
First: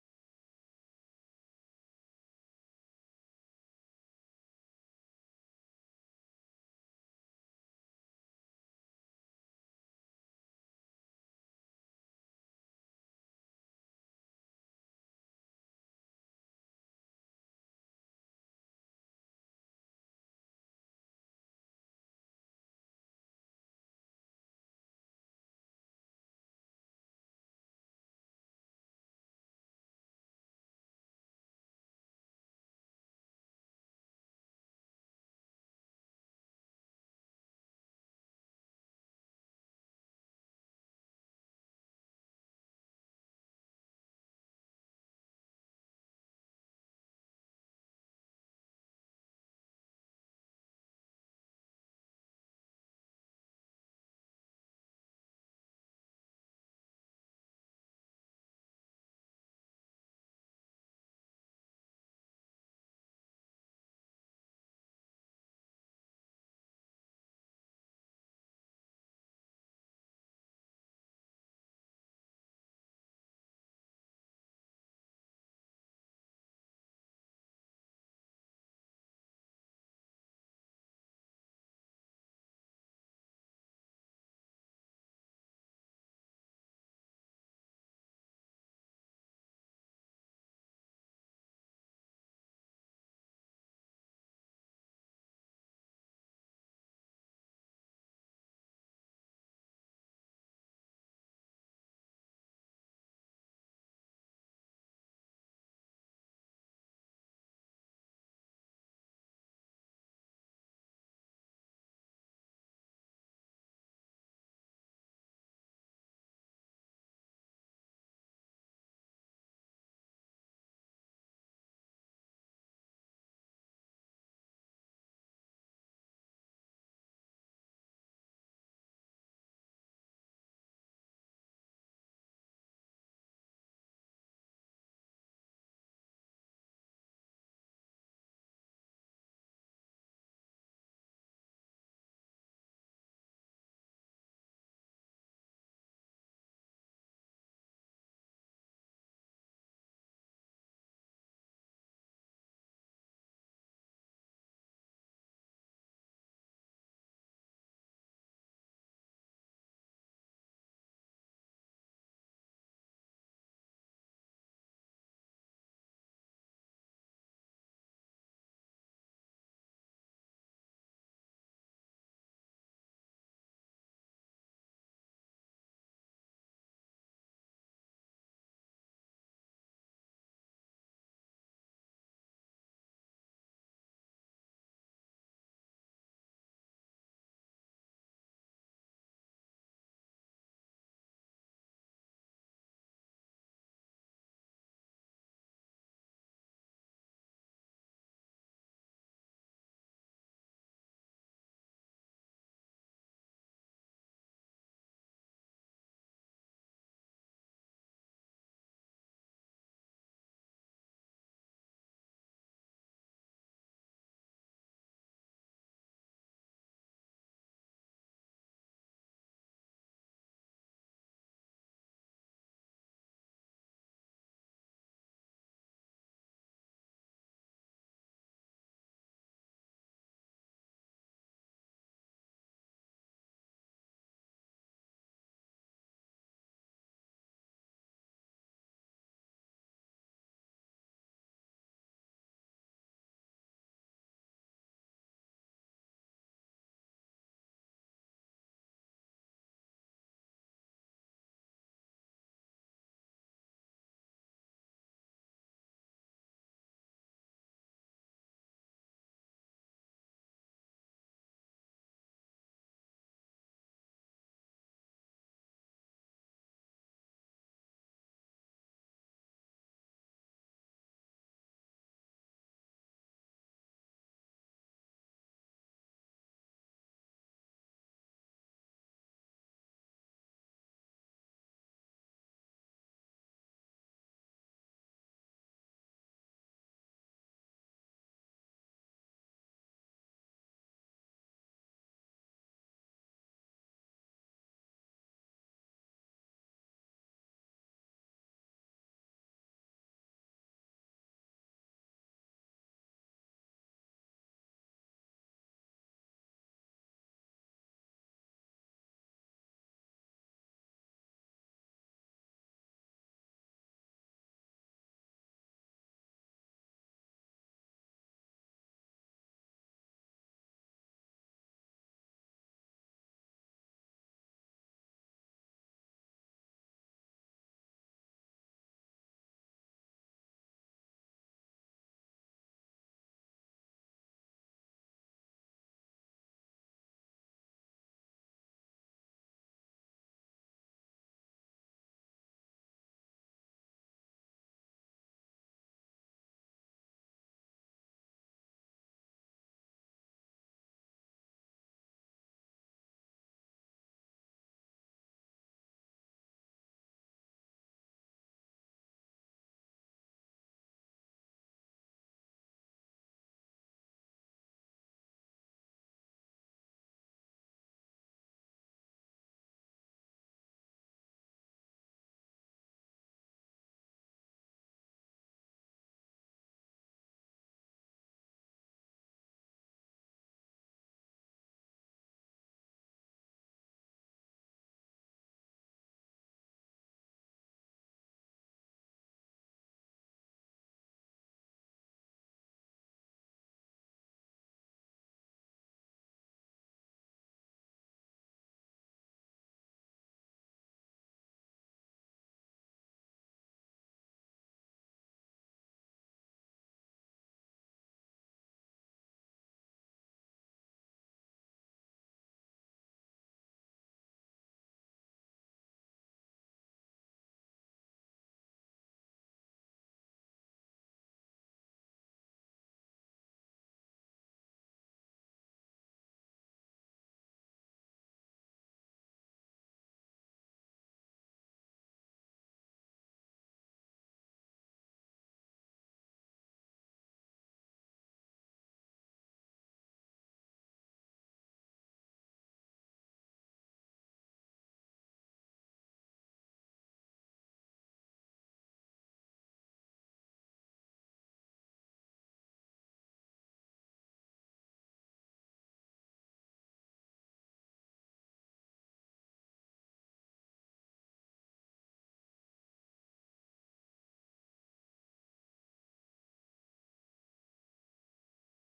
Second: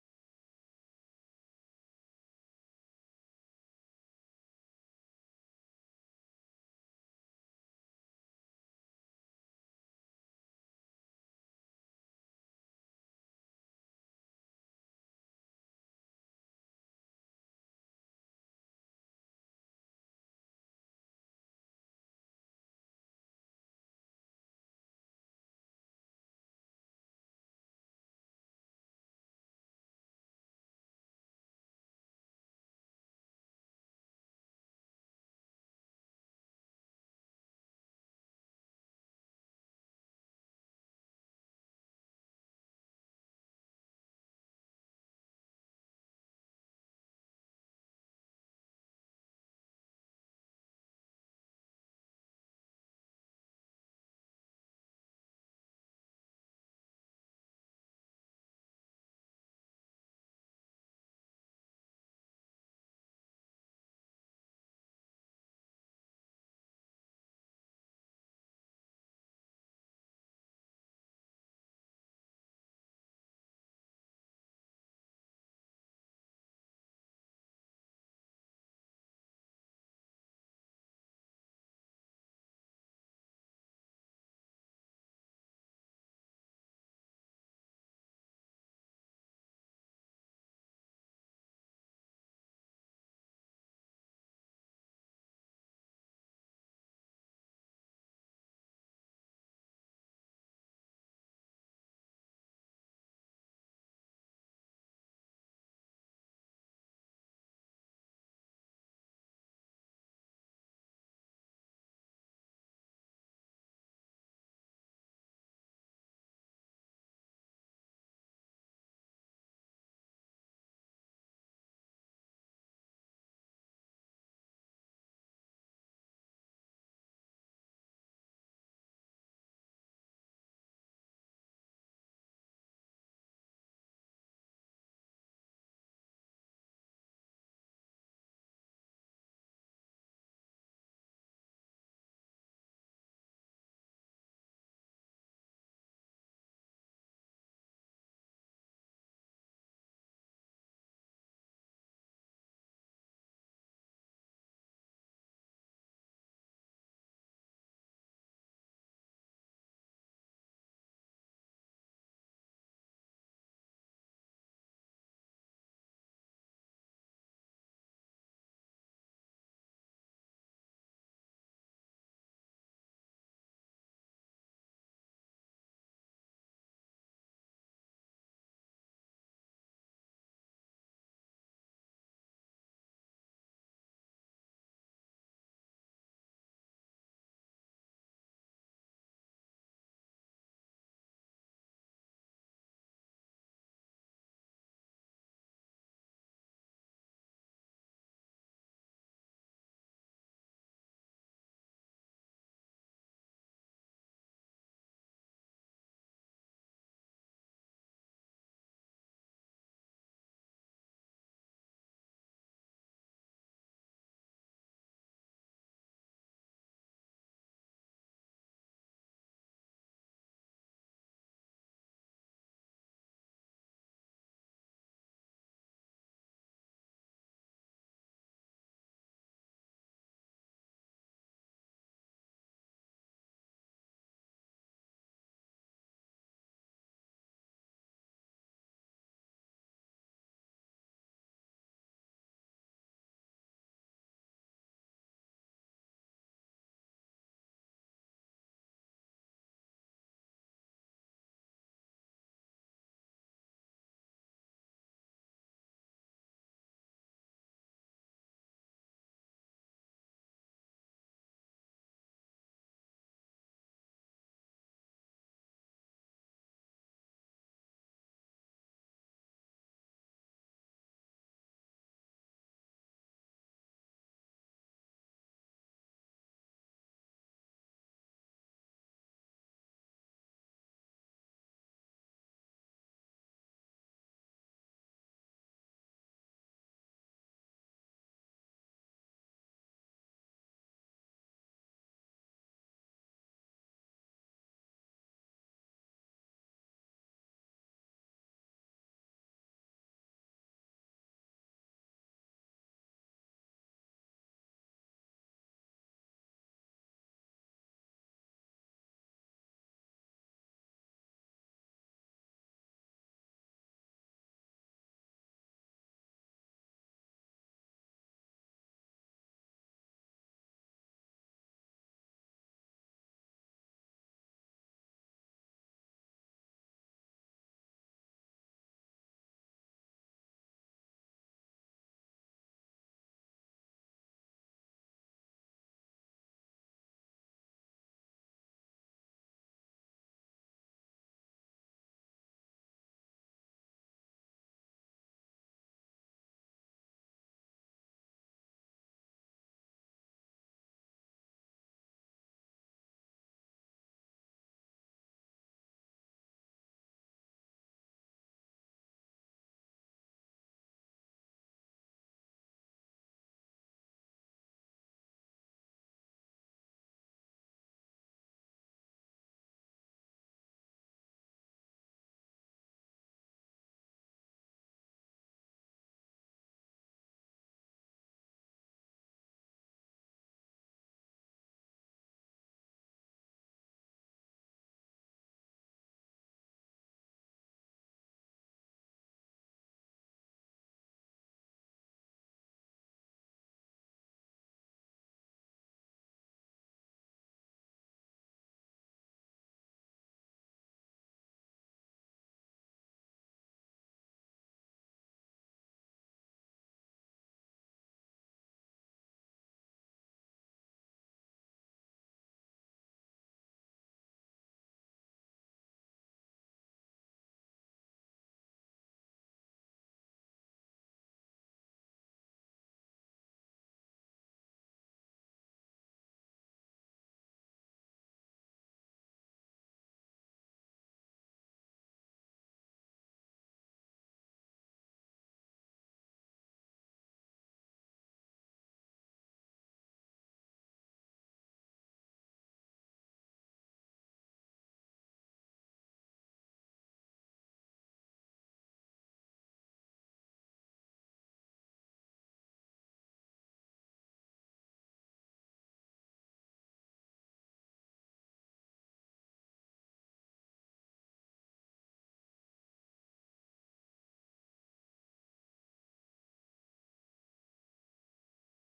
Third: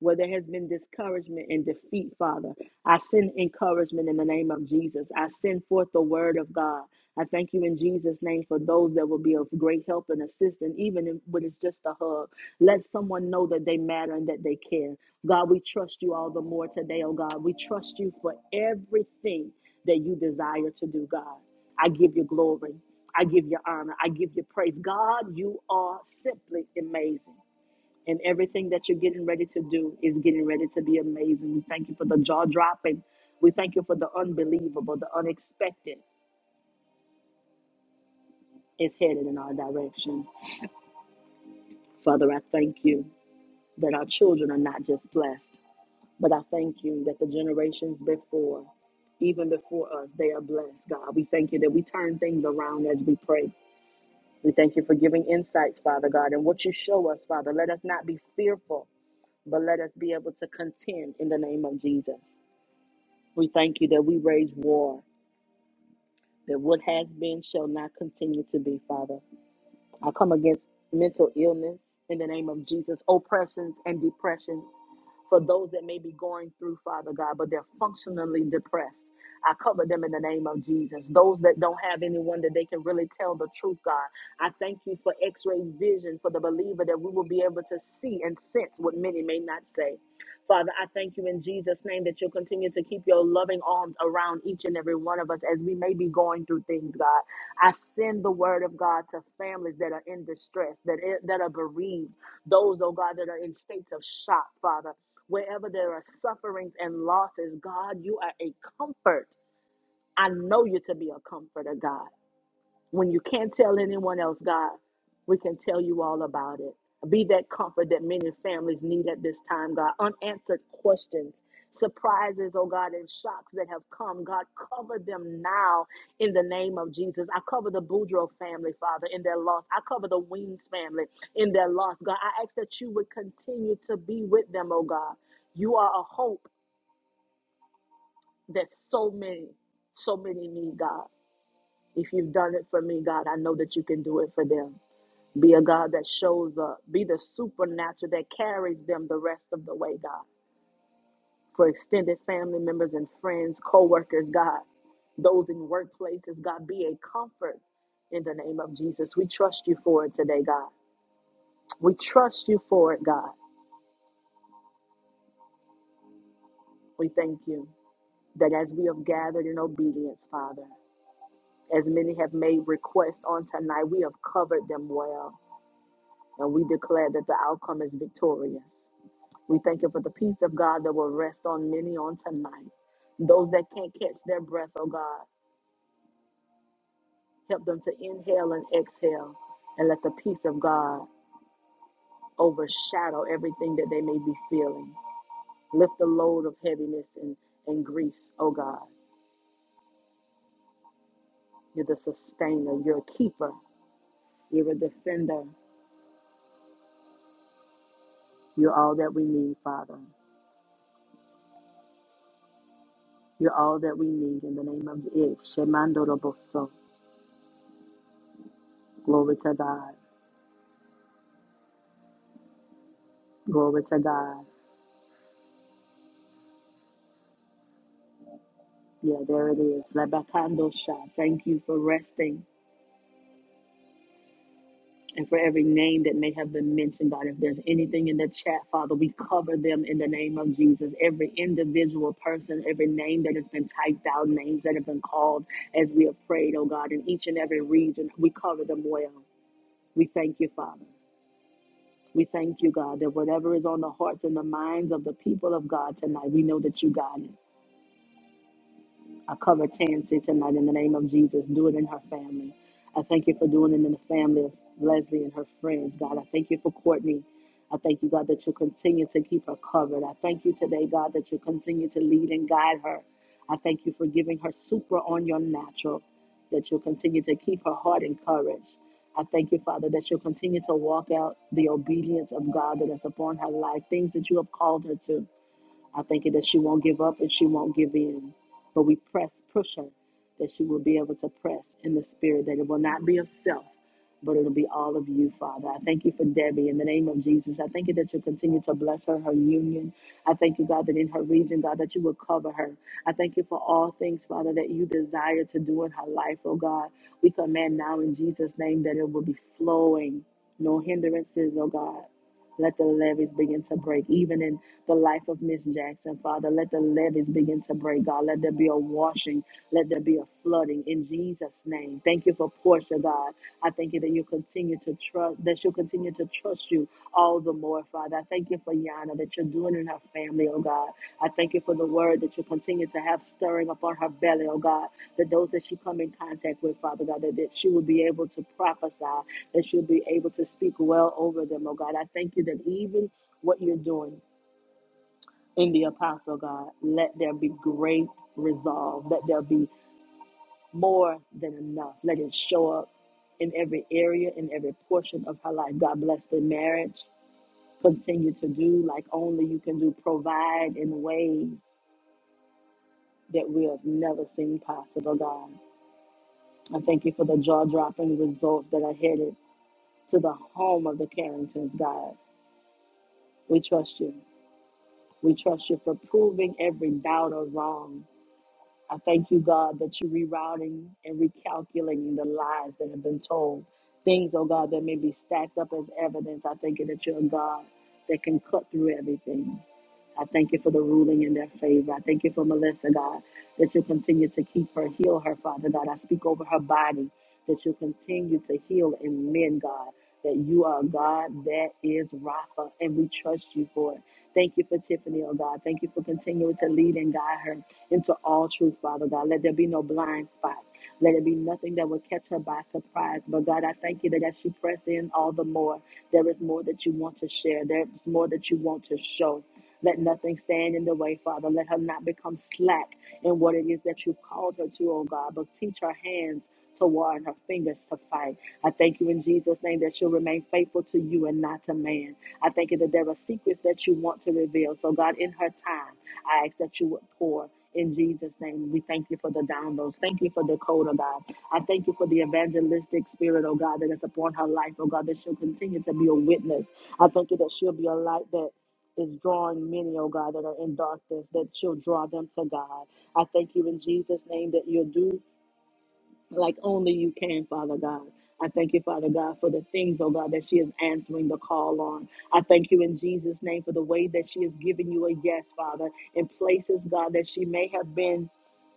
where there has been discouragement and defeat, Father. I send encouragement in the name of Jesus. I send forth the word of God. I thank you in Jesus' name for those that will be of great help and assistance, even if- when it's just a hug. Let someone know that they matter and that they care. God, we trust you all the more today, oh God. We trust you for everything that you desire to do, God. I give you glory. I give you honor. I give you praise. God, you are simply amazing and everything that you're getting ready to do is getting ready to be amazing. We thank you for the jaw dropping. We thank you for the unbelievable, the unexpected is headed in our direction. Father, I thank you that our children are not just blessed, but I thank you that the generations before, even before us, they are blessed, God. We thank you that we turn things around as we pray. We thank you for giving insights, Father God, and what you show us, Father. Let us not be fearful, but let us be able to contend in the name of Jesus. We thank you that we raise war, that what has been shall not continue to be, Father. I come against mental illness in the name of Jesus, oppressions and depressions for those that may be going through, Father God, but they're functionally depressed. I cover them in the name of Jesus. Those that don't have anyone that they can really tell the truth, God. I thank you for x ray vision for the believer that we will be able to see and sense what many may not say. Father, I thank you in Jesus' name that you'll continue to keep your loving arms around each and every one of us as we may be going through things, God. I send the word of God to families that are in distress, that, that are bereaved, those, oh God, that are in states of shock, Father. Wherever there are sufferings and losses, God, you are a comfort. I know you to be a comforter, God. When you can't tell anyone else, God, we can tell you all about it. Be that comfort that many families need at this time, God. Unanswered questions, surprises, oh God, and shocks that have come, God, cover them now in the name of Jesus. I cover the Boudreaux family, Father, in their loss. I cover the Weems family in their loss, God. I ask that you would continue to be with them, oh God. You are a hope that so many, so many need, God. If you've done it for me, God, I know that you can do it for them. Be a God that shows up. Be the supernatural that carries them the rest of the way, God. For extended family members and friends, co workers, God, those in workplaces, God, be a comfort in the name of Jesus. We trust you for it today, God. We trust you for it, God. We thank you that as we have gathered in obedience, Father, as many have made requests on tonight, we have covered them well. And we declare that the outcome is victorious. We thank you for the peace of God that will rest on many on tonight. Those that can't catch their breath, oh God, help them to inhale and exhale and let the peace of God overshadow everything that they may be feeling. Lift the load of heaviness and, and griefs, oh God. You're the sustainer, you're a keeper, you're a defender, you're all that we need, Father. You're all that we need in the name of it. Shemandoroboso. Glory to God. Glory to God. Yeah, there it is. Rabakando Shah. Thank you for resting and for every name that may have been mentioned, God. If there's anything in the chat, Father, we cover them in the name of Jesus. Every individual person, every name that has been typed out, names that have been called as we have prayed, oh God, in each and every region, we cover them well. We thank you, Father. We thank you, God, that whatever is on the hearts and the minds of the people of God tonight, we know that you got it. I cover Tansy tonight in the name of Jesus. Do it in her family. I thank you for doing it in the family of Leslie and her friends, God. I thank you for Courtney. I thank you, God, that you continue to keep her covered. I thank you today, God, that you continue to lead and guide her. I thank you for giving her super on your natural, that you'll continue to keep her heart encouraged. I thank you, Father, that she'll continue to walk out the obedience of God that is upon her life, things that you have called her to. I thank you that she won't give up and she won't give in. But we press, push her, that she will be able to press in the spirit, that it will not be of self, but it'll be all of you, Father. I thank you for Debbie in the name of Jesus. I thank you that you will continue to bless her, her union. I thank you, God, that in her region, God, that you will cover her. I thank you for all things, Father, that you desire to do in her life, oh God. We command now in Jesus' name that it will be flowing, no hindrances, oh God. Let the levees begin to break, even in the life of Miss Jackson, Father. Let the levees begin to break, God. Let there be a washing. Let there be a flooding in Jesus' name. Thank you for Portia, God. I thank you that you continue to trust, that she'll continue to trust you all the more, Father. I thank you for Yana, that you're doing in her family, oh God. I thank you for the word that you continue to have stirring upon her belly, oh God. That those that she come in contact with, Father God, that, that she will be able to prophesy that you'll be able to speak well over them, oh God. I thank you that even what you're doing in the apostle, God, let there be great resolve, let there be more than enough, let it show up in every area, in every portion of her life. God bless the marriage. Continue to do like only you can do, provide in ways that we have never seen possible, God. I thank you for the jaw dropping results that are headed to the home of the Carringtons, God. We trust you. We trust you for proving every doubt or wrong. I thank you, God, that you're rerouting and recalculating the lies that have been told. Things, oh God, that may be stacked up as evidence. I thank you that you're a God that can cut through everything. I thank you for the ruling in their favor. I thank you for Melissa, God, that you'll continue to keep her, heal her, Father God. I speak over her body that you'll continue to heal and mend, God, that you are a God that is Rapha, and we trust you for it. Thank you for Tiffany, oh God. Thank you for continuing to lead and guide her into all truth, Father God. Let there be no blind spots. Let it be nothing that will catch her by surprise. But God, I thank you that as she press in all the more, there is more that you want to share. There is more that you want to show. Let nothing stand in the way, Father. Let her not become slack in what it is that you called her to, oh God, but teach her hands to war and her fingers to fight. I thank you in Jesus' name that she'll remain faithful to you and not to man. I thank you that there are secrets that you want to reveal. So, God, in her time, I ask that you would pour in Jesus' name. We thank you for the downloads. Thank you for the code, oh God. I thank you for the evangelistic spirit, oh God, that is upon her life, oh God, that she'll continue to be a witness. I thank you that she'll be a light that is drawing many, oh God, that are in darkness, that she'll draw them to God. I thank you in Jesus' name that you'll do like only you can, Father God. I thank you, Father God, for the things, oh God, that she is answering the call on. I thank you in Jesus' name for the way that she is giving you a yes, Father, in places, God, that she may have been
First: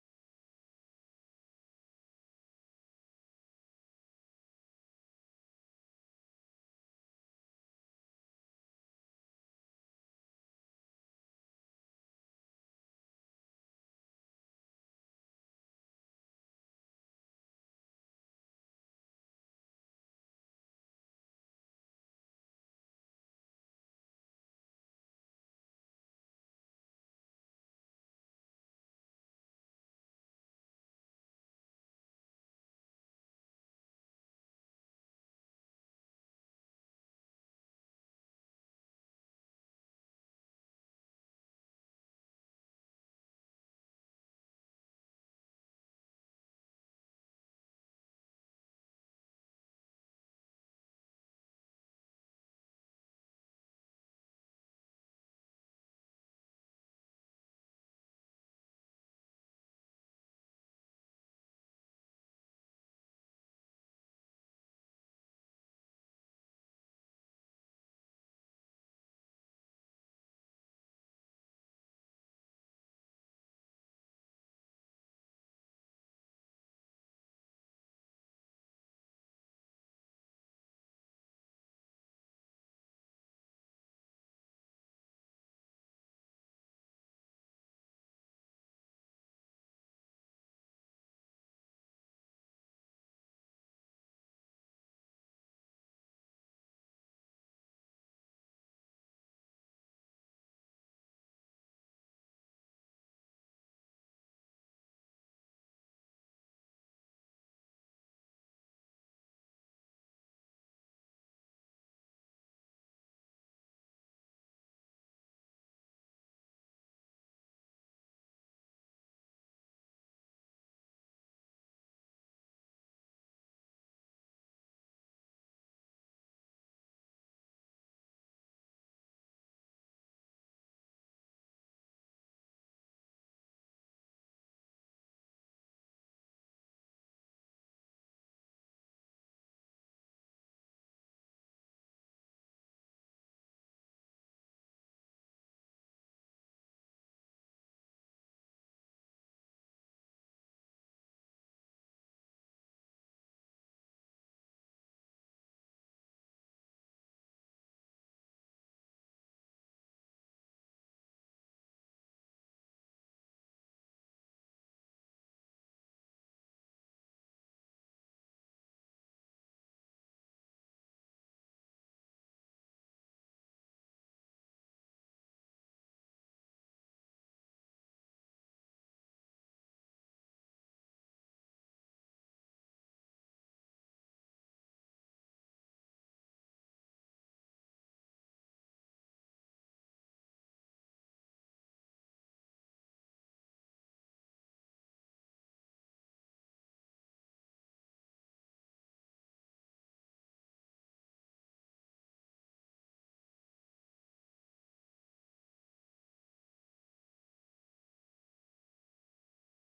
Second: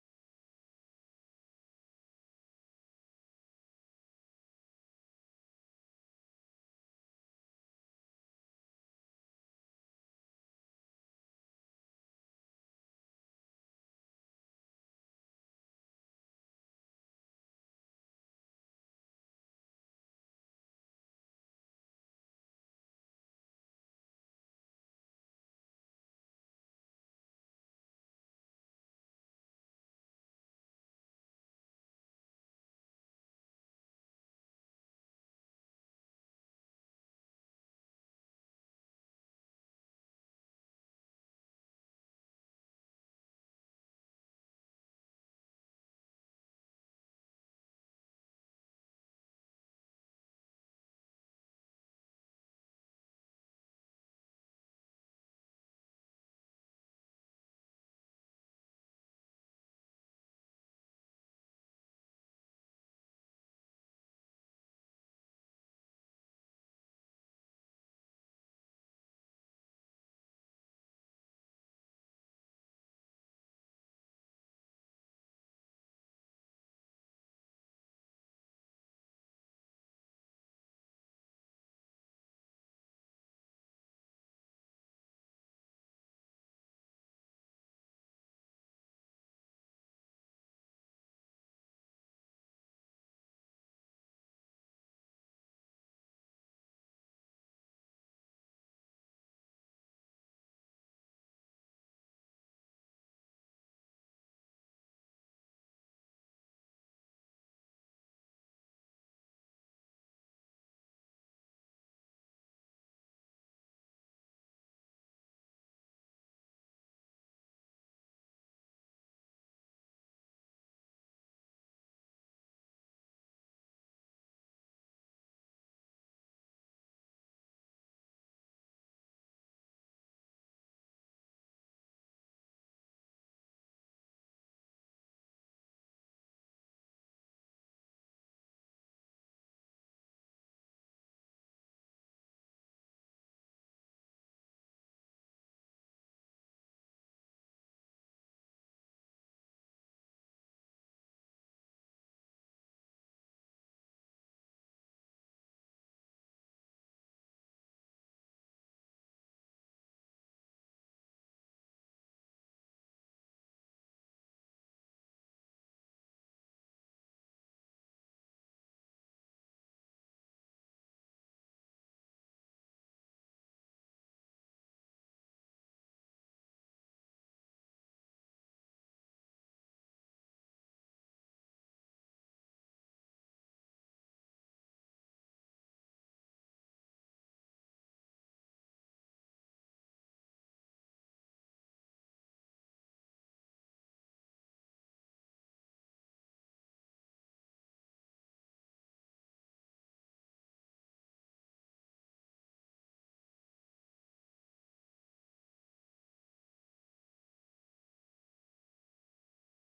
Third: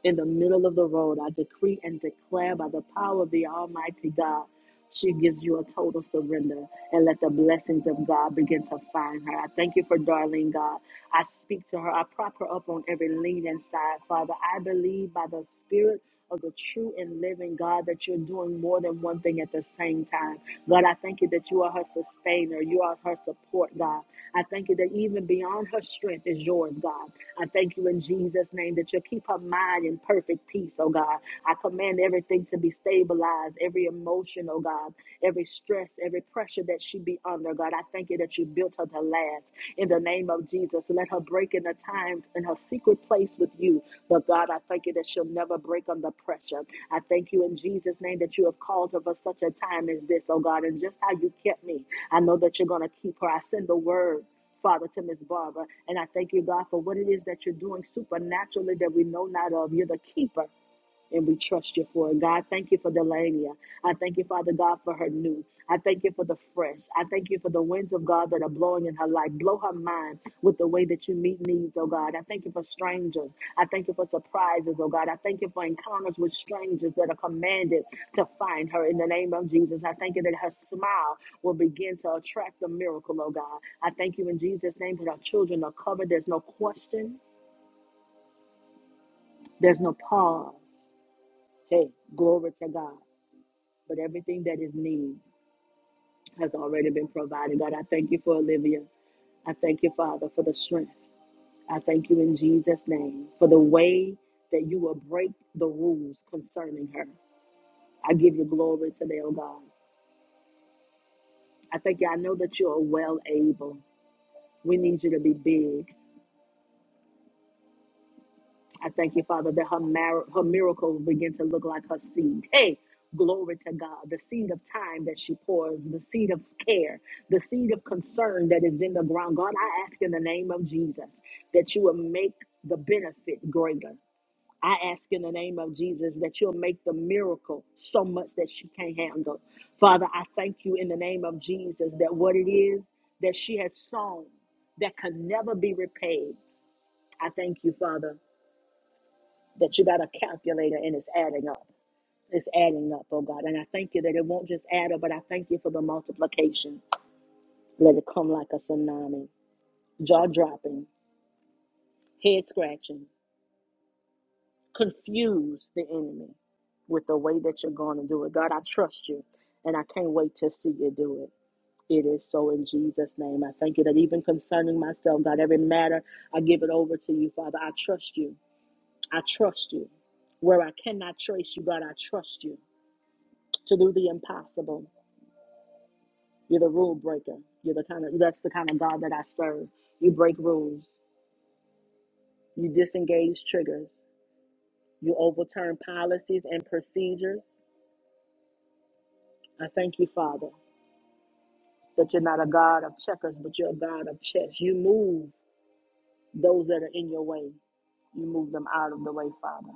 in the middle of the road. I decree and declare by the power of the Almighty God. She gives you a total surrender and let the blessings of God begin to find her. I thank you for darling God. I speak to her. I prop her up on every lean and side, Father. I believe by the Spirit of the true and living God, that you're doing more than one thing at the same time. God, I thank you that you are her sustainer. You are her support, God. I thank you that even beyond her strength is yours, God. I thank you in Jesus' name that you'll keep her mind in perfect peace, oh God. I command everything to be stabilized, every emotion, oh God, every stress, every pressure that she be under, God. I thank you that you you built her to last. In the name of Jesus, let her break in the times in her secret place with you. But God, I thank you that she'll never break under pressure. I thank you in Jesus' name that you have called her for such a time as this, oh God, and just how you kept me. I know that you're going to keep her. I send the word. Father, to Miss Barbara. And I thank you, God, for what it is that you're doing supernaturally that we know not of. You're the keeper and we trust you for it. God, thank you for Delania. I thank you, Father God, for her new. I thank you for the fresh. I thank you for the winds of God that are blowing in her life. Blow her mind with the way that you meet needs, oh God. I thank you for strangers. I thank you for surprises, oh God. I thank you for encounters with strangers that are commanded to find her in the name of Jesus. I thank you that her smile will begin to attract the miracle, oh God. I thank you in Jesus' name that our children are covered. There's no question, there's no pause. Hey, glory to God. but everything that is needed has already been provided. God, I thank you for Olivia. I thank you, Father, for the strength. I thank you in Jesus' name for the way that you will break the rules concerning her. I give you glory today, oh God. I thank you. I know that you are well able. We need you to be big. I thank you, Father, that her, mar- her miracle will begin to look like her seed. Hey, glory to God. The seed of time that she pours, the seed of care, the seed of concern that is in the ground. God, I ask in the name of Jesus that you will make the benefit greater. I ask in the name of Jesus that you'll make the miracle so much that she can't handle. Father, I thank you in the name of Jesus that what it is that she has sown that can never be repaid. I thank you, Father that you got a calculator and it's adding up. It's adding up, oh God. And I thank you that it won't just add up, but I thank you for the multiplication. Let it come like a tsunami, jaw dropping, head scratching, confuse the enemy with the way that you're going to do it. God, I trust you, and I can't wait to see you do it. It is so in Jesus' name. I thank you that even concerning myself, God, every matter, I give it over to you, Father. I trust you. I trust you. Where I cannot trace you, God, I trust you. to do the impossible. You're the rule breaker. You're the kind of that's the kind of God that I serve. You break rules. You disengage triggers. You overturn policies and procedures. I thank you, Father, that you're not a God of checkers, but you're a God of chess. You move those that are in your way. You move them out of the way, Father.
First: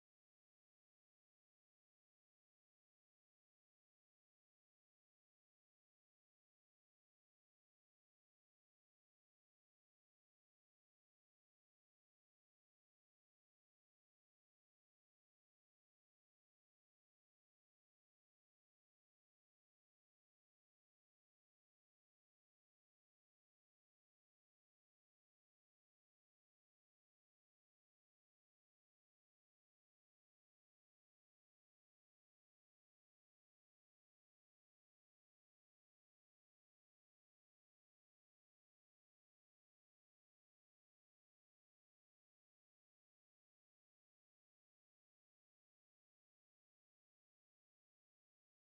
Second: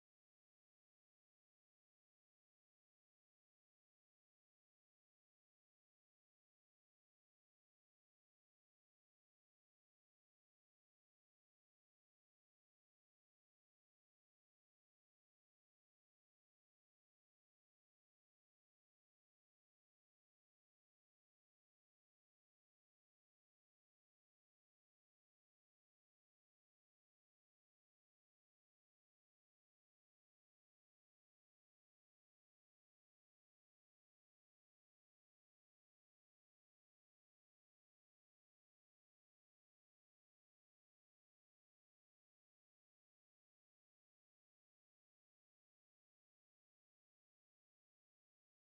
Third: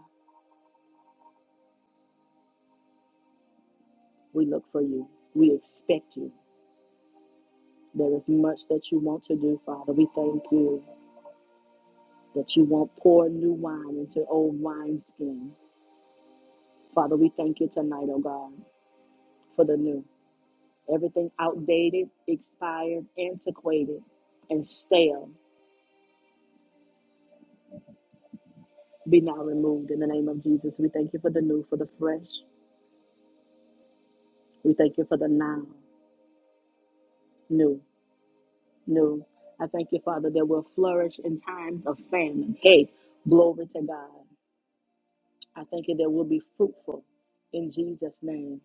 We look for you. We expect you. There is much that you want to do, Father. We thank you that you won't pour new wine into old wineskins Father, we thank you tonight, oh God, for the new. Everything outdated, expired, antiquated, and stale be now removed in the name of Jesus. We thank you for the new, for the fresh. We thank you for the now, new, new. I thank you, Father, that we'll flourish in times of famine. Hey, glory to God. I thank you that we'll be fruitful in Jesus' name.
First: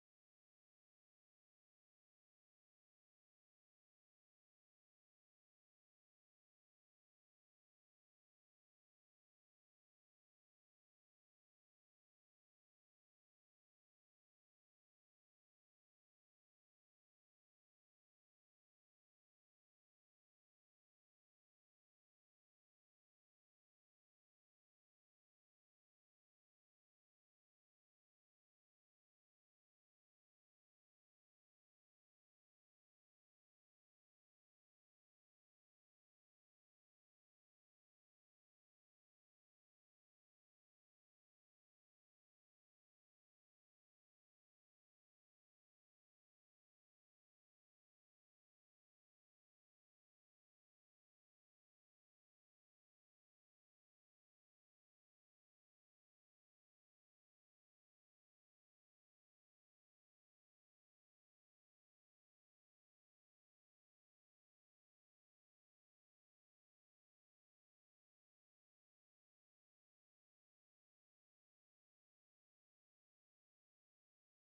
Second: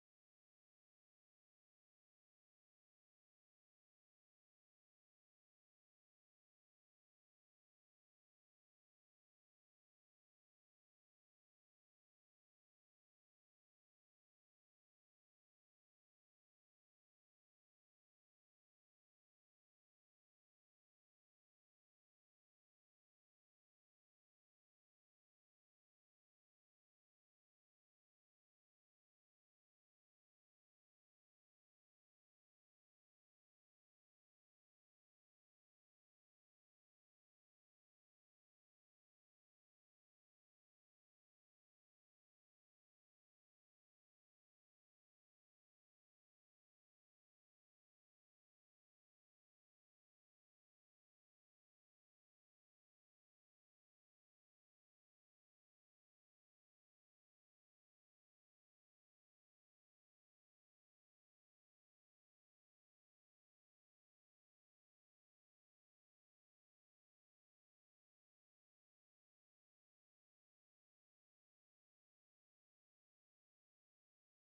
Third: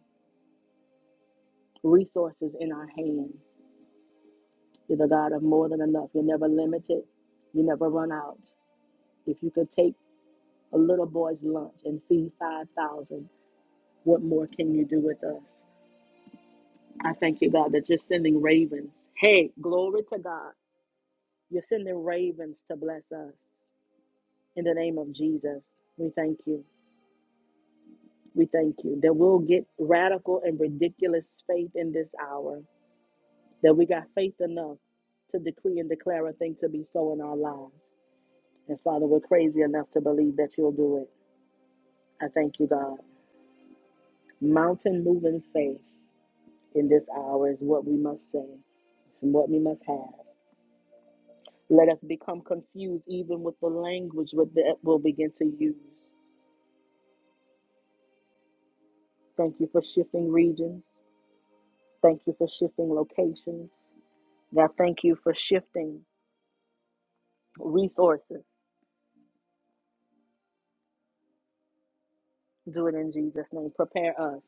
Resources in our hand. You're the God of more than enough. You're never limited. You never run out. If you could take a little boy's lunch and feed 5,000. What more can you do with us? I thank you, God, that you're sending ravens. Hey, glory to God. You're sending ravens to bless us. In the name of Jesus, we thank you. We thank you that we'll get radical and ridiculous faith in this hour, that we got faith enough to decree and declare a thing to be so in our lives. And Father, we're crazy enough to believe that you'll do it. I thank you, God. Mountain moving faith. in this hour is what we must say and what we must have. Let us become confused even with the language that we'll begin to use. Thank you for shifting regions. Thank you for shifting locations. God, thank you for shifting resources. Do it in Jesus' name. Prepare us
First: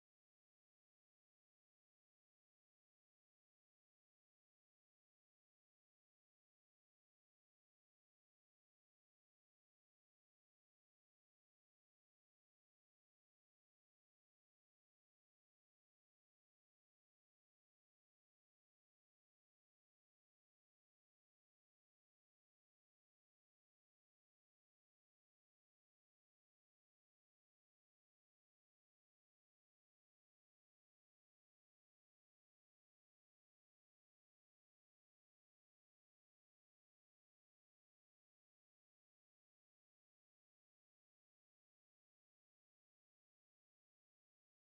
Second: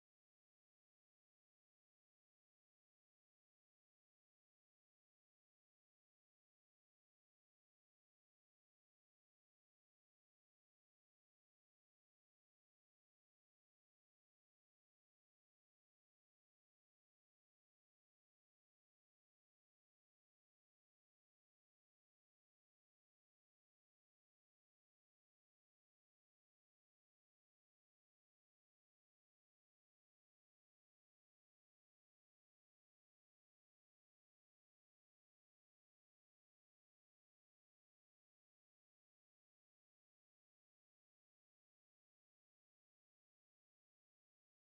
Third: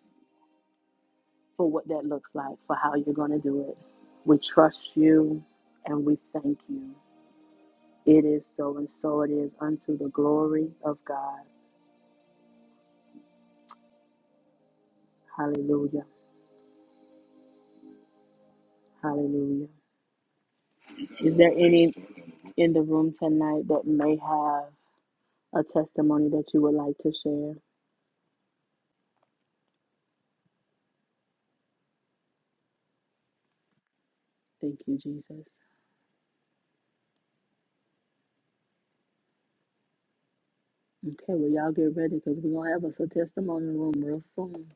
for what that looks like, for how you're going to do it. We trust you and we thank you. It is so, and so it is unto the glory of God. Hallelujah. Hallelujah. Is there any in the room tonight that may have a testimony that you would like to share? Thank you, Jesus. Okay, well, y'all get ready because we're going to have us a testimony room real soon.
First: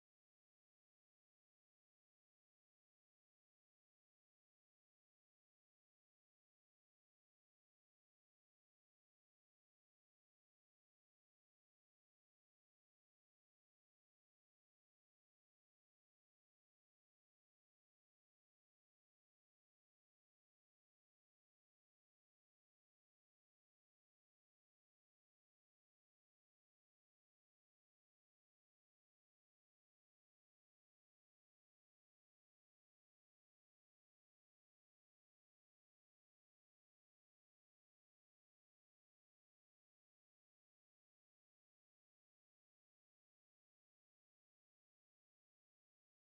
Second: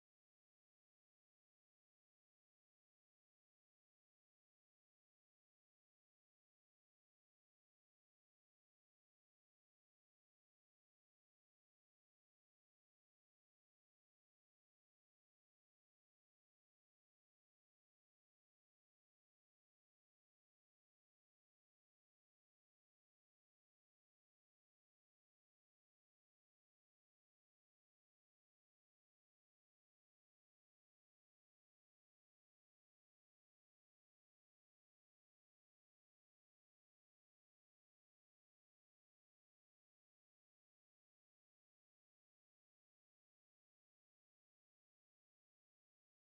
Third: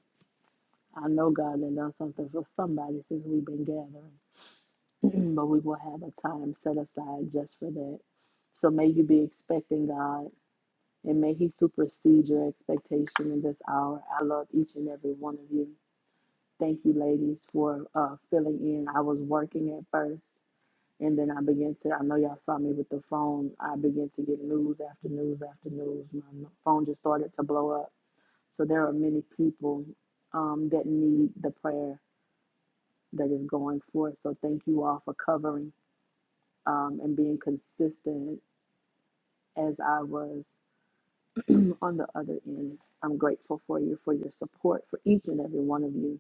I know God has done something for somebody since we've been gathering, but we will have a time set aside just for that. So may you be expecting God and may He supersede your expectation in this hour. I love each and every one of you. Thank you, ladies, for uh, filling in. I was working at first, and then I began to. I know y'all saw me with the phone. I began to get news after news after news. My phone just started to blow up. So there are many people um, that need the prayer that is going forth. So thank you all for covering um, and being consistent as I was on the other end. I'm grateful for you for your support for each and every one of you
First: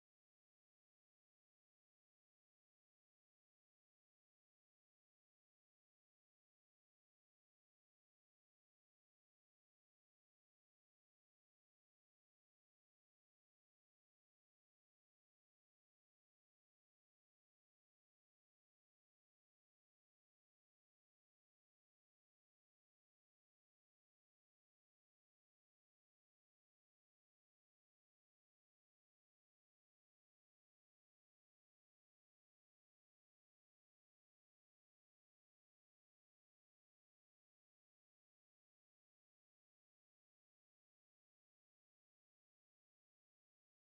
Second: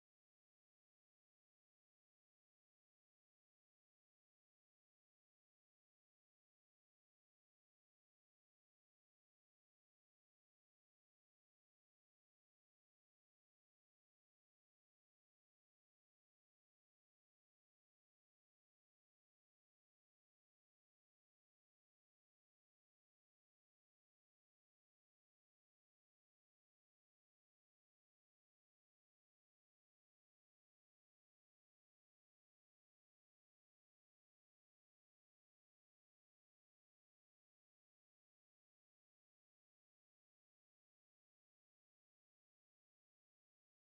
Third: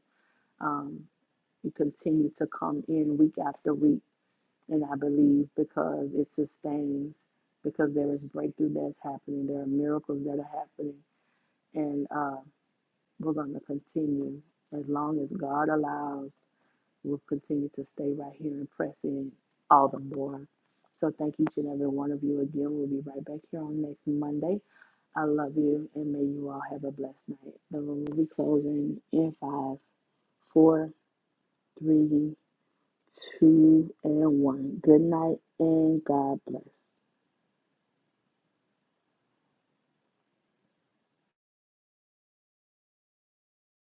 Um, you continue to come in week after week, and I believe because it sustains, because there is breakthrough that's happening, there are miracles that are happening, and uh, we're going to continue as long as God allows. We'll continue to stay right here and press in all the more. So thank each and every one of you again. We'll be right back here on next Monday. I love you, and may you all have a blessed night. The room will be closing in five, four three, two, and one. Good night and God bless.